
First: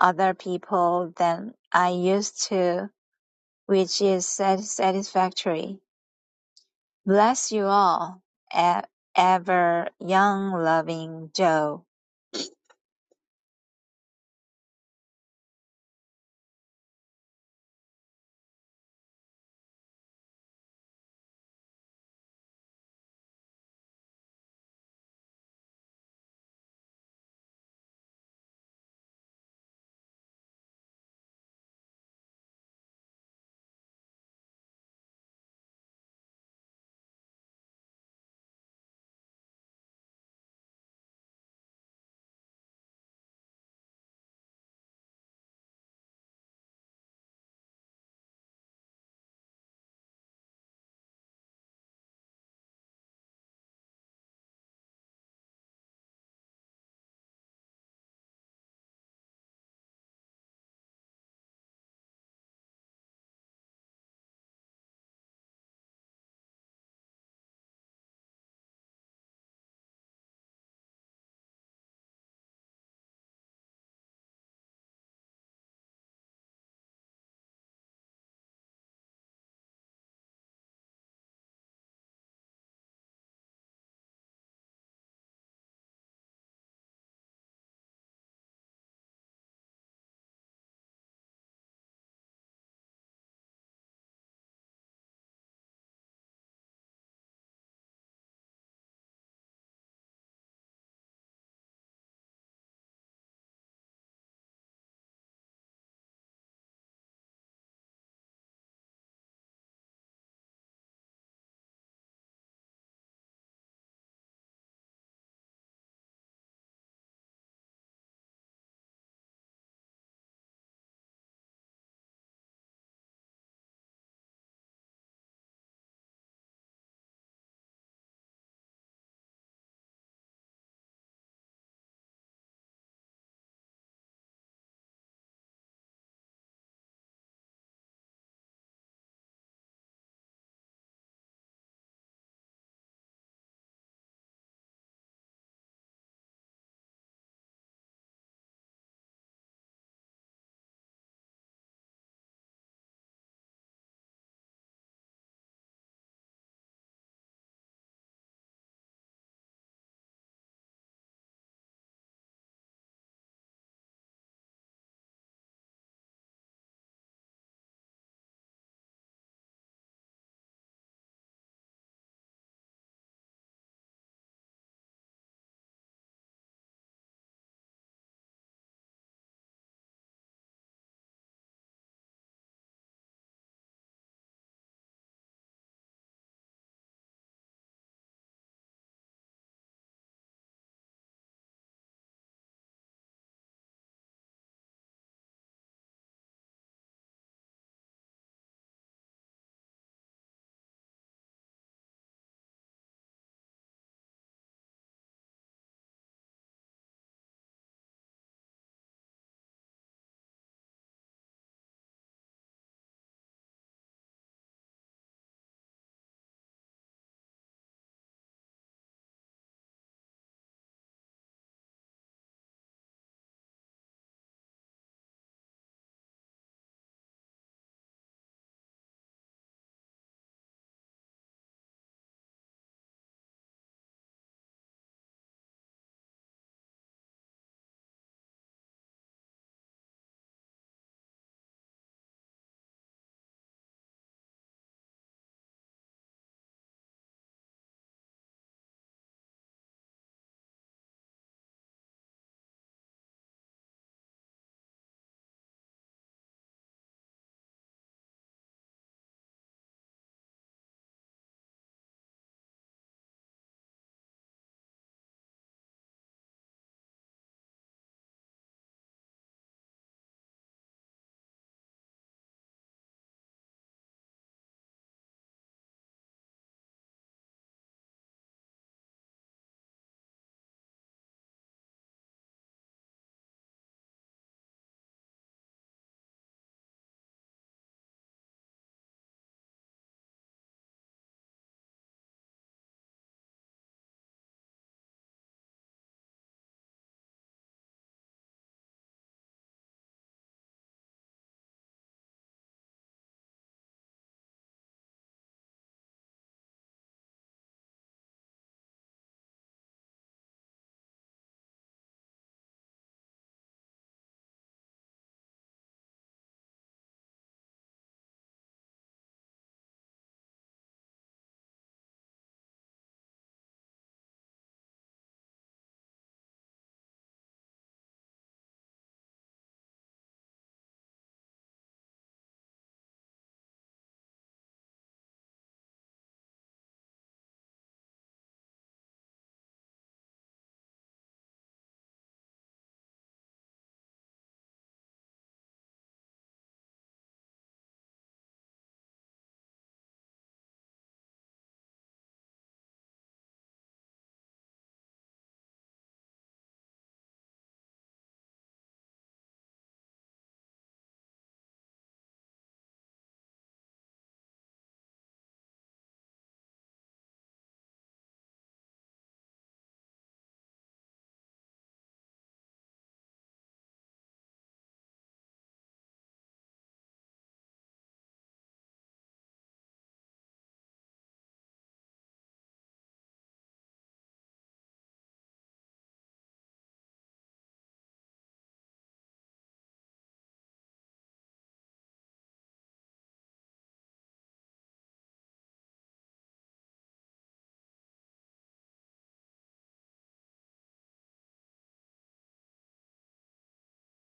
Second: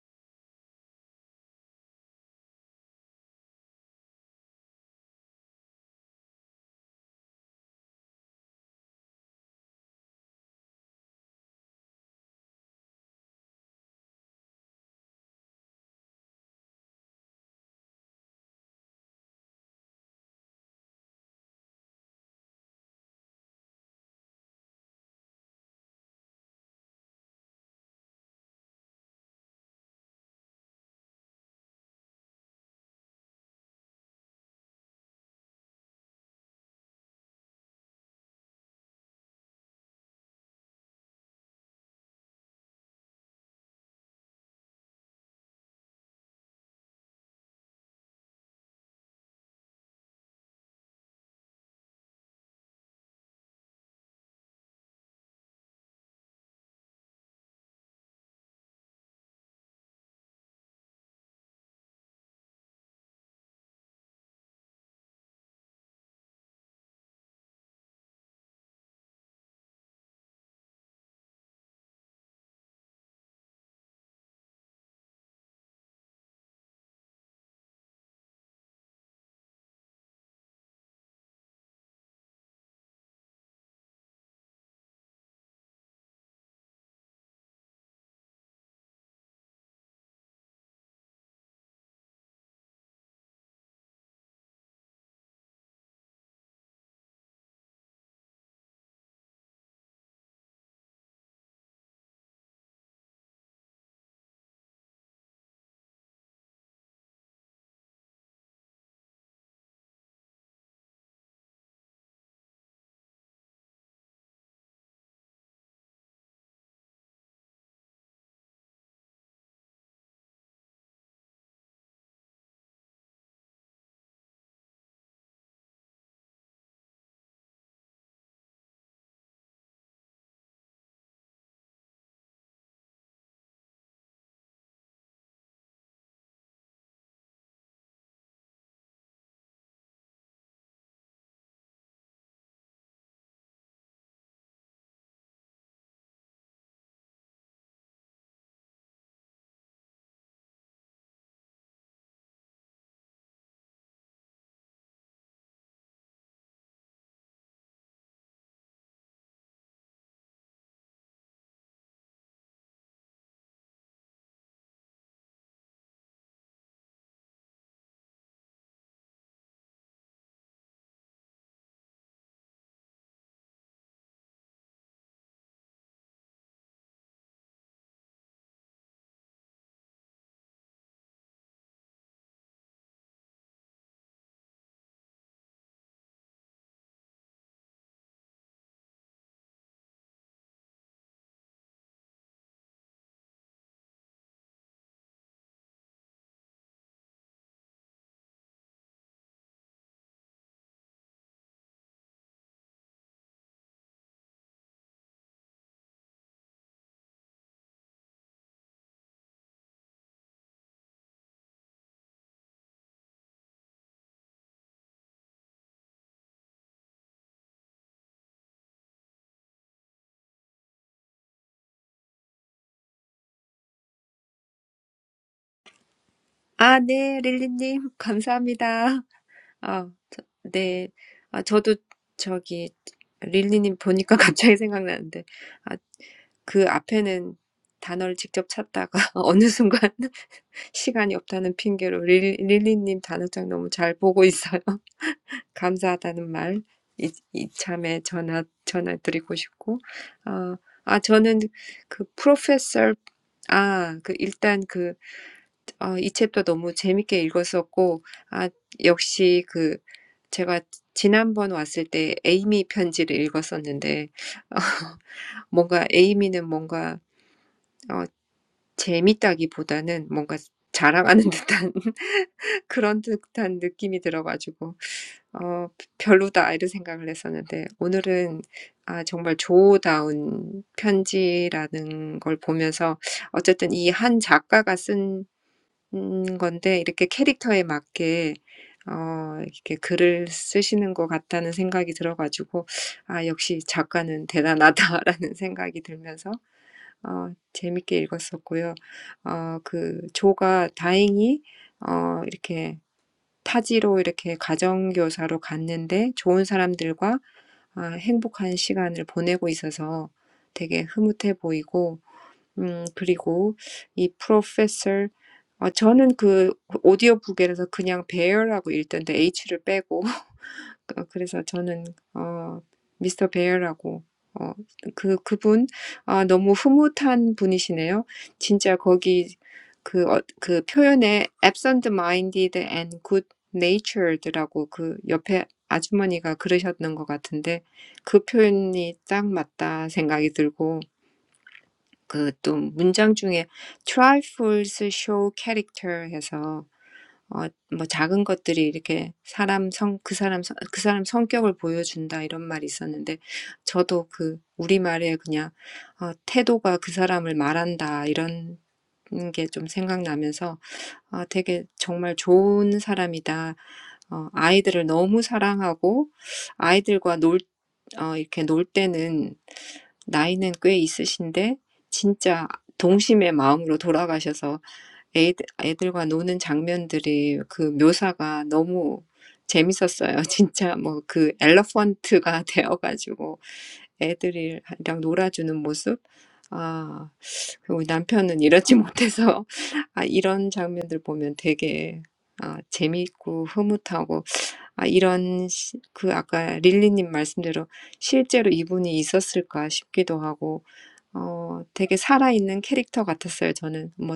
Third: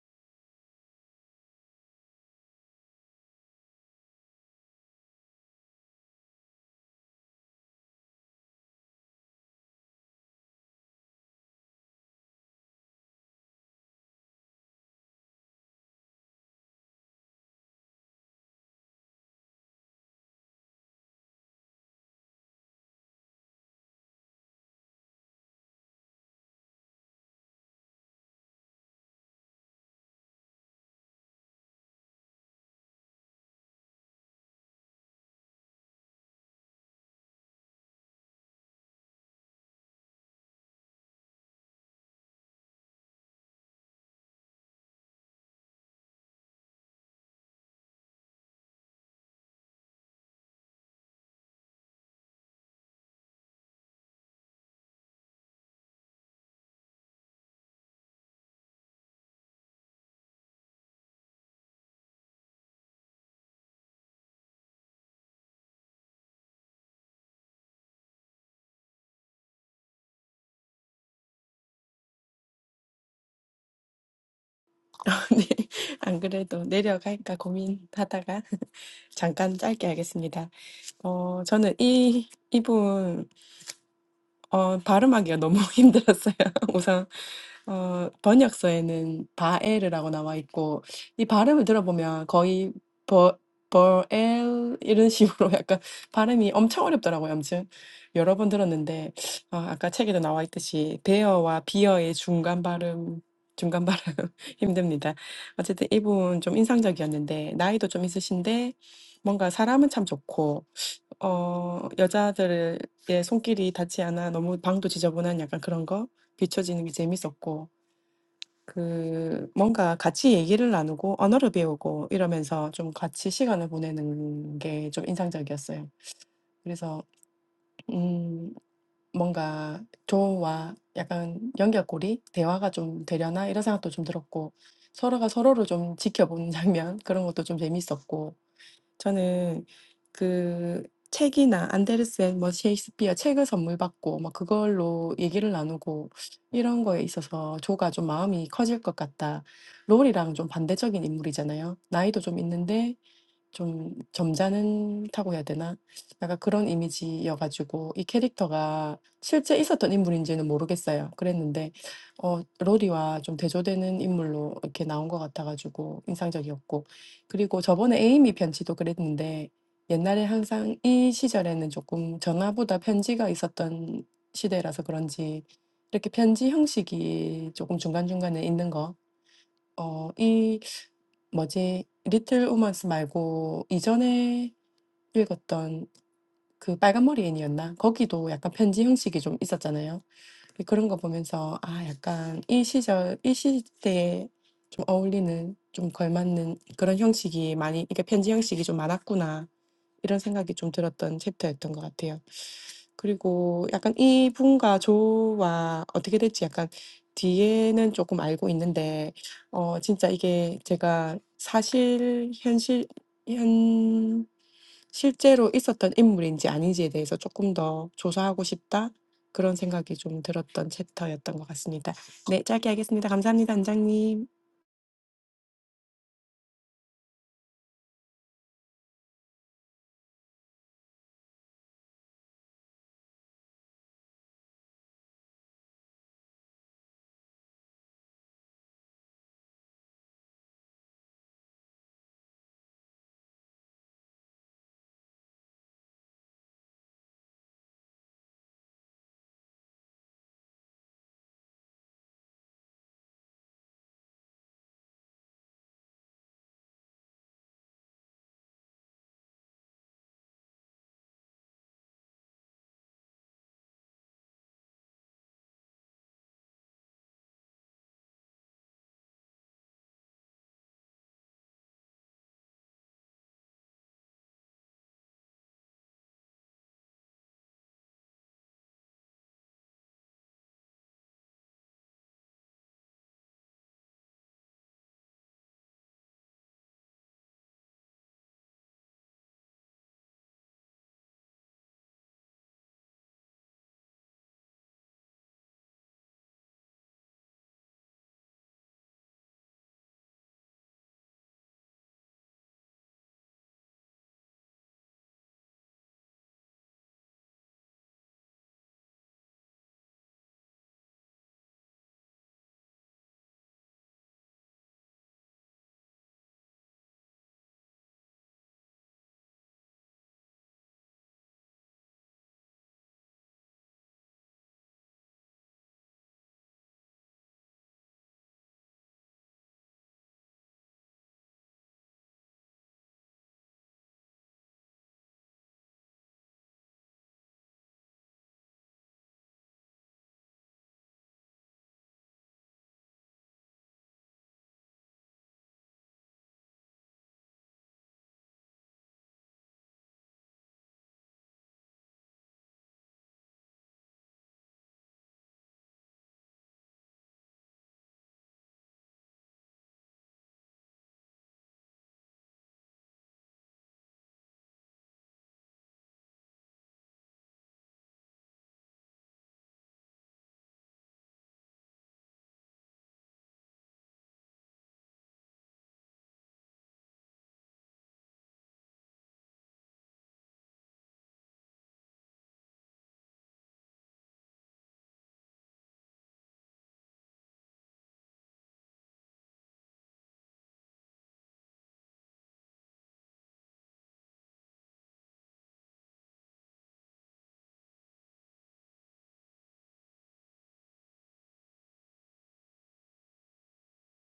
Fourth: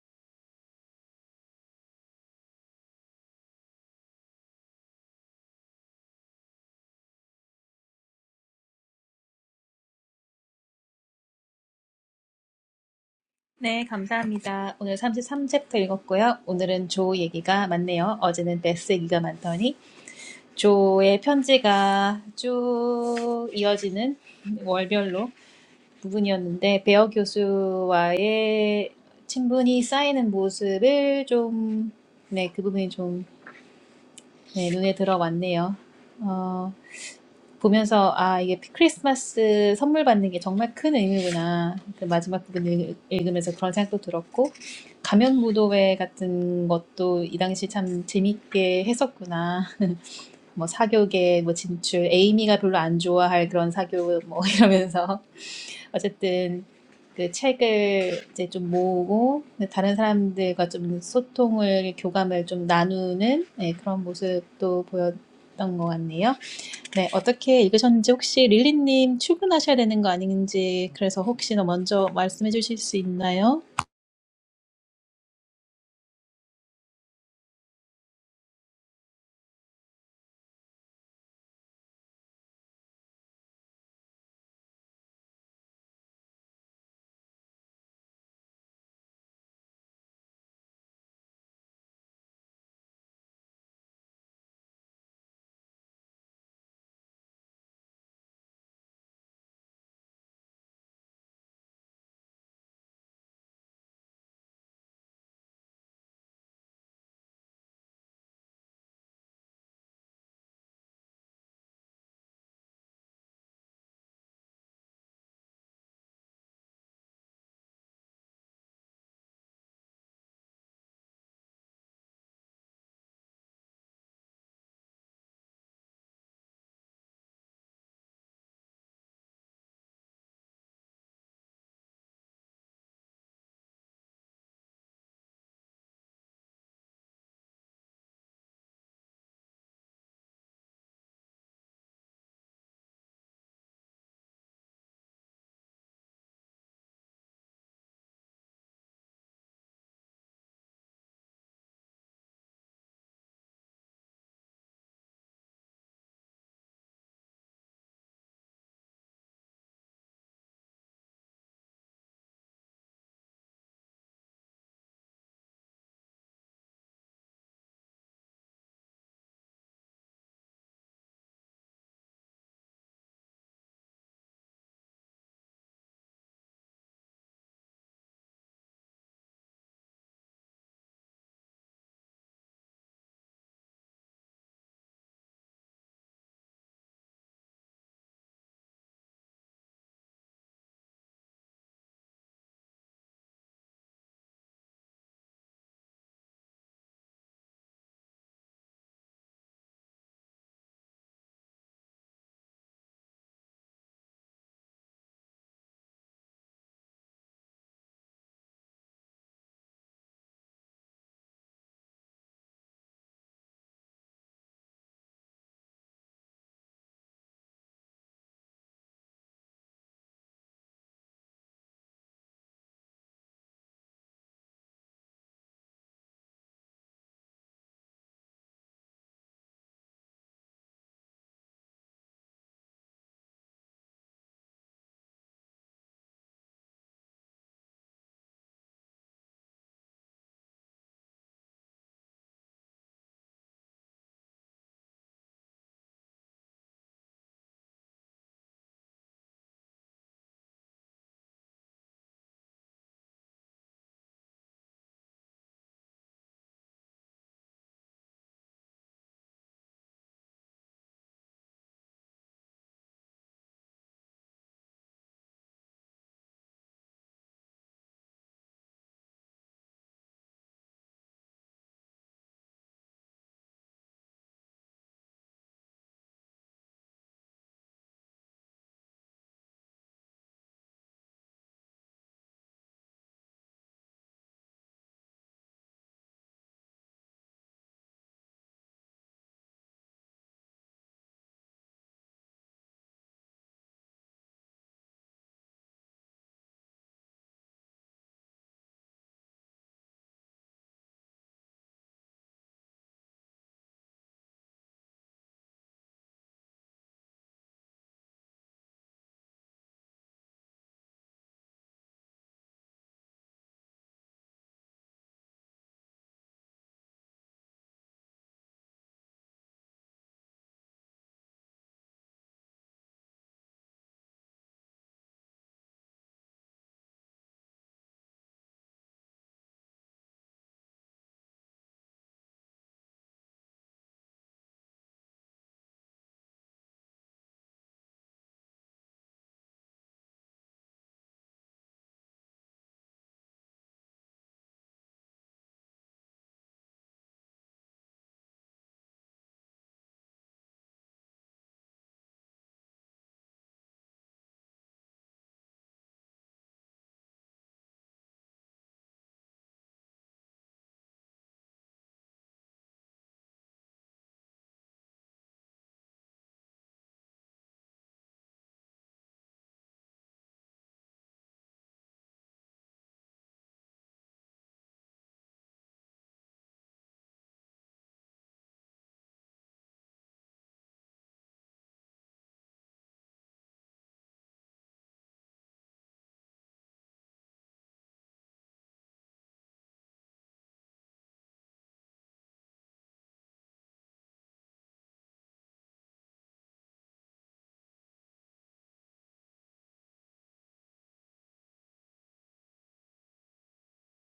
other people than I used to, which is satisfactory. Bless you all. E- ever young loving Joe. 네, 감사합니다. 오늘 33챕터 읽었고요. 오늘은 조 얘기가 많네요. 어제는 베스 얘기가 많더니 조의 편지가 쭉 이어지는 월별로 부분이었는데 베어 교수와의 친분이 쌓이는 모습을 좀, 네, 그 부분이 좀 네, 눈에 들어왔네요. 어, 보면서 아 이게 크리스마스 선물 받는 게 정말 큰 의미구나. 그 마지막 부분 읽- 읽으면서 그런 생각도 들었고 가면 무도회 같은 것도 이 당시 참 재밌게 했었구나. [laughs] 뭐 사교계 뭐 진출 에이미가 별로 안 좋아할 그런 사교 뭐 [laughs] 이러면서 어쨌든 그 책을 이제 좀 모으고 그 다른 사람들과 좀 소통을 교감을 좀 나누는 예, 그런 모습도 보였던 것 같네요. 네, 어떻게 읽으셨는지 혹시 릴리님 출근하셔야 되는 거 아닌지 그래서 혹시 먼저 말씀해 주실 수 있나요? [laughs] 네, 안 그래도 내려갈까 고민하다가 [laughs] 잠깐 짧게 하겠습니다. 어, 저는 이 이분 어, 발음하기가 너무 [laughs] 힘들었어요. [laughs] 우선 어, 번역서에는 바엘이라고 나와 있고 이 발음을 들어보면 거의 버 버엘 이런 식으로 [laughs] 약간 발음이 엄청 어렵더라고요. 아무튼 여러 번 들었는데 어, 아까 책에도 나와 있듯이 베어와 비어의 중간 발음 중간 발음 [laughs] 힘듭니다. 어쨌든 이분 좀 인상적이었는데 나이도 좀 있으신데 뭔가 사람은 참 좋고 어 여자들의 손길이 닿지 않아 너무 방도 지저분한 약간 그런 거 비춰지는 게 재밌었고 그 뭔가 같이 얘기를 나누고 언어를 배우고 이러면서 좀 같이 시간을 보내는 게 좀 인상적이었어요. 그래서 음 뭔가 조와 약간 연결고리 대화가 좀 되려나 이런 생각도 좀 들었고 서로가 서로를 좀 지켜보는 [laughs] 장면 그런 것도 좀 재밌었고 저는 그 책이나 안데르센 뭐 셰익스피어 책을 선물 받고 막 그걸로 얘기를 나누고 이런 거에 있어서 조가 좀 마음이 커질 것 같다. 롤이랑 좀 반대적인 인물이잖아요. 나이도 좀 있는데 좀 점잖다고 해야 되나? 약간 그런 이미지여 가지고 이 캐릭터가 실제 있었던 인물인지는 모르겠어요. 그랬는데 어 로리와 좀 대조되는 인물로 이렇게 나온 것 같아 가지고 인상적이었고 그리고 저번에 에이미 편지도 그랬는데 옛날에 항상 이 시절에는 조금 전화보다 편지가 있었던 시대라서 그런지 이렇게 편지 형식이 쪼끔 중간중간에 있는 거어이 뭐지? 리틀 우먼스 말고 이전에 읽었던 그 빨간 머리 애니였나? 거기도 약간 편지 형식이 좀 있었잖아요. 그런 거 보면서 아 약간 이 시절, 이 시대에 좀 어울리는 좀 걸맞는 그런 형식이 많이 이게 편지 형식이 좀 많았구나 이런 생각이 좀 들었던 챕터였던 것 같아요. 그리고 약간 이분과 저와 어떻게 될지 약간 뒤에는 조금 알고 있는데 어 진짜 이게 제가 사실 현실 현 실제로 있었던 인물인지 아닌지에 대해서 조금 더 조사하고 싶다 그런 생각이 좀 들었던 챕터였던 것 같습니다. 네. 짧게 하겠습니다. 감사합니다 원장님. 아, 네, 릴리님. [laughs] 감사합니다. 아, 저, 네. 아, 저도 저기, 릴리님 보니까 [laughs] 갑자기 생각나는데, 아, 그 앞에는 단어를 직접 찾다가 [laughs] 어느 순간 [laughs] 시간이 없다는 핑계로 릴, 릴리님 단어장 너무 잘 보고 있어요. [laughs] 감사하다는 말, 이, 이참에 전화, 전화 드리고 싶고, 어, 아, 저는 그 프로페서, 아, 그 일단 그 아, 이 책도 너무 재밌게 읽었었고, 아, 역시 그, 제가 지난번 왔을 때 에이미 편지를 읽었었는데, [laughs] 어, 뭔가 에이미는 뭔가, 어, 재밌다기보다는 뭔가 자랑하는 [laughs] 듯한 그런 듯한 느낌이 들어가지고, 어, 별로다, 이런 생각을 했었는데, 오늘은, 아, 정말 조다운 편지라는 걸 보면서, 어쨌든 이한 작가가 쓴 음 건데 이렇게 캐릭터에 맞게 어 이렇게 글을 쓰시는 것 같다는 생각이 들어가지고 '아 역시 작가는 대단하다.'라는 [laughs] 생각이 들면서 어 재밌게 읽었었고요. 어 그 조가 다행히 어 이렇게 타지로 이렇게 가정교사로 갔는데 좋은 사람들과 아 행복한 시간을 보내고 있어서 되게 흐뭇해 보이고 음, 그리고 이 프로페서 어, 저는 그 오디오북에서 그냥 베어라고 읽던데 H를 빼고 [laughs] 어, 그래서 저는 어, 미스터 베어라고 어, 그 그분 아, 너무 흐뭇한 분이시네요. 진짜 거기 그, 어, 그 표현에 absent-minded and good-natured라고 그 옆에 아주머니가 그러셨는 것 같은데 그 표현이 딱 맞다 생각이 들고 그또 문장 중에 trifles show character 해서 어, 뭐 작은 것들이 이렇게 사람 성, 그 사람, 성- 그 사람 성격을 보여준다 이런 말이 있었는데 저도 그 우리말에 그냥 어, 태도가 그 사람을 말한다 이런 게좀 생각나면서 아, 되게 정말 좋은 사람이다. 어, 아이들을 너무 사랑하고 아이들과 놀 어, 이렇게 놀 때는 나이는 꽤 있으신데 진짜 동심의 마음으로 돌아가셔서 애들, 애들과 노는 장면들이 그 묘사가 너무 재밌었어요. [laughs] 진짜 뭐그 엘러펀트가 [laughs] 되어가지고 애들이랑 놀아주는 모습. 아, 그리고 남편은 이러지 못해서 [laughs] 아, 이런 장면들 보면 되게 아, 재밌고 흐뭇하고 아 이런 시, 그 아까 릴리님 말씀대로 실제로 이분이 있었을까 싶기도 하고 어 되게 살아있는 캐릭터 같았어요. 저는 뭐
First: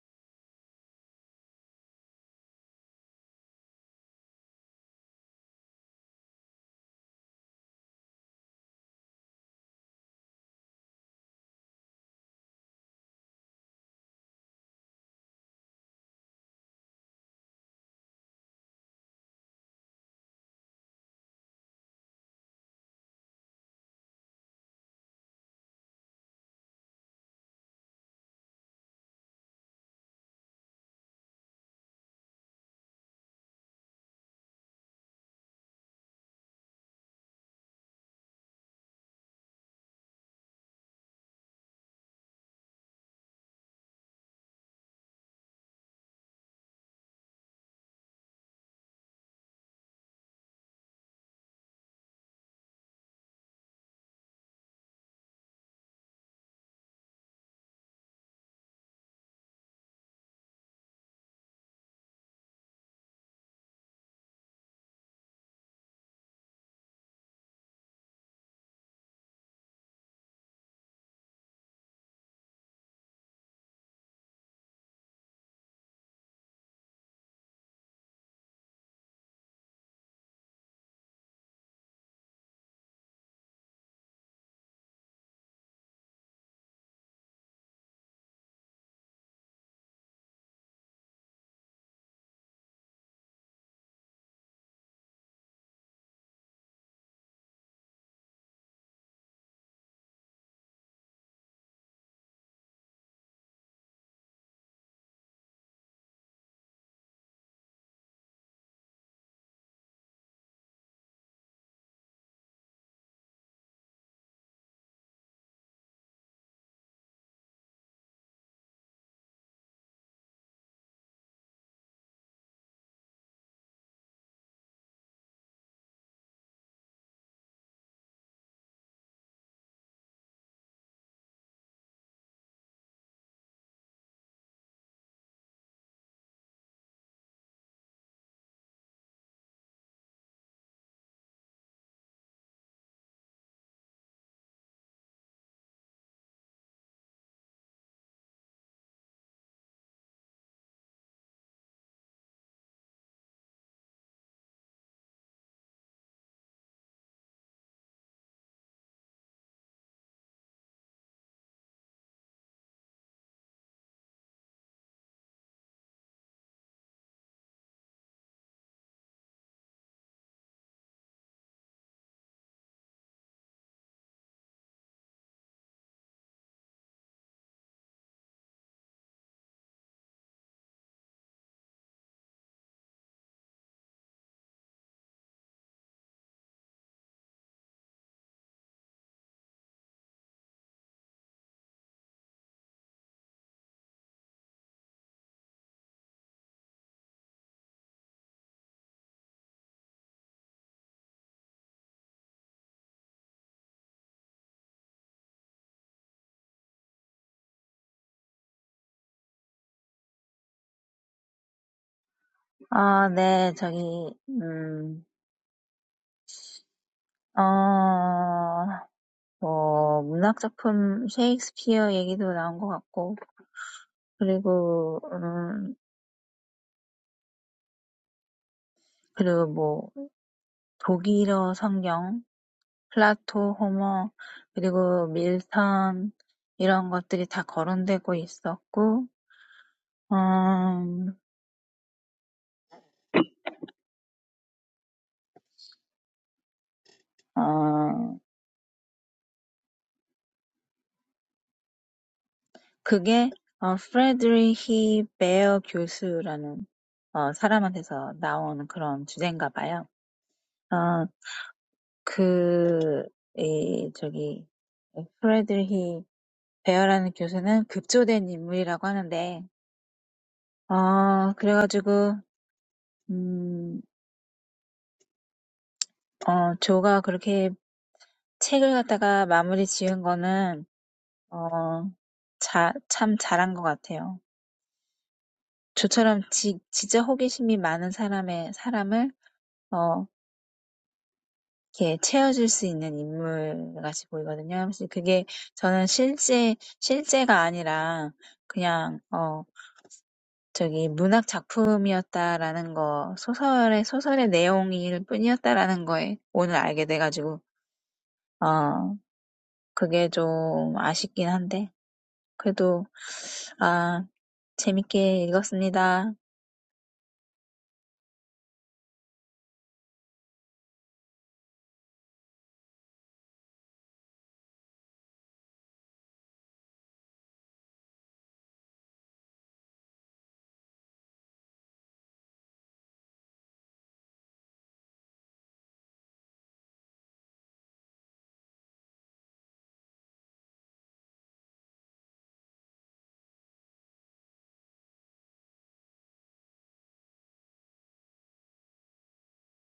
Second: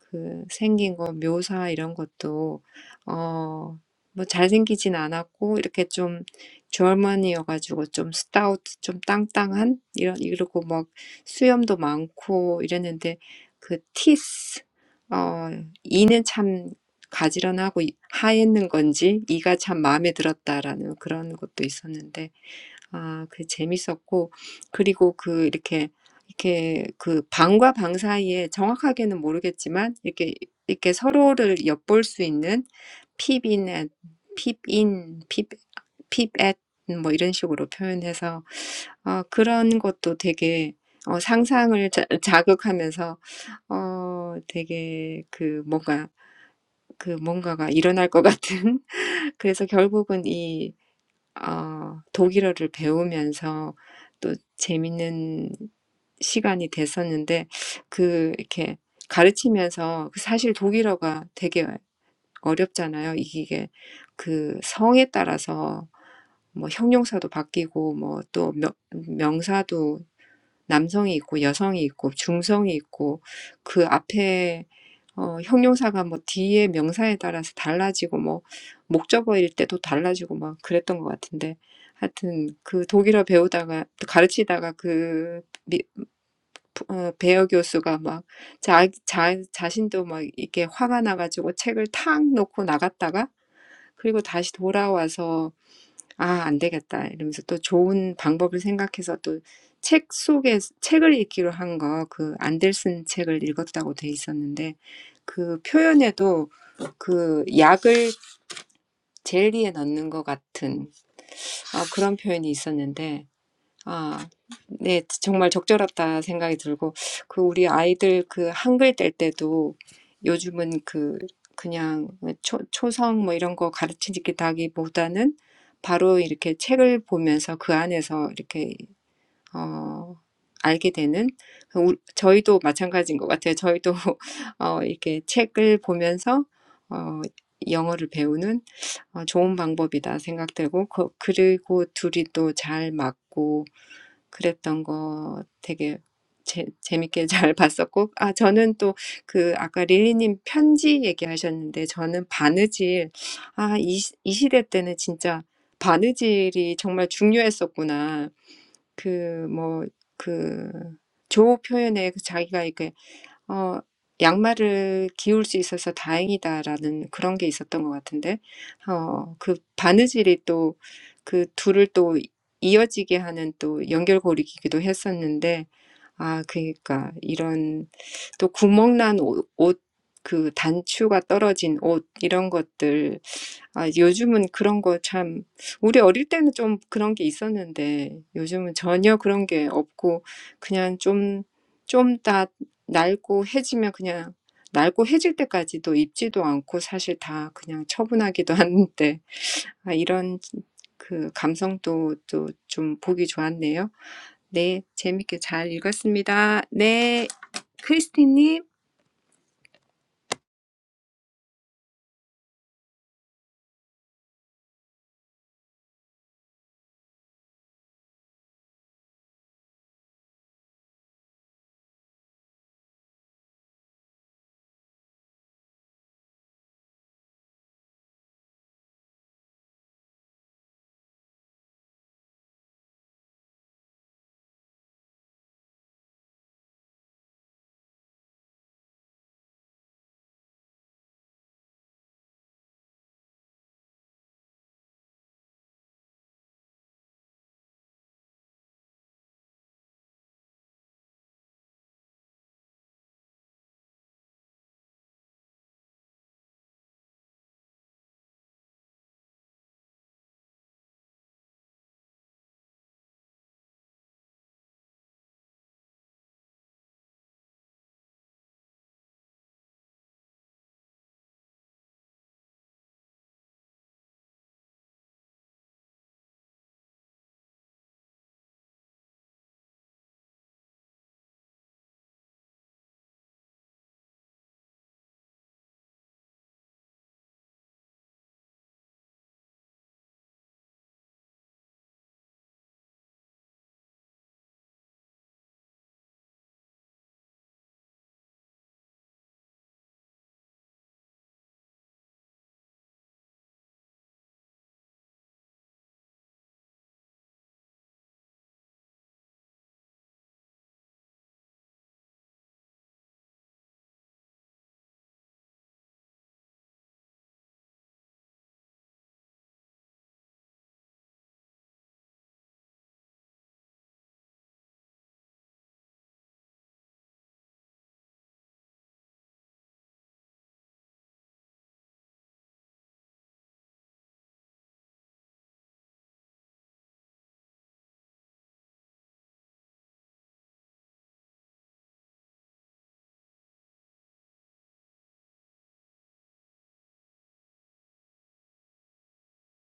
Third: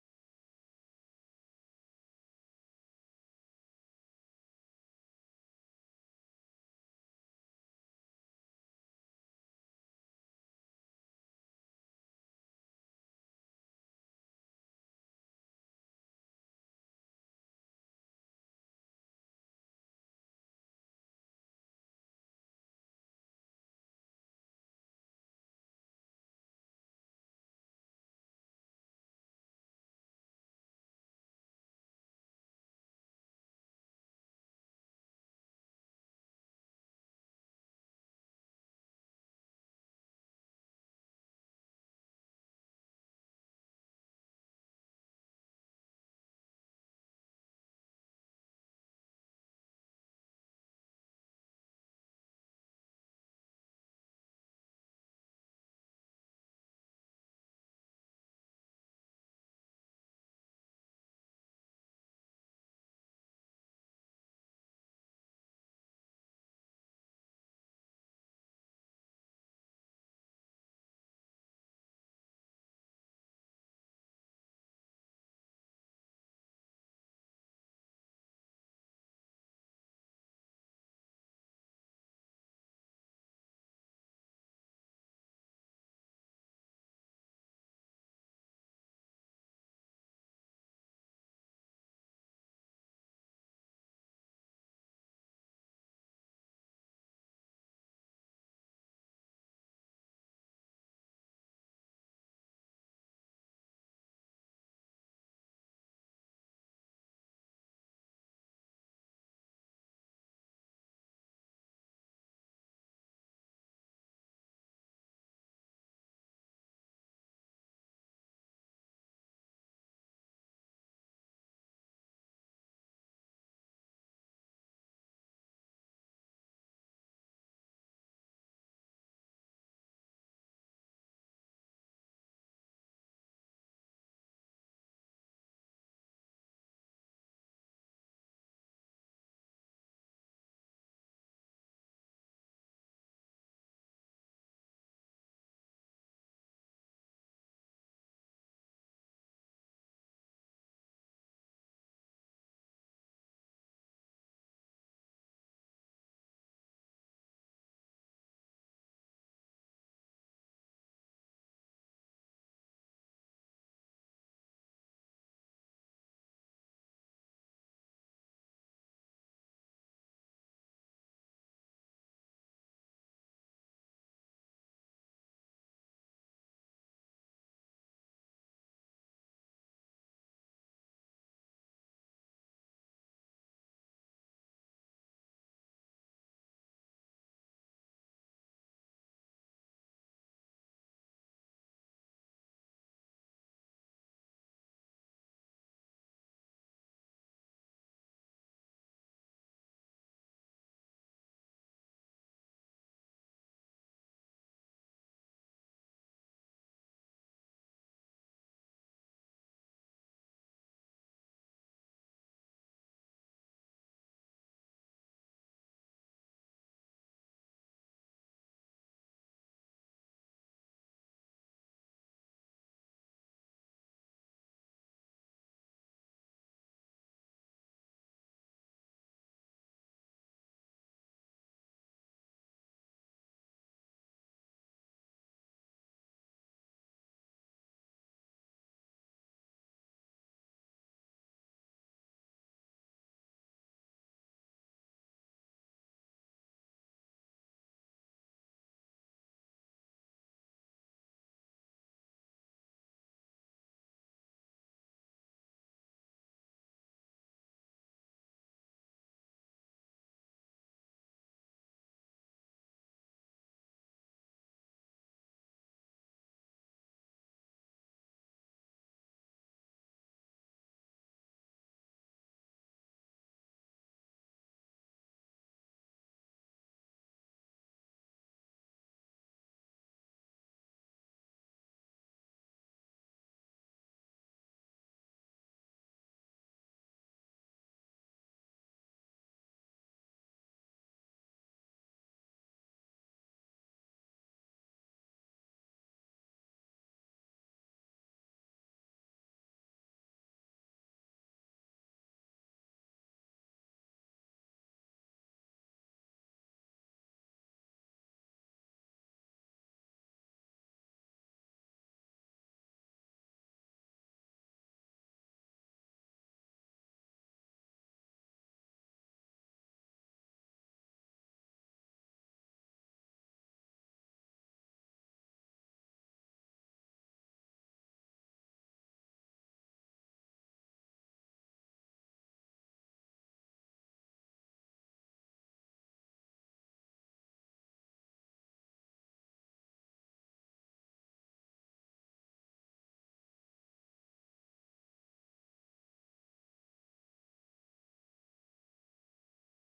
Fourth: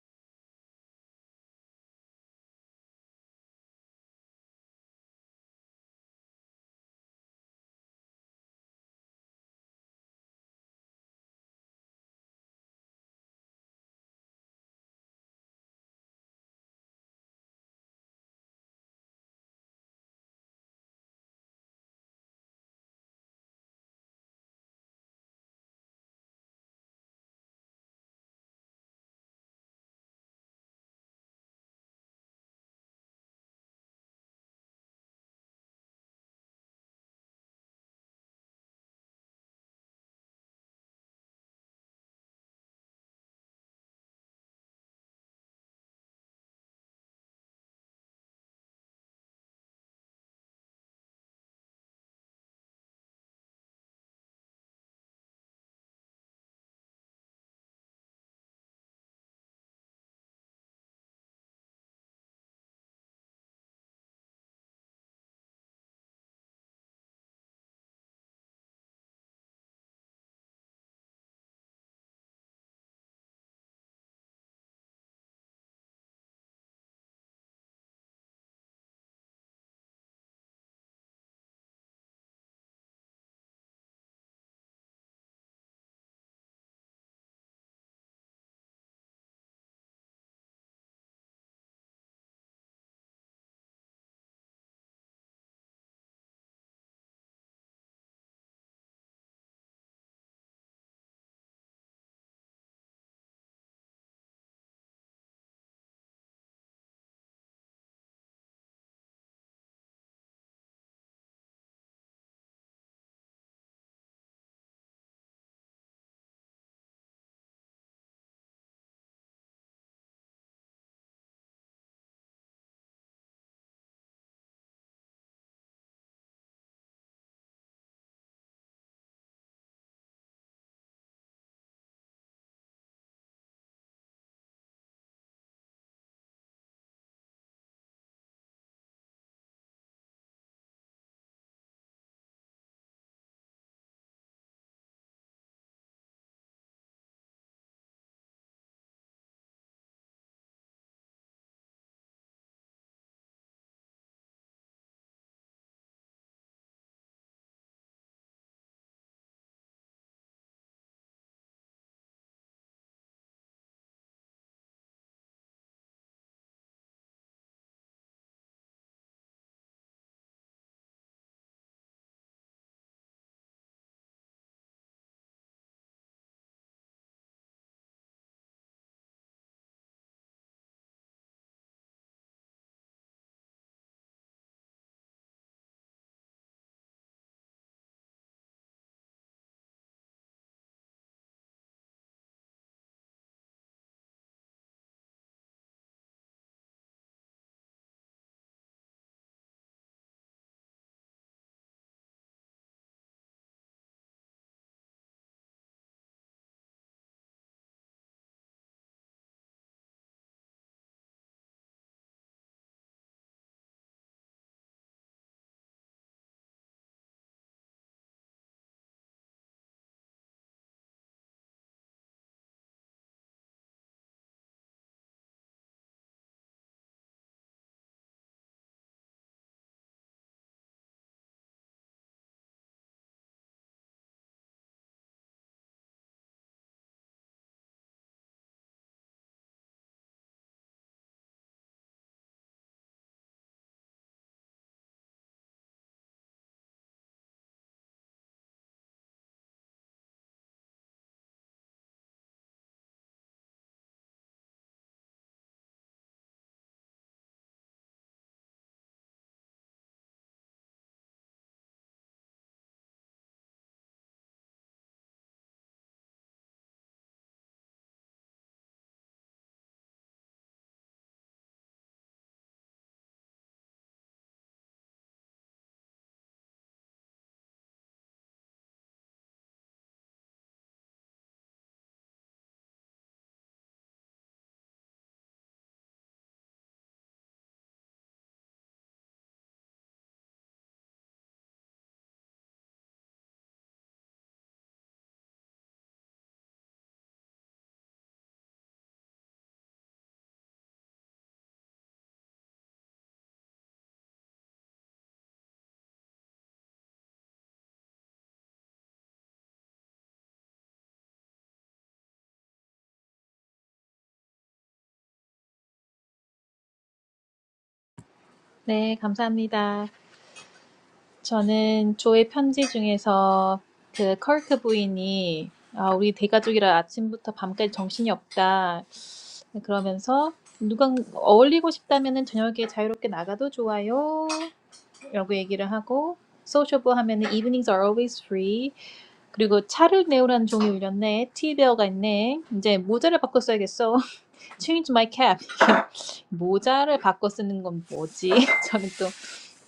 그 생긴 거 묘사 이런 것도 어 어뭐 잘생기진 않았고 이렇게 좀 젊은이여가지고 좀 스타우트 좀 땅땅한 이런 이러고 막 수염도 많고 이랬는데 그 티스 어 이는 참 가지런하고 하얘는 건지 이가 참 마음에 들었다라는 그런 것도 있었는데 아, 그 재밌었고, 그리고 그 이렇게, 이렇게 그 방과 방 사이에 정확하게는 모르겠지만, 이렇게, 이렇게 서로를 엿볼 수 있는 핍인, 핍인, 핍, 핍엣, 뭐 이런 식으로 표현해서, 어, 그런 것도 되게, 어, 상상을 자, 자극하면서, 어, 되게 그 뭔가, 그 뭔가가 일어날 것 같은. [laughs] 그래서 결국은 어, 독일어를 배우면서 또 재밌는 시간이 됐었는데 그 이렇게 가르치면서 그 사실 독일어가 되게 어렵잖아요. 이게 그 성에 따라서 뭐 형용사도 바뀌고 뭐또 명사도 남성이 있고 여성이 있고 중성이 있고 그 앞에 어 형용사가 뭐 뒤에 명사에 따라서 달라지고 뭐 목적어일 때도 달라지고 막 그랬던 것 같은데 하여튼 그 독일어 배우다가 또 가르치다가 그 미, 어, 배어 교수가 막 자, 자, 자신도 막 이렇게 화가 나가지고 책을 탁 놓고 나갔다가 그리고 다시 돌아와서 '아 안 되겠다.' 이러면서 또 좋은 방법을 생각해서 또 책 속에 책을 읽기로 한 거 그 안델슨 책을 읽었다고 돼 있었는데 그 표현에도 그 약을 젤리에 넣는 것 같은 아 그런 표현이 있었는데 아, 네, 정말 적절하다 생각이 들고, 그 우리 아이들 그 한글 뗄 때도 요즘은 그 그냥 초, 초성 뭐 이런 거 가르치기보다는 바로 이렇게 책을 보면서 그 안에서 이렇게, 어, 알게 되는, 그 우, 저희도 마찬가지인 것 같아요. 저희도, [laughs] 어, 이렇게 책을 보면서, 어, 영어를 배우는 어, 좋은 방법이다 생각되고, 그, 그리고 둘이 또잘 맞고, 그랬던 거 되게 재, 재밌게 [laughs] 잘 봤었고, 아, 저는 또 그 아까 릴리님 편지 얘기하셨는데, 저는 바느질, 아, 이, 시- 이 시대 때는 진짜 바느질이 정말 중요했었구나. 그, 뭐, 그, 조 표현에 그 자기가 어 양말을 기울 수 있어서 다행이다라는 그런 게 있었던 것 같은데 어 그 바느질이 또그 둘을 또 이어지게 하는 또 연결고리이기도 했었는데 아 그러니까 이런 또 구멍난 옷, 옷, 그 단추가 떨어진 옷 이런 것들 아 요즘은 그런 거 참 우리 어릴 때는 좀 그런 게 있었는데 요즘은 전혀 그런 게 없고 그냥 좀 좀다 낡고 해지면 그냥 낡고 해질 때까지도 입지도 않고 사실 다 그냥 처분하기도 [laughs] 하는데 아, 이런 그 감성도 또좀 보기 좋았네요. 네, 재밌게 잘 읽었습니다. 네, 크리스티님. 아, 네, 저기, 음, 어, 뭐, 문학작품 셰익스피어 얘기도 나온 것 같고, 그리고, 음, 그리고 뭐, 독일어 성경, 플라토, 호머 그리고 밀턴 이런 것들이 다 거론되고 있었고 음, 어, 그게 어, 프레드리히 베어 교수라는 어, 사람한테서 나온 그런 주제인가 봐요. 어, 그, 이, 저기, 프레드리히 베어라는 교수는 급조된 인물이라고 하는데, 어, 그래가지고, 음, 어, 조가 그렇게 책을 갖다가 마무리 지은 거는 어, 자, 참 잘한 것 같아요. 저처럼 지, 진짜 호기심이 많은 사람의 사람을 어, 이렇게 채워줄 수 있는 인물같이 보이거든요. 사실 그게 저는 실제 실제가 아니라 그냥 어, 저기 문학 작품이었다라는 거 소설의 소설의 내용일 뿐이었다라는 거에 오늘 알게 돼가지고 어, 그게 좀 아쉽긴 한데 그래도 아 재밌게 읽었습니다. 네, 감사합니다. 저는 조의 편지 중에서 그컬크 부인이 아, 우리 대가족이라 아침부터 밤까지 정신이 없다. 그러면서 누가 어울리고 싶다면은 저녁에 자유롭게 나가도 좋아요. 라고 얘기를 하고 소셜부 하면은 evenings are always free. 그리고 차를 내오라는 종이 울렸네. 티베어가 있네. 이제 모자를 바꿔 써야겠어. [laughs] Change my cap. [laughs] 모자를 바꿔 쓰는 건 뭐지? [laughs] 저는 또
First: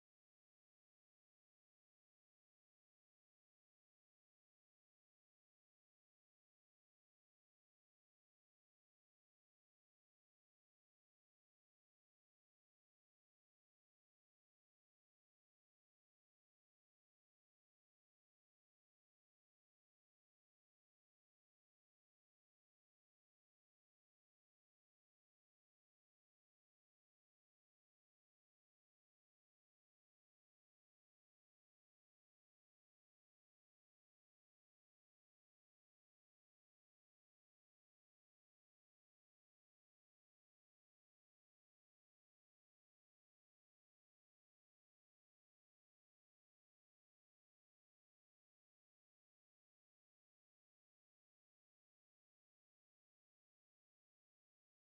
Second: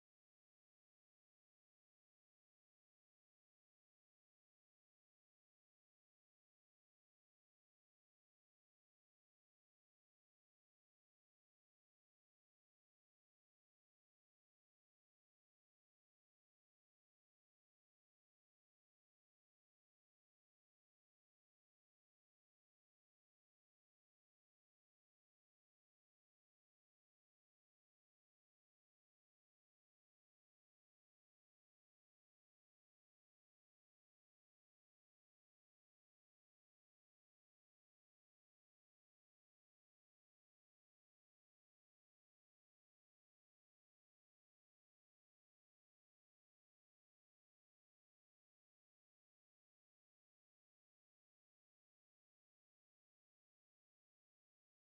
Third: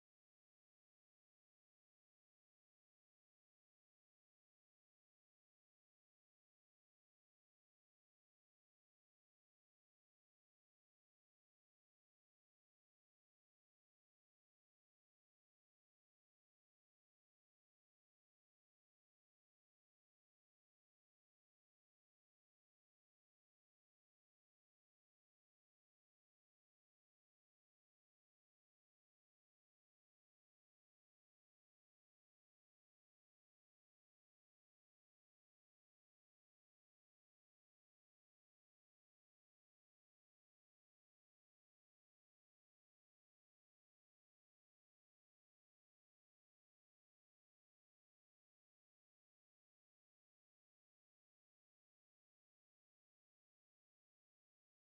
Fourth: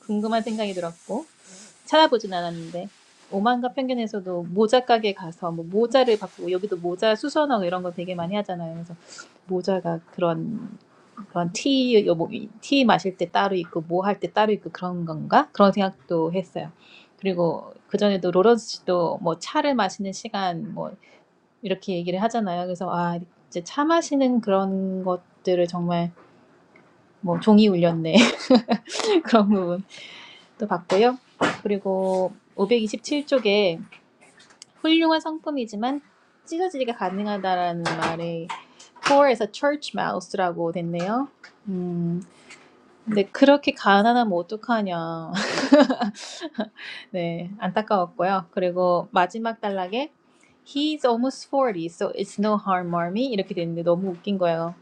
궁금한 생각이 들었고. 찾아보진 않았는데 오만과 편견에서도 모자 가게 가서 뭐 모자를 바꾸고 여기도 모자 수선하고 이런 거 되게 많이 하잖아요. 그래서 모자가 그런 그런 티, 뭐티 마실 때 따로 있고 뭐 할 때 따로 있고 그런 건가? 그런 생각도 했어요. 그리고 그 전에도 로런스 씨도 뭐 차를 마시는 시간 뭐 이렇게 얘기를 하잖아요. 그래서 아 이제 차 마시는 그런 것들을 정말 뭐 종이 울렸네 [laughs] 그런 부분도 봤고요. 그리고 527쪽에 훌륭한 성품이지만 찢어지기가 가능하다라는 말에 poor에서 church mouse라고 됐네요. 음, 근데 그렇게 가난하면 어떡하냐. [laughs] 네, 안타까웠고요. 그리고 마지막 단락에 He's almost 40, so it's no harm, mommy. 이렇게 됐는데 너무 웃긴 거예요.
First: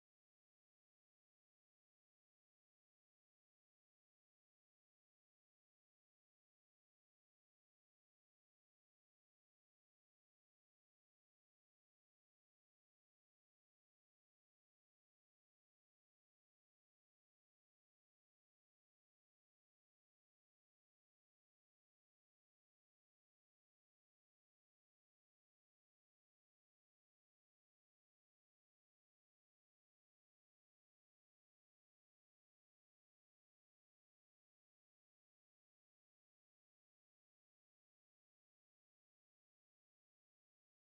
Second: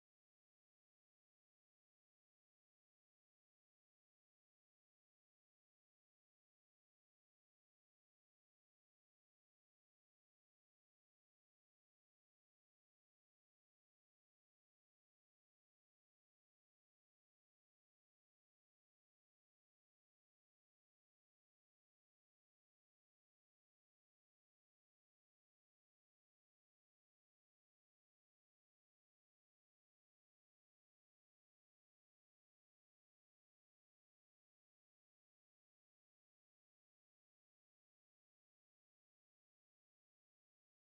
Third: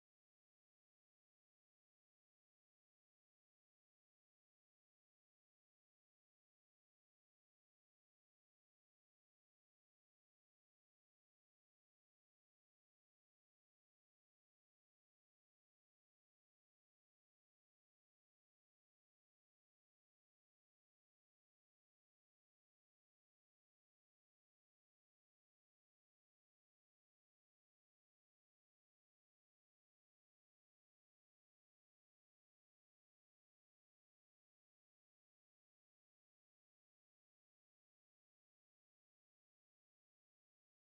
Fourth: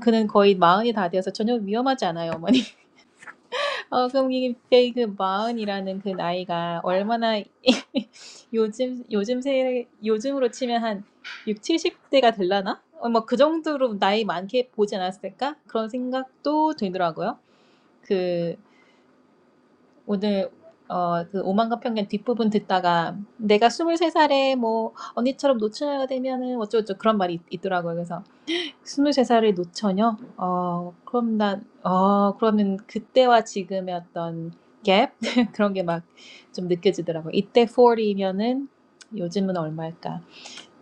그는 거의 마흔이 다 되어서 전혀 위험하지 않아요, 어머니. 어, 그럼 이게 그 마흔이라는 그 나이가 얼마나 [laughs] 요즘 요즘 세 요즘으로 치면 한 6, 70대가 될라나? 어, 뭐그 정도로 나이 많게 보지 않았을까? 그런 생각도 들더라고요. 그 오늘 어, 그 오만과 편견 뒷부분 듣다가 내가 23살에 뭐 언니처럼 노처녀가 되면은 어쩌고저쩌고 그런 말이 있, 있더라고요. 그래서 스물세 살의 노처녀? 어, 그럼 난, 어, 그러면 그때와 지금의 어떤 갭? [laughs] 그런 게 막 좀 느껴지더라고요. 이때 40이면은 요즘은 얼마일까?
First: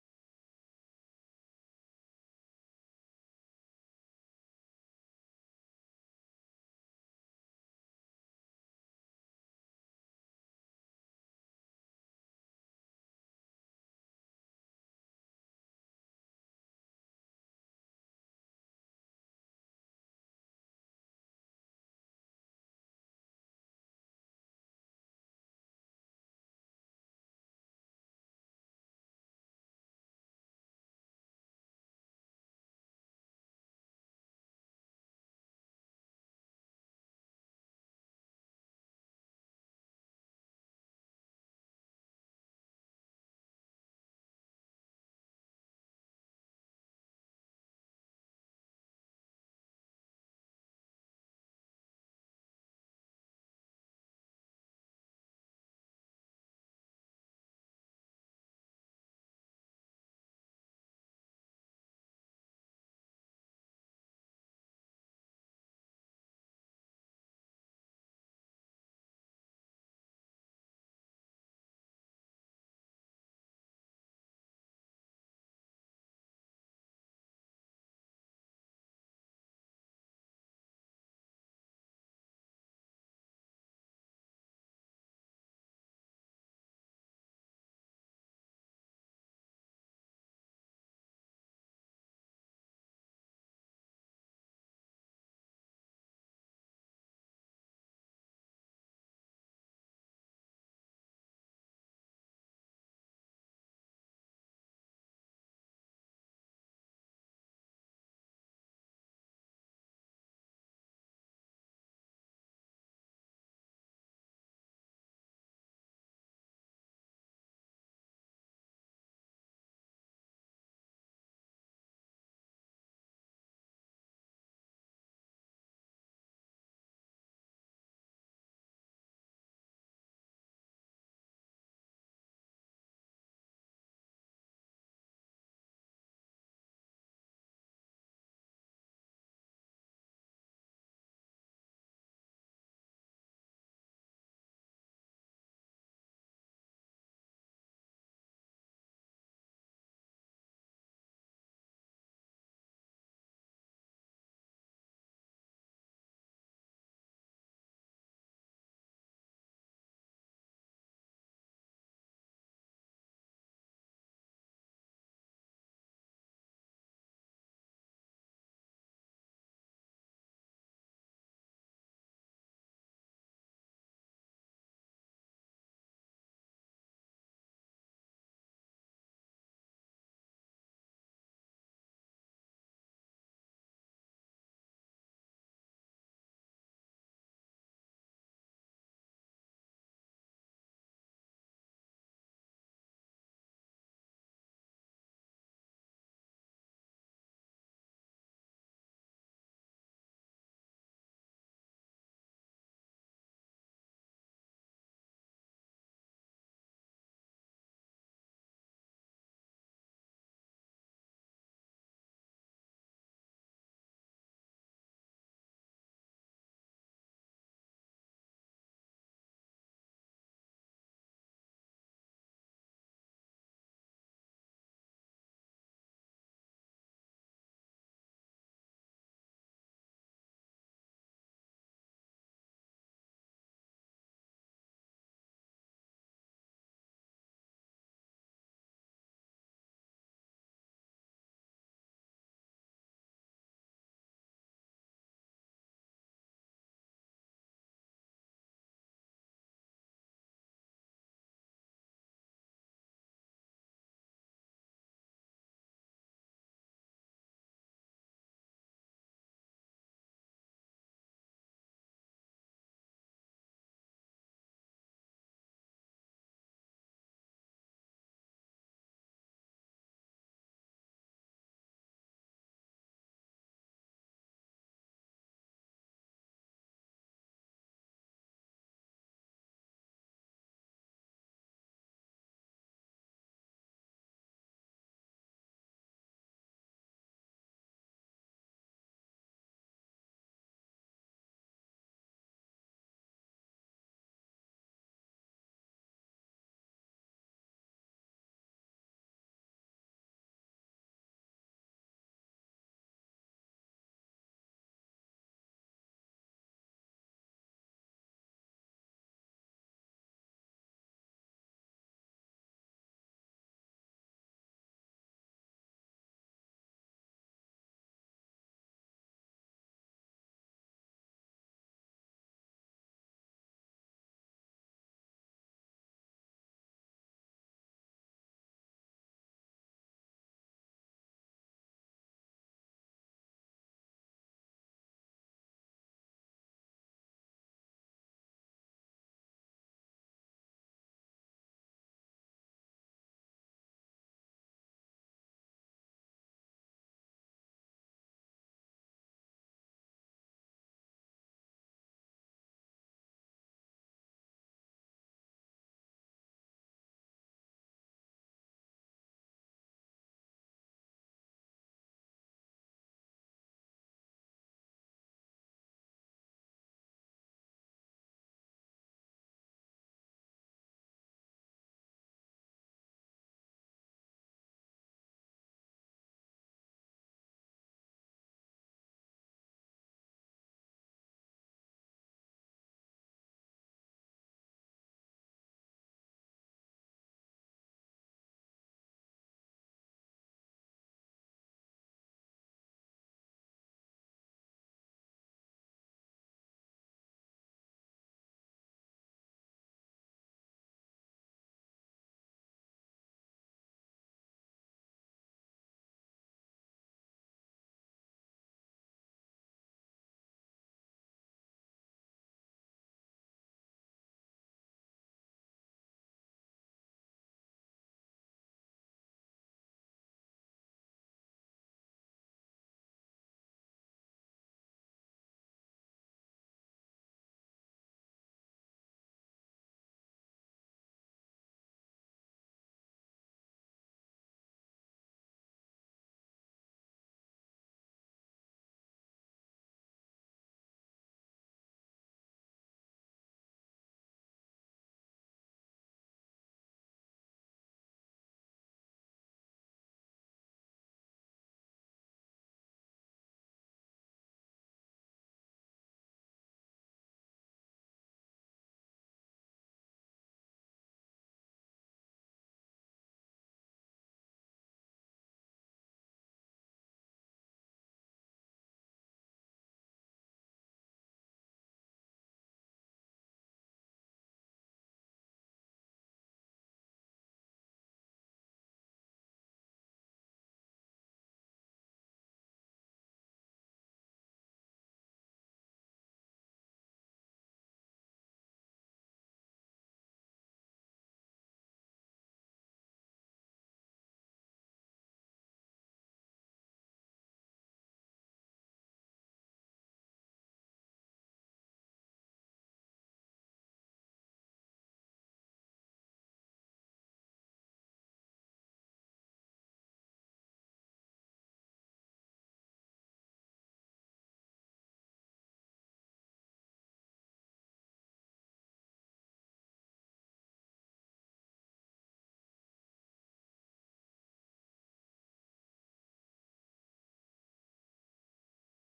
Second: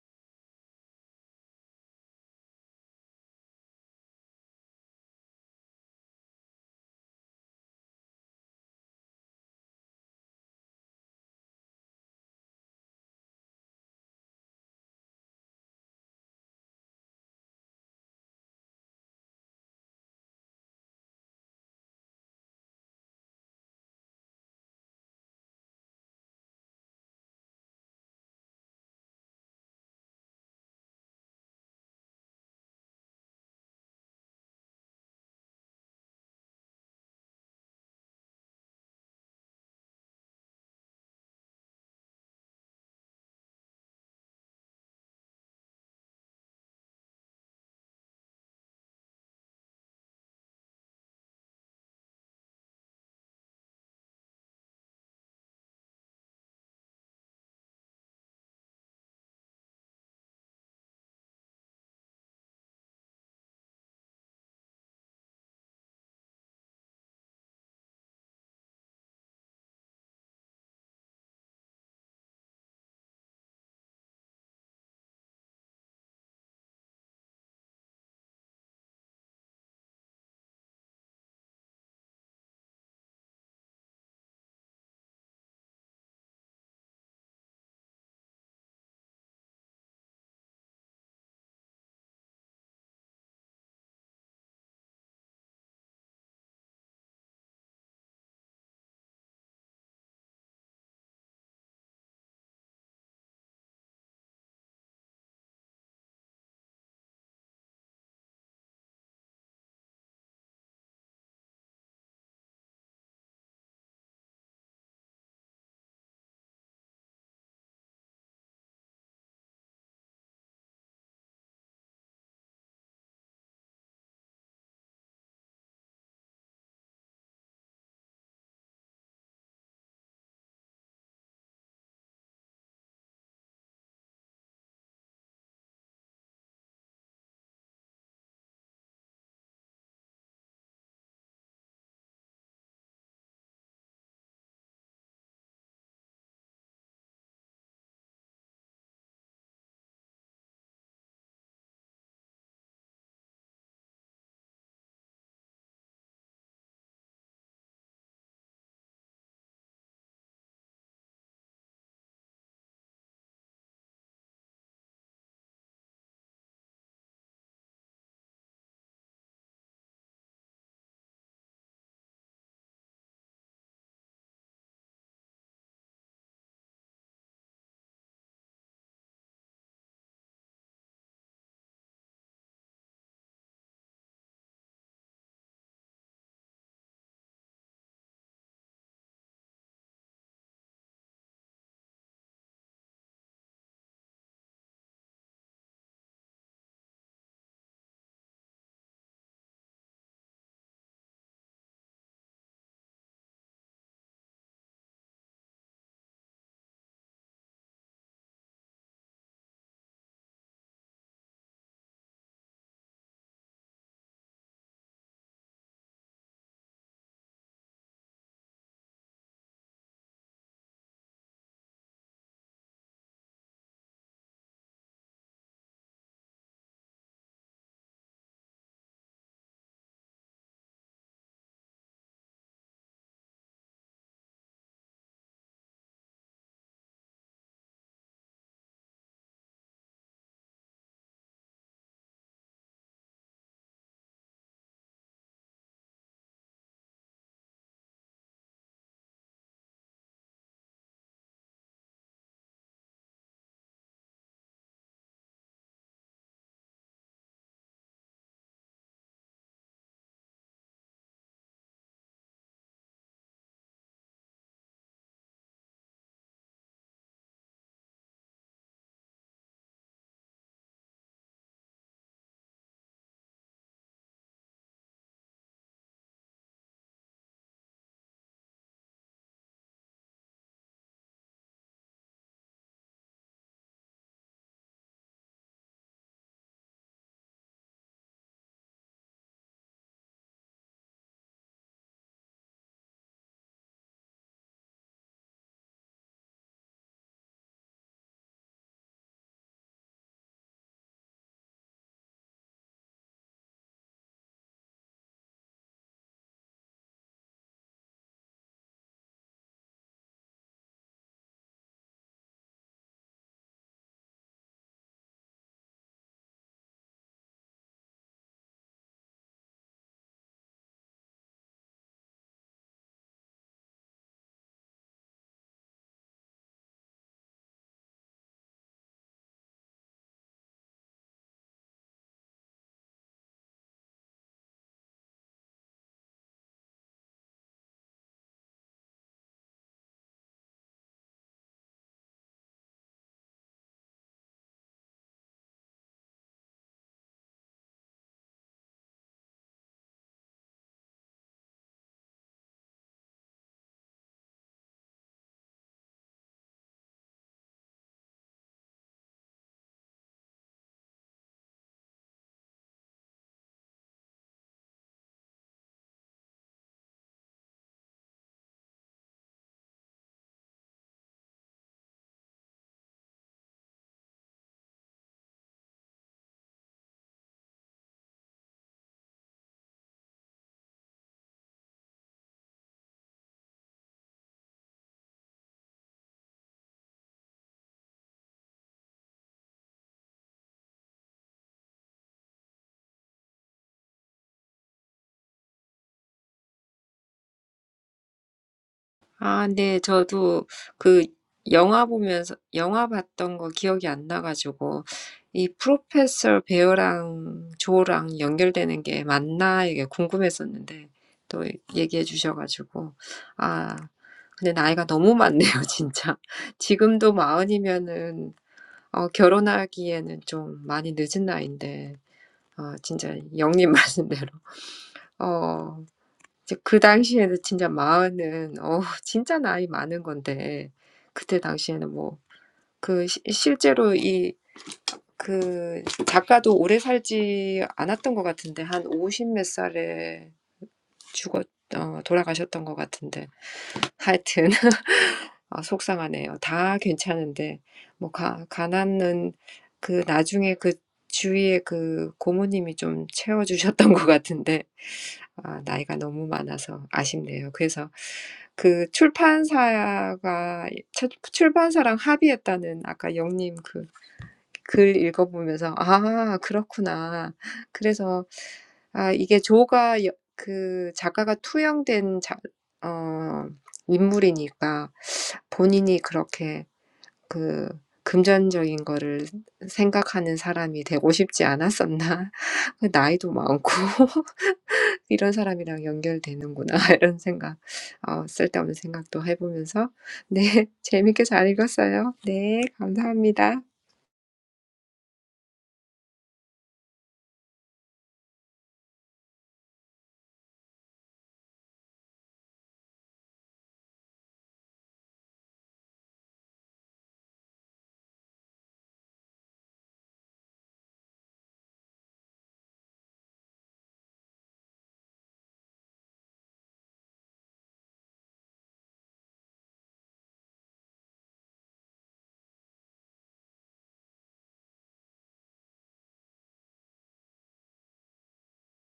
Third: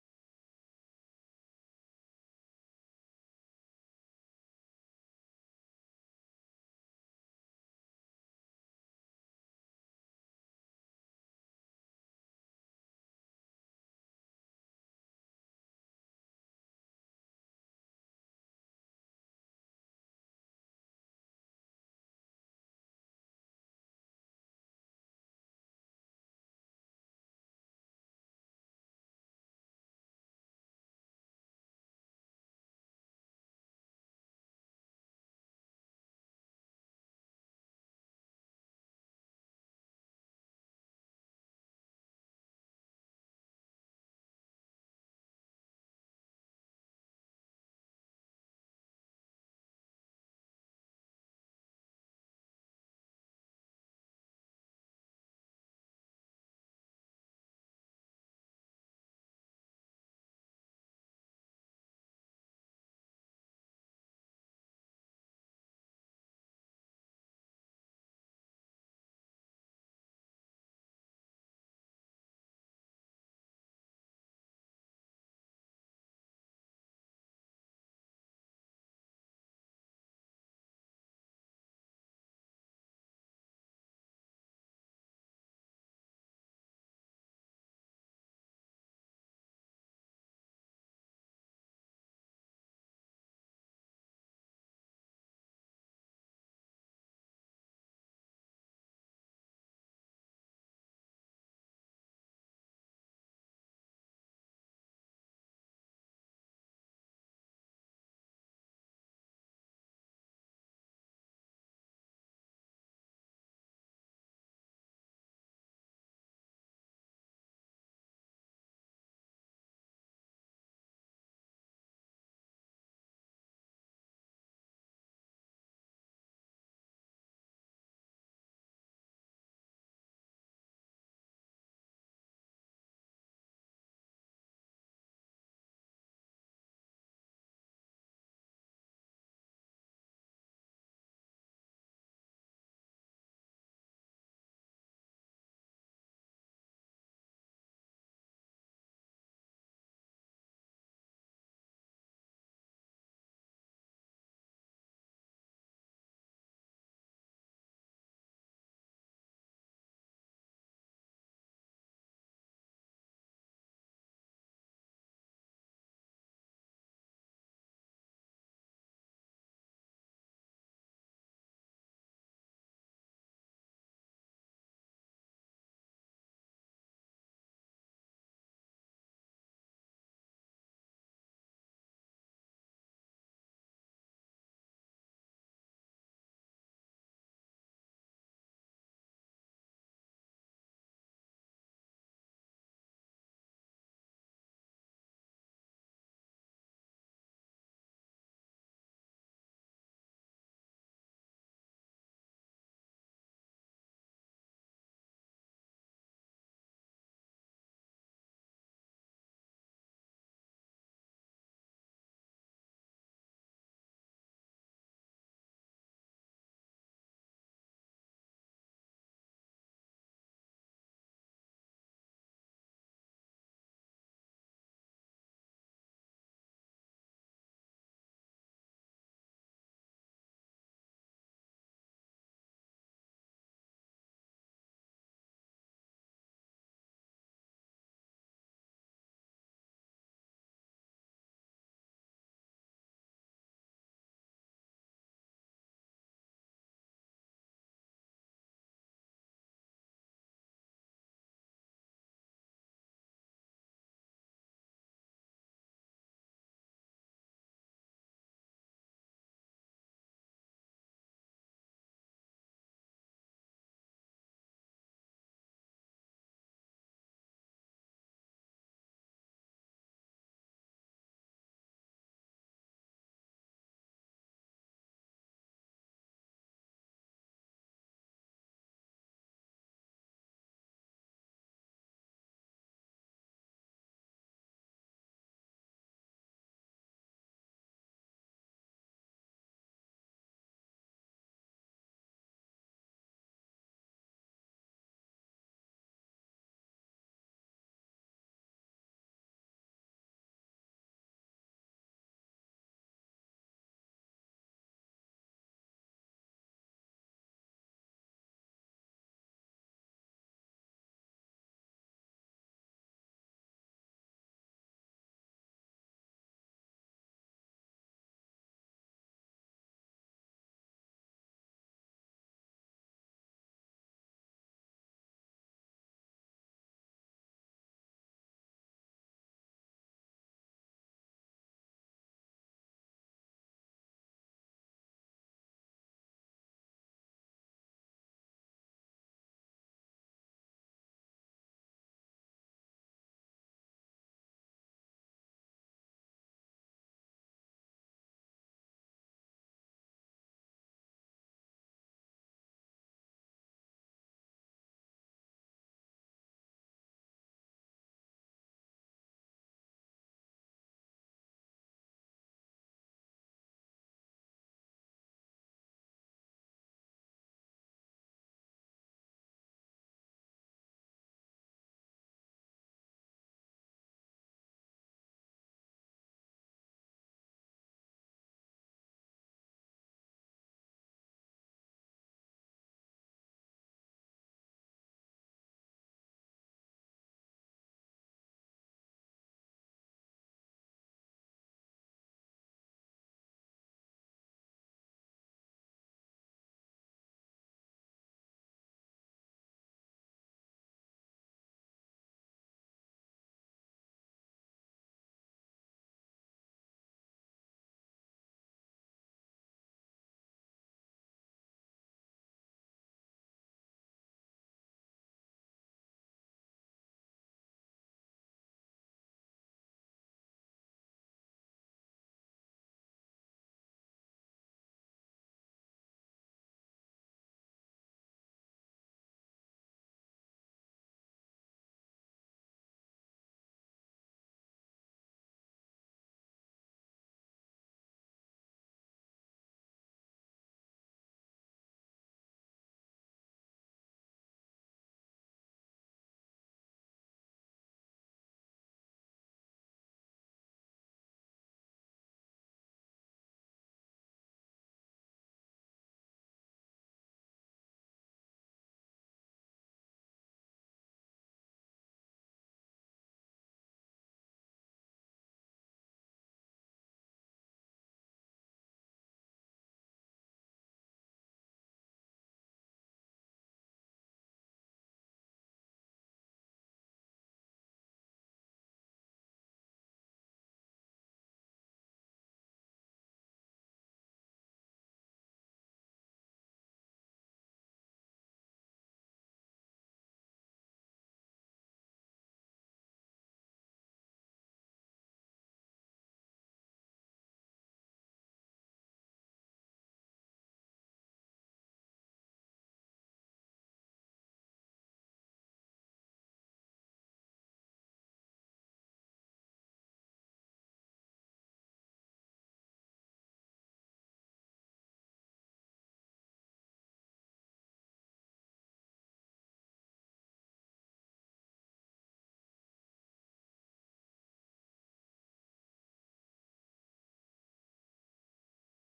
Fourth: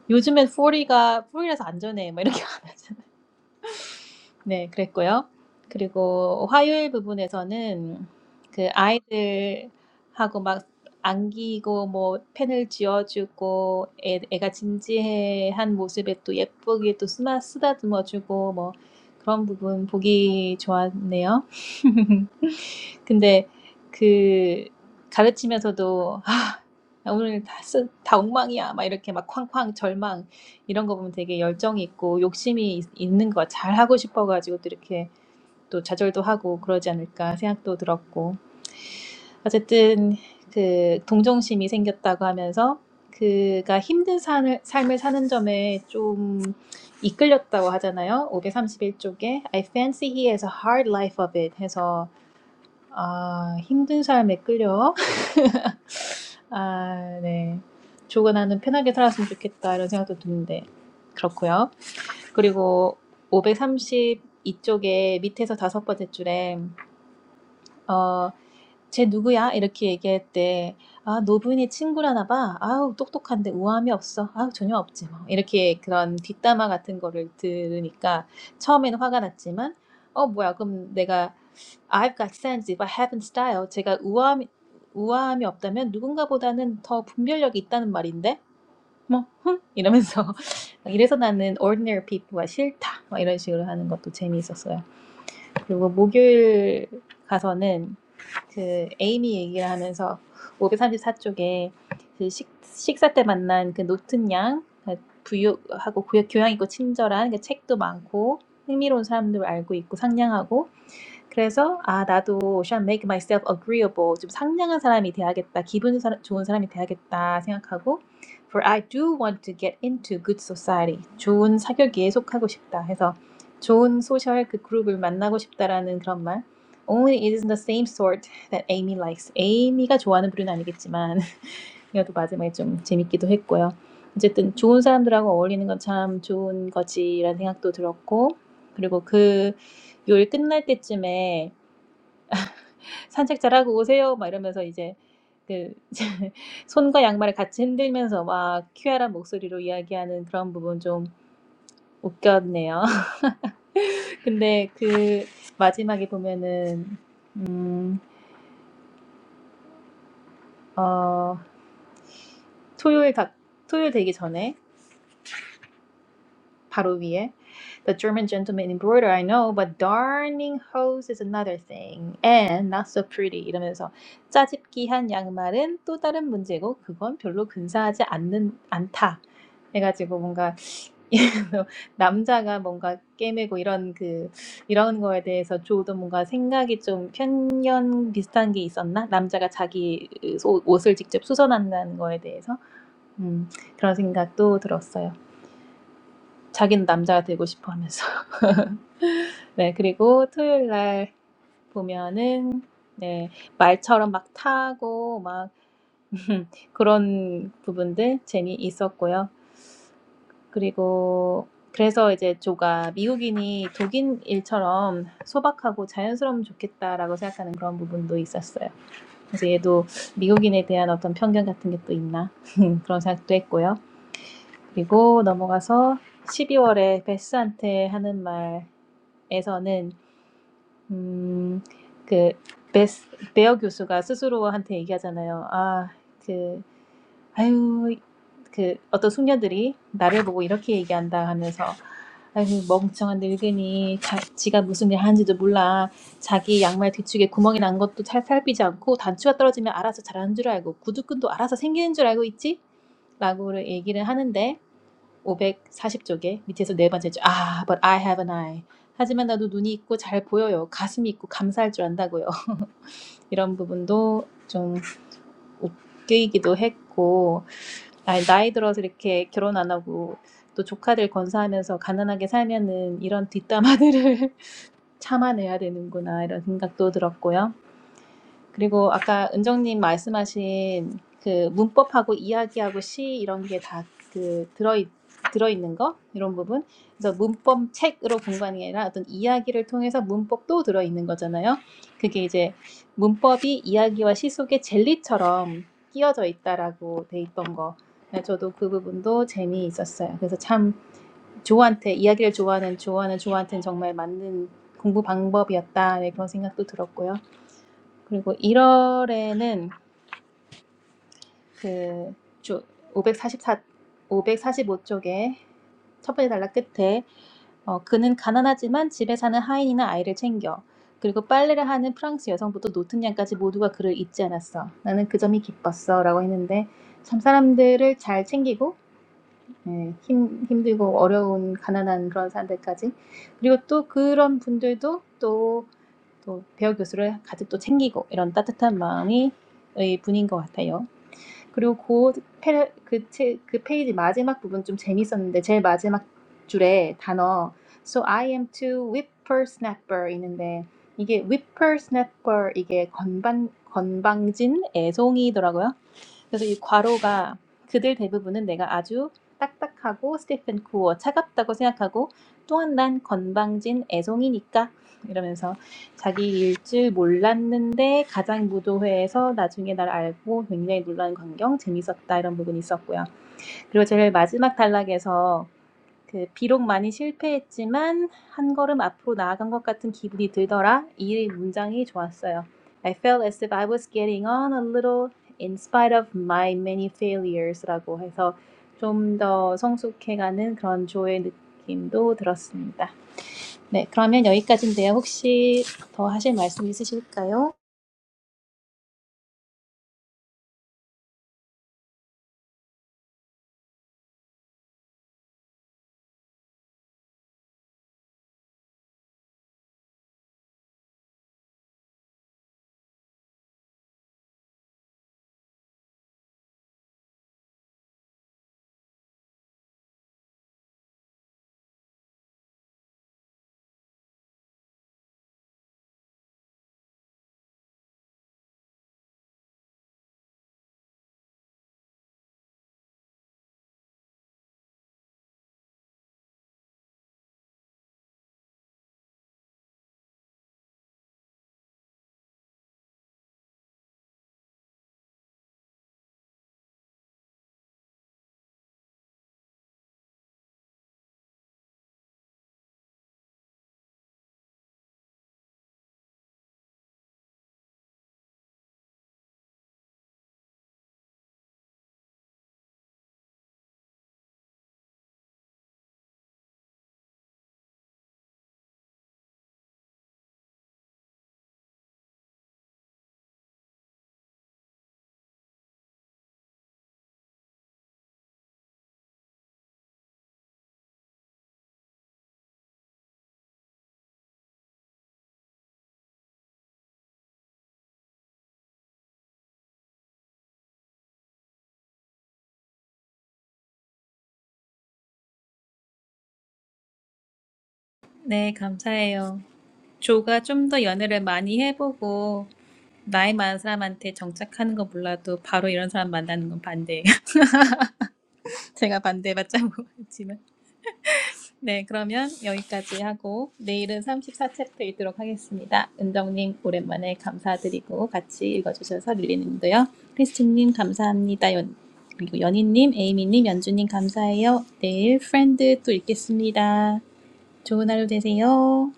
요즘엔 40가, 40이라서 안전해. 막 이렇게 [laughs] 하잖아 네, 그랬고요. 그리고 화요일 부분에서는 그 아이들하고 막 안기고 뭐 펜을 쥐어주고 애, 애가 진지한 모습에 또 예쁘게 또 쓰마, 쓰다듬어주고 뭐 그런 부분 보기 좋았네요. [laughs] 근데 그 가르치면서도 '아 나 오늘 다 쓰 다 엉망이야.' 막 이렇게 막 쾅쾅 절망 이런 거 보면 되게 열정이 있고 욕심이 있 있는 거 잘하고 싶어 가지고 또 이렇게 또 좌절도 하고 그러지 않을까 생각도 들었고. 어쨌든 그 동정심이 생겼다고 하면서 그가 힘든 을 삶을 사는 점에 좀 이끌렸다고 하잖아요. 531 쪽에 I fancy he has a hard life of it 해서 아 힘든 삶에 끌려 [laughs] 아 네. 조금 나는 편하게 살았으면 좋겠다 이런 생각도 드는데 그렇고요. 그리고 532쪽에 밑에서 다섯 번째 줄에 어, 쟤 누구야? 이렇게 얘기할 때 아, 노부인의 친구라나 봐. 아우, 똑똑한데 우아함이 없어. 아우, 전혀 없지 뭐. 이렇게 그런 뒷담화 같은 거를 들으니까 처음에는 화가 났지만 어, 뭐야. 그럼 내가 I've got sense if I haven't style. 제가 우아함, 우아함이 없다면 누군가보다는 더 분별력이 있다는 말인데? 뭐, 흠 이러면서. [laughs] 이래서 나는 ordinary people가 싫다. 막 이런 식으로 하는 것도 재미있었어요. 그리고 목요일 가서는 그 에이미 얘기를 하면서 534쪽에 그 식, 식사 때 만난 그 노튼 양, 그 부유하고 고- 교양 있고 친절한 그 책도 많고 흥미로운 사람들 알고 있고 상냥하고 그래서 아 나도 should make myself agreeable 좀 상냥한 사람이 돼야겠다 기분 사- 좋은 사람이 돼야겠다 생각하고 for I do want to get into good society 좋은 사격에 속하고 싶다 해서 좋은 소셜 그 그룹을 만나고 싶다라는 그런 말 Only it is the same sort that Amy likes Amy가 좋아하는 부류는 아니겠지만 [laughs] 그래도 마지막에 좀 재밌기도 했고요 어쨌든 좋은 사람들하고 어울리는 건 참 좋은 거지라는 생각도 들었고 그리고 그 요일 끝날 때쯤에 산책 잘하고 오세요. 막 이러면서 이제 그 [laughs] 손과 양말을 같이 흔들면서 막 큐알한 목소리로 이야기하는 그런 부분 좀 웃겼네요. [laughs] 근데 그 마지막에 보면은 음, 어, 토요일 각 토요일 되기 전에 바로 위에 The German gentleman embroider I know but darning hose is another thing and not so pretty 이러면서 짜집기한 양말은 또 다른 문제고 그건 별로 근사하지 않는 않다 해가지고 뭔가 [laughs] 남자가 뭔가 꿰매고 이런 그 이런 거에 대해서 조도 뭔가 생각이 좀 편견 비슷한 게 있었나 남자가 자기 옷- 옷을 직접 수선한다는 거에 대해서 음, 그런 생각도 들었어요 자기는 남자가 되고 싶어 하면서 네, 그리고 토요일 날 보면은 네, 말처럼 막 타고 막 [laughs] 그런 부분들 재미 있었고요. 그리고 그래서 이제 조가 미국인이 독일인처럼 소박하고 자연스러우면 좋겠다라고 생각하는 그런 부분도 있었어요. 그래서 얘도 미국인에 대한 어떤 편견 같은 게 또 있나 [laughs] 그런 생각도 했고요. 그리고 넘어가서 12월에 베스한테 하는 말에서는 음, 그 베스, 베어 교수가 스스로한테 얘기하잖아요. 아, 그 아유 그 어떤 숙녀들이 나를 보고 이렇게 얘기한다 하면서 아유 멍청한 늙은이 자, 지가 무슨 일 하는지도 몰라 자기 양말 뒤쪽에 구멍이 난 것도 잘 살피지 않고 단추가 떨어지면 알아서 잘하는 줄 알고 구두끈도 알아서 생기는 줄 알고 있지? 라고 얘기를 하는데 540쪽에 밑에서 네 번째 줄. 아, but I have an eye. 하지만 나도 눈이 있고 잘 보여요. 가슴이 있고 감사할 줄 안다고요. [laughs] 이런 부분도 좀 웃기기도 했고 아니, 나이 들어서 이렇게 결혼 안 하고 또 조카들 건사하면서 가난하게 살면은 이런 뒷담화들을 [laughs] 참아내야 되는구나 이런 생각도 들었고요. 그리고 아까 은정님 말씀하신 그 문법하고 이야기하고 시 이런 게 다 그 들어 들어있는 거 이런 부분 그래서 문법 책으로 공부하는 게 아니라 어떤 이야기를 통해서 문법도 들어있는 거잖아요. 그게 이제 문법이 이야기와 시 속에 젤리처럼 끼어져 있다라고 돼 있던 거. 네, 저도 그 부분도 재미있었어요. 그래서 참 조한테 이야기를 좋아하는 조한은 조한테는 정말 맞는 공부 방법이었다 네, 그런 생각도 들었고요. 그리고 1월에는 그주 544, 545쪽에 첫 번째 단락 끝에 어, 그는 가난하지만 집에 사는 하인이나 아이를 챙겨. 그리고 빨래를 하는 프랑스 여성부터 노트냥까지 모두가 그를 잊지 않았어. 나는 그 점이 기뻤어. 라고 했는데 참 사람들을 잘 챙기고 예, 힘, 힘들고 어려운 가난한 그런 사람들까지 그리고 또 그런 분들도 또, 또 배우 교수를 가득 또 챙기고 이런 따뜻한 마음이 의 분인 것 같아요. 그리고 그, 페, 그, 체, 그 페이지 마지막 부분 좀 재밌었는데 제일 마지막 줄에 단어 So I am to whippersnapper 있는데 이게 whippersnapper 이게 건반 건방진 애송이더라고요. 그래서 이 괄호가 그들 대부분은 내가 아주 딱딱하고 스테픈 쿠어 차갑다고 생각하고 또한 난 건방진 애송이니까 이러면서 자기 일줄 몰랐는데 가장 무도회에서 나중에 날 알고 굉장히 놀란 광경 재밌었다 이런 부분이 있었고요. 그리고 제일 마지막 단락에서 그 비록 많이 실패했지만 한 걸음 앞으로 나아간 것 같은 기분이 들더라 이 문장이 좋았어요. I felt as if I was getting on a little in spite of my many failures라고 해서 좀 더 성숙해가는 그런 조의 느낌도 들었습니다. 네, 그러면 여기까지인데요. 혹시 더 하실 말씀 있으실까요? 아, 네, 저도 그 영화 보면서, 영화 봤던 거 기억이 안 나가지고, 이 프로페서 베어랑 조랑 연결되는 게 맞나, 이게 궁금했었는데, 또 얘기해 주셔가지고, 아, 근데 나이가 너무 많네요, [laughs] 진짜. 지금도 마흔이면은, 어, 결혼하기에는 좀 많이 늦은 나이인데, 어, 진짜 영님 [laughs] 말씀대로. 어, 이제 그 당시에는 진짜 마흔은 어 [laughs] 진짜 나이 많은 건데 그때 당시에는 뭐그 시, 실제로 이그 작가도 오래 살지 않았던 것 같은데 한 오십 몇 살에 죽었 어 돌아가셨던 것 같은데 하여튼 아, 속상하네요. 다 괜찮은데, 뭐, 가, 가난은 그 나중에 그 주위에 그 고모님이 좀 채워주셨던 [laughs] 것 같은데, 아, 나이가 너무 많아서 아쉽네요. 그래서 그 출판사가, 첫- 출판사랑 합의했다는 아까 영님 그 글 읽어보면서 아 그렇구나. 그래서 아 이게 조가 여, 그 작가가 투영된 자, 어, 인물이니까 본인이 그렇게 그 금전적인 거를 생각하는 사람이 되고 싶지 않았었나? [laughs] 그 나이도 많고 [laughs] 이런 사람이랑 연결되는구나 [laughs] 이런 생각, 어, 쓸데없는 생각도 해보면서 [laughs] 네 재밌게 잘 읽었어요. 네 감사합니다. 네, 감사해요. 조가 좀 더 연애를 많이 해보고 나이 많은 사람한테 정착하는 거 몰라도 바로 이런 사람 만나는 건 반대예요. [laughs] 제가 반대 맞자고 했지만. 네, 그러면 여기까지 하고 내일은 34챕터 읽도록 하겠습니다. 은정님 오랜만에 감사드리고 같이 읽어주셔서 릴리님도요. 크리스틴님 감사합니다. 연, 그리고 연희님, 에이미님, 연주님 감사해요. 내일 프렌드 또 읽겠습니다. 좋은 하루 되세요.